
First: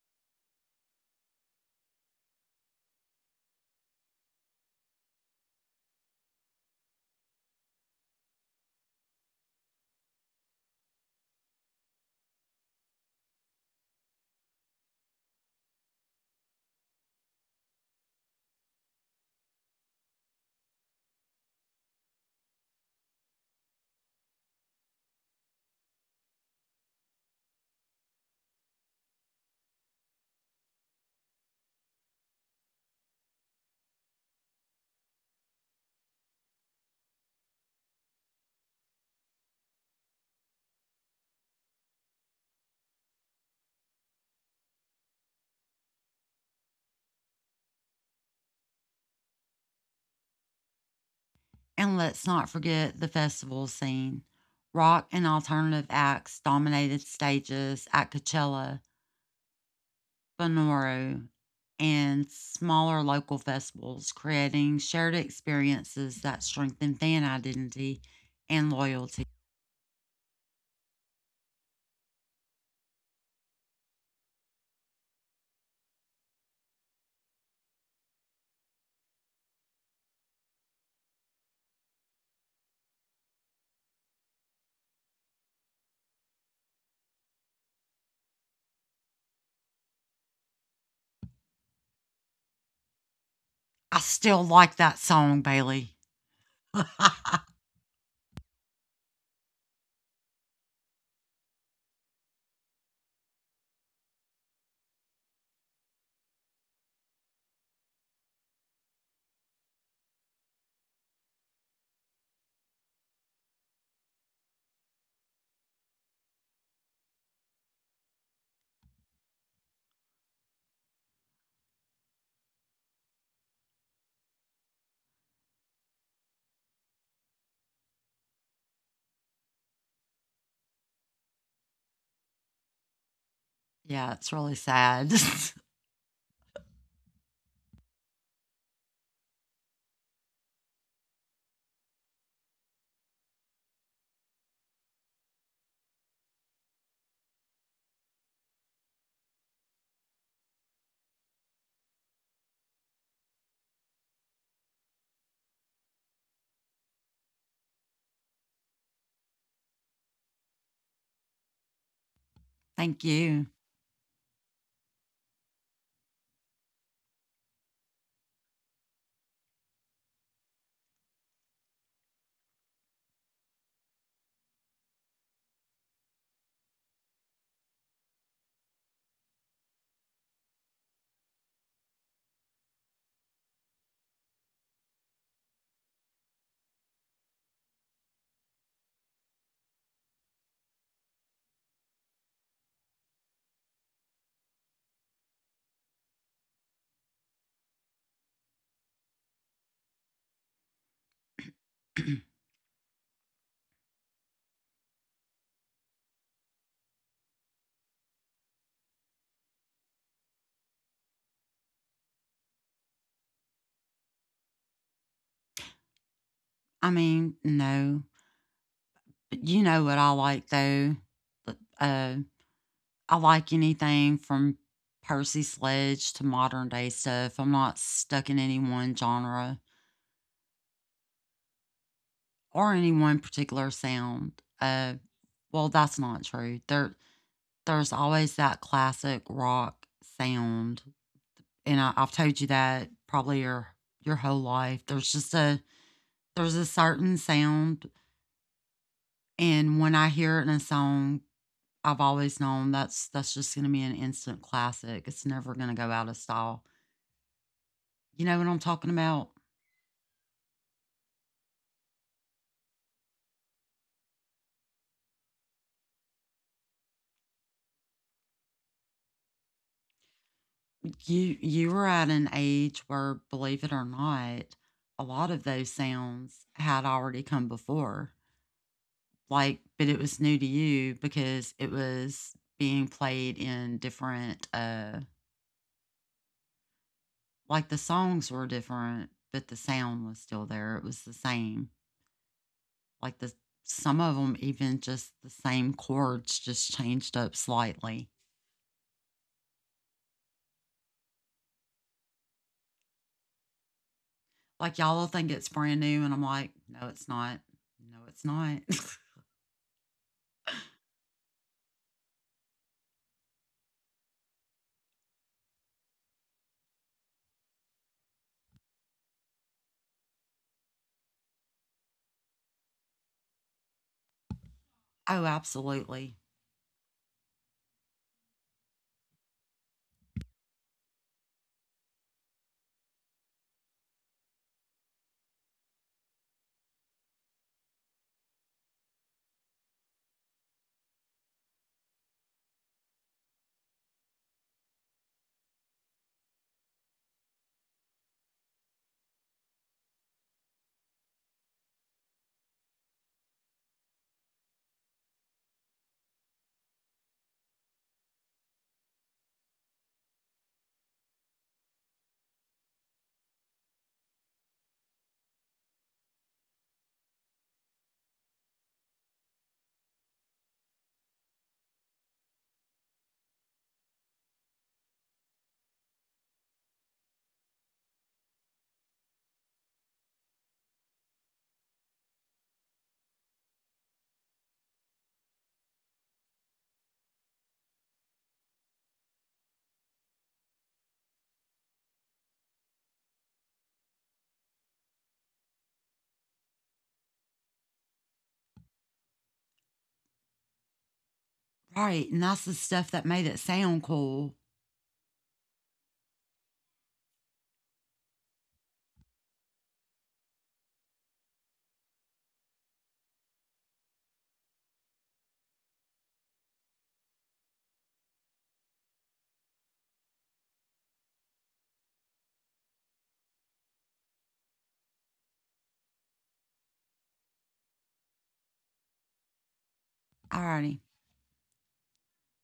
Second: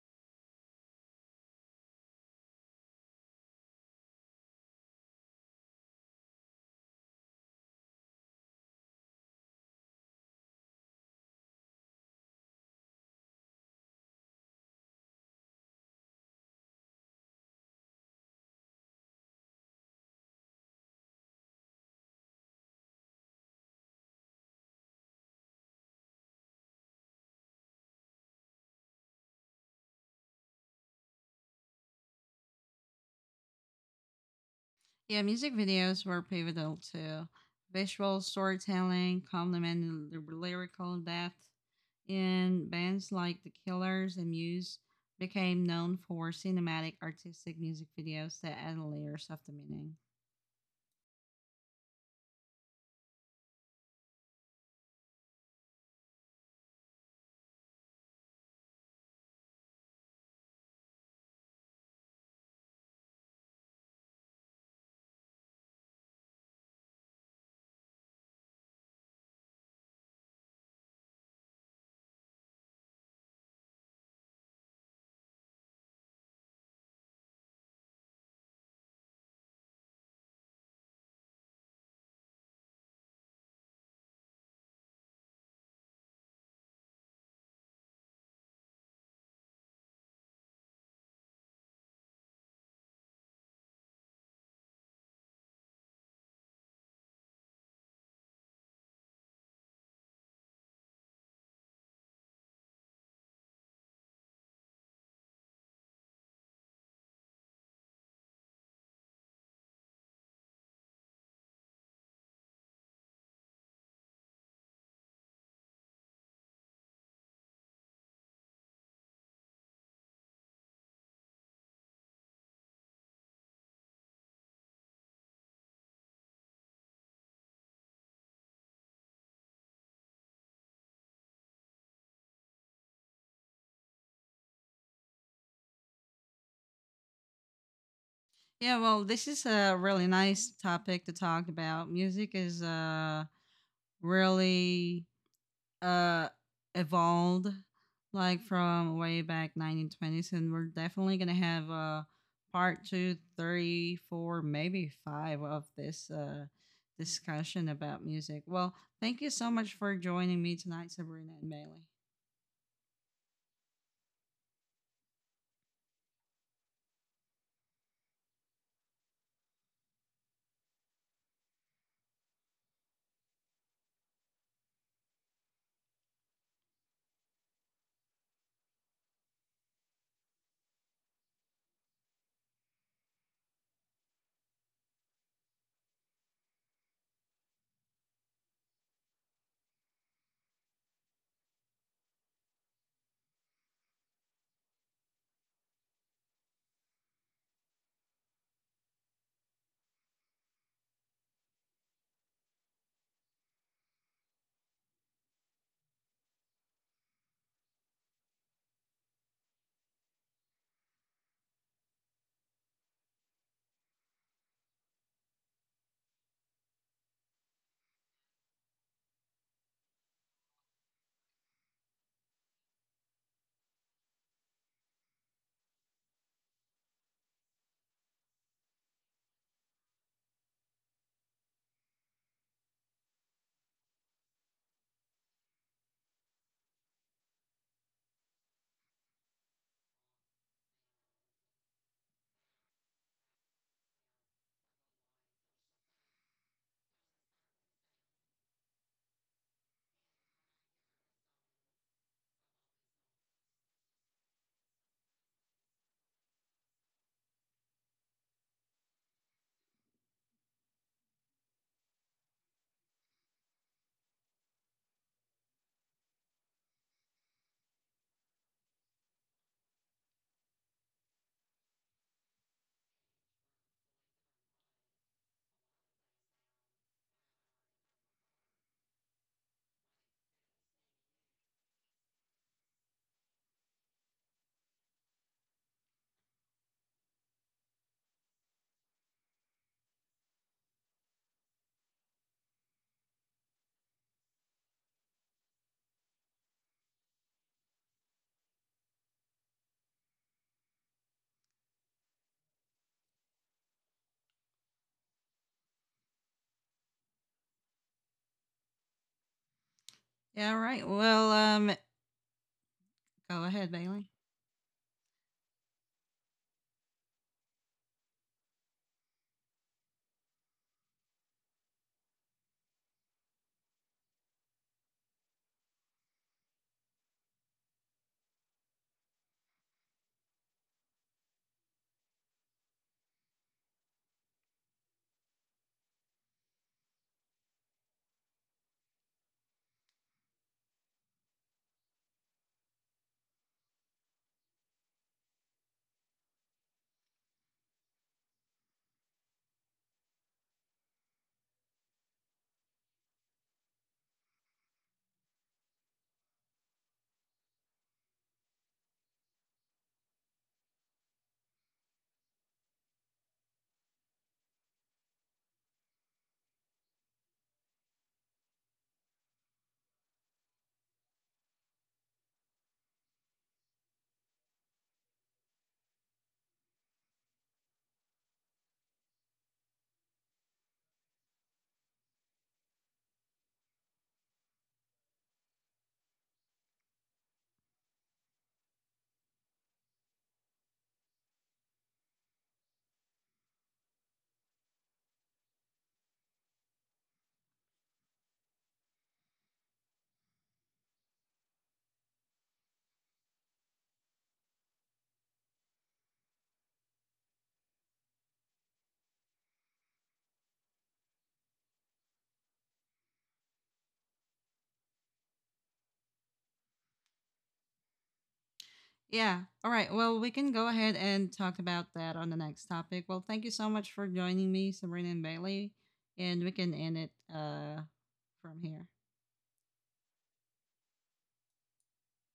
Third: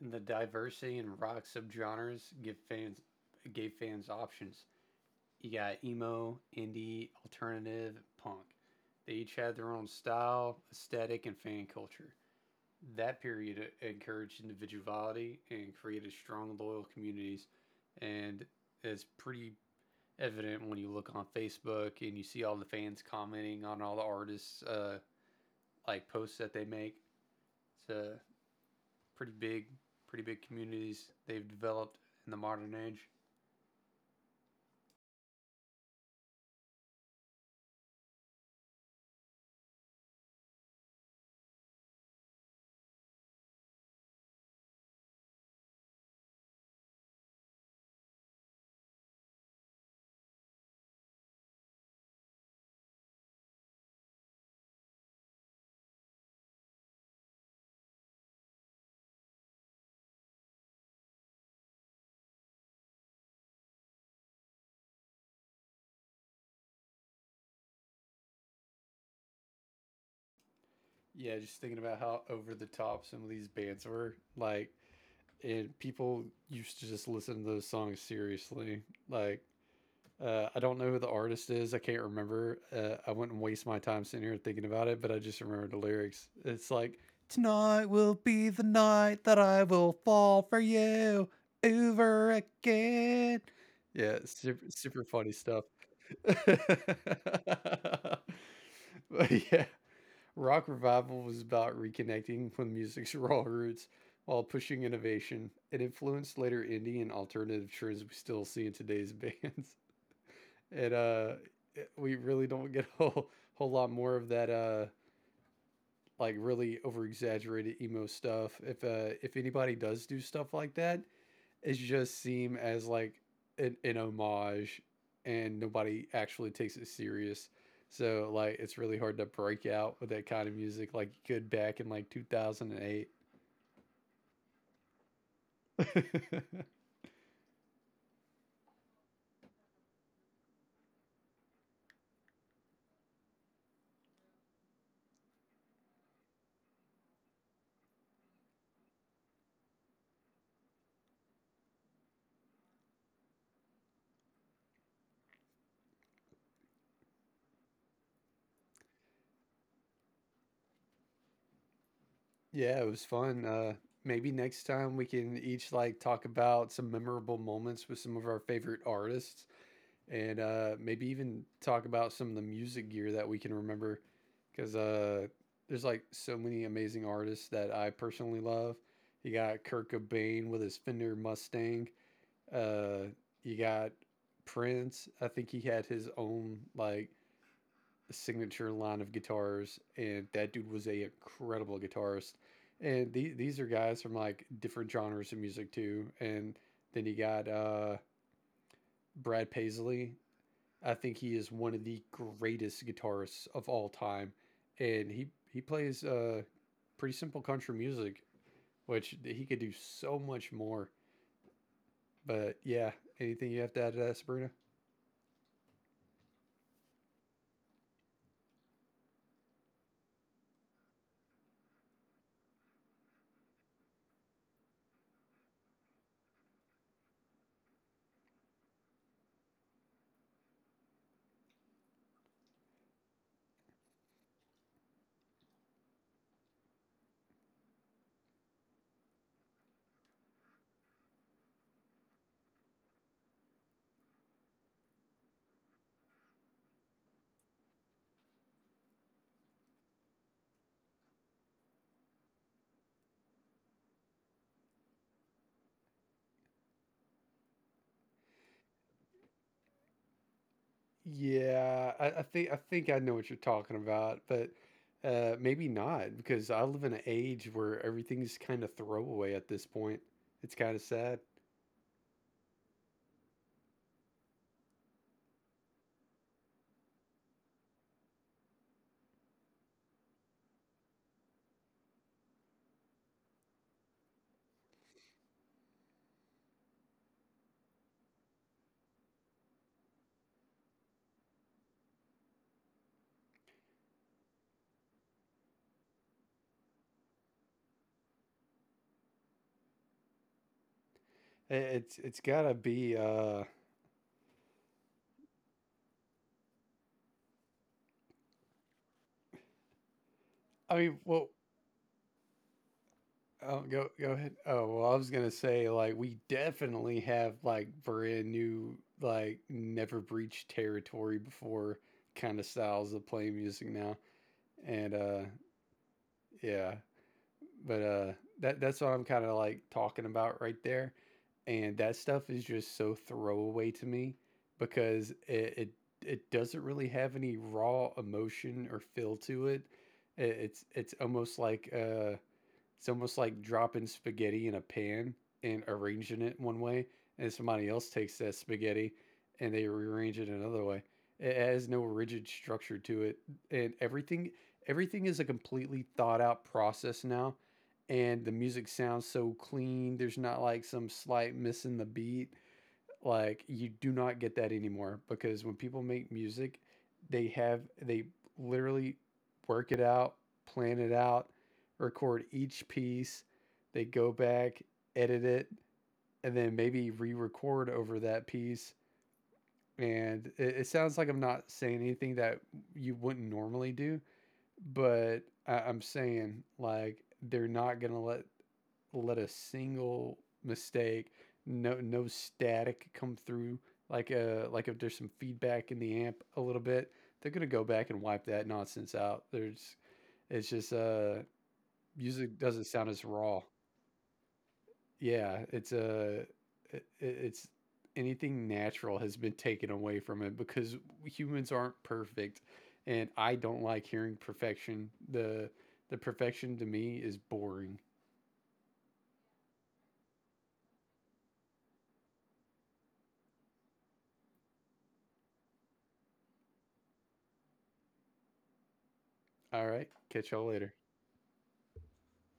And the diversity in rock subgenres give fans gave fans options. You got emo, indie, alternative, punk. They each had their own style, aesthetic, and fan culture. That period encouraged individuality and created strong, loyal communities, and it's pretty evident when you look on Facebook and you see all the fans commenting on all the artists like posts that they make. It's a pretty big, pretty big communities they've developed in the modern age.
Yeah, music videos were pivotal too. Visual storytelling complemented the lyrical depth, and bands like The Killers and Muse became known for cinematic artistic music videos that add layers of the meaning.
And let's not forget the festival scene. Rock and alternative acts dominated stages at Coachella, Bonoro, and smaller local festivals, creating shared experiences that strengthen fan identity and loyalty.
Yeah, just thinking about how over the top some of these bands were. Like, and people used to just listen to those songs seriously. Like, I don't know who the artist is. I can't remember. I wouldn't waste my time sitting here thinking about it, but I just remember the lyrics. It's like, tonight will be the night that I will fall for you over again.
I
Yeah, it's
still
super,
like that
super funny
song,
stuff.
Bailey.
But yeah, rock revival was about reconnecting with music's raw roots while pushing innovation. It influenced later indie and alternative trends we still see in today's bands. it uh we really don't get a whole lot more of that like really over exaggerated emo stuff. If if anybody does do stuff like that, it just seem as like an homage, and nobody actually takes it serious. So like it's really hard to break out with that kind of music like you could back in like 2008.
Yeah, it's really sad.
Yeah, well, this is a really nice topic to talk about. Music is a really uh evolved like from way back 1920s, and we're definitely gonna have part two, three, four maybe five of this discussion about music. Well, thank you so much for joining me tonight, Sabrina and Bailey.
Yeah, it was
Thank
fun.
you.
Maybe next time we can each like talk about some memorable moments with some of our favorite artists, and maybe even talk about some of the music gear that we can remember, because there's like so many amazing artists that I personally love. You got Kurt Cobain with his Fender Mustang. Uh, you got Prince. I think he had his own like signature line of guitars, and that dude was a incredible guitarist. And these are guys from like different genres of music too. And then you got Brad Paisley. I think he is one of the greatest guitarists of all time, and he plays pretty simple country music, which he could do so much more. But yeah, anything you have to add to that, Sabrina?
I mean, no, but you know what I like though. Uh, I like anything from Percy Sledge to modern day stuff. I'm not stuck in any one genre or any one particular sound. Uh, Well, that's not true. There's always that classic rock sound, and I've told you that probably your whole life. There's just a there's a certain sound, and when I hear it in a song, I've always known that's just gonna be an instant classic. It's never gonna go out of style. You know what I'm talking about?
Yeah, I think I know what you're talking about, but maybe not because I live in an age where everything's kind of throwaway at this point. It's kind of sad.
You were at an age where, believe it or not, a lot of those sounds had already come before. Like but it was new to you because it was being played in different like the songs were different but the sound was still there it was the same like the some of them even just the same chords just changed up slightly
I- It's gotta be.
like y'all think it's brand new and I'm like no it's not no it's not.
Yeah, all
I
right,
mean, well,
well, go
Oh,
ahead, Bailey.
go ahead. Oh, well, I was gonna say like we definitely have like brand new like never breached territory before kind of styles of playing music now, and
Oh absolutely
yeah, but that that's what I'm kind of like talking about right there, and that stuff is just so throwaway to me because it, it doesn't really have any raw emotion or feel to it. It's almost like it's almost like dropping spaghetti in a pan and arranging it one way, and somebody else takes that spaghetti and they rearrange it another way. It has no rigid structure to it, and everything is a completely thought out process now. And the music sounds so clean. There's not like some slight missing the beat. Like you do not get that anymore because when people make music, they literally work it out, plan it out, record each piece, they go back, edit it, and then maybe re-record over that piece. And it sounds like I'm not saying anything that you wouldn't normally do, but I'm saying like they're not gonna let a single mistake, no static come through. Like if there's some feedback in the amp a little bit, they're gonna go back and wipe that nonsense out. There's it's just
right and
music
that's the
doesn't sound
stuff
as
that made
raw.
it sound cool.
Yeah, it's a it's anything natural has been taken away from it because humans aren't perfect, and I don't like hearing perfection. The perfection to me is boring.
Yeah, all right, well, we can go ahead and talk about that on the next topic. Well, thank you so much for joining me, Sabrina and Bailey, and we can end it from here.
All right, catch y'all later.
Alrighty.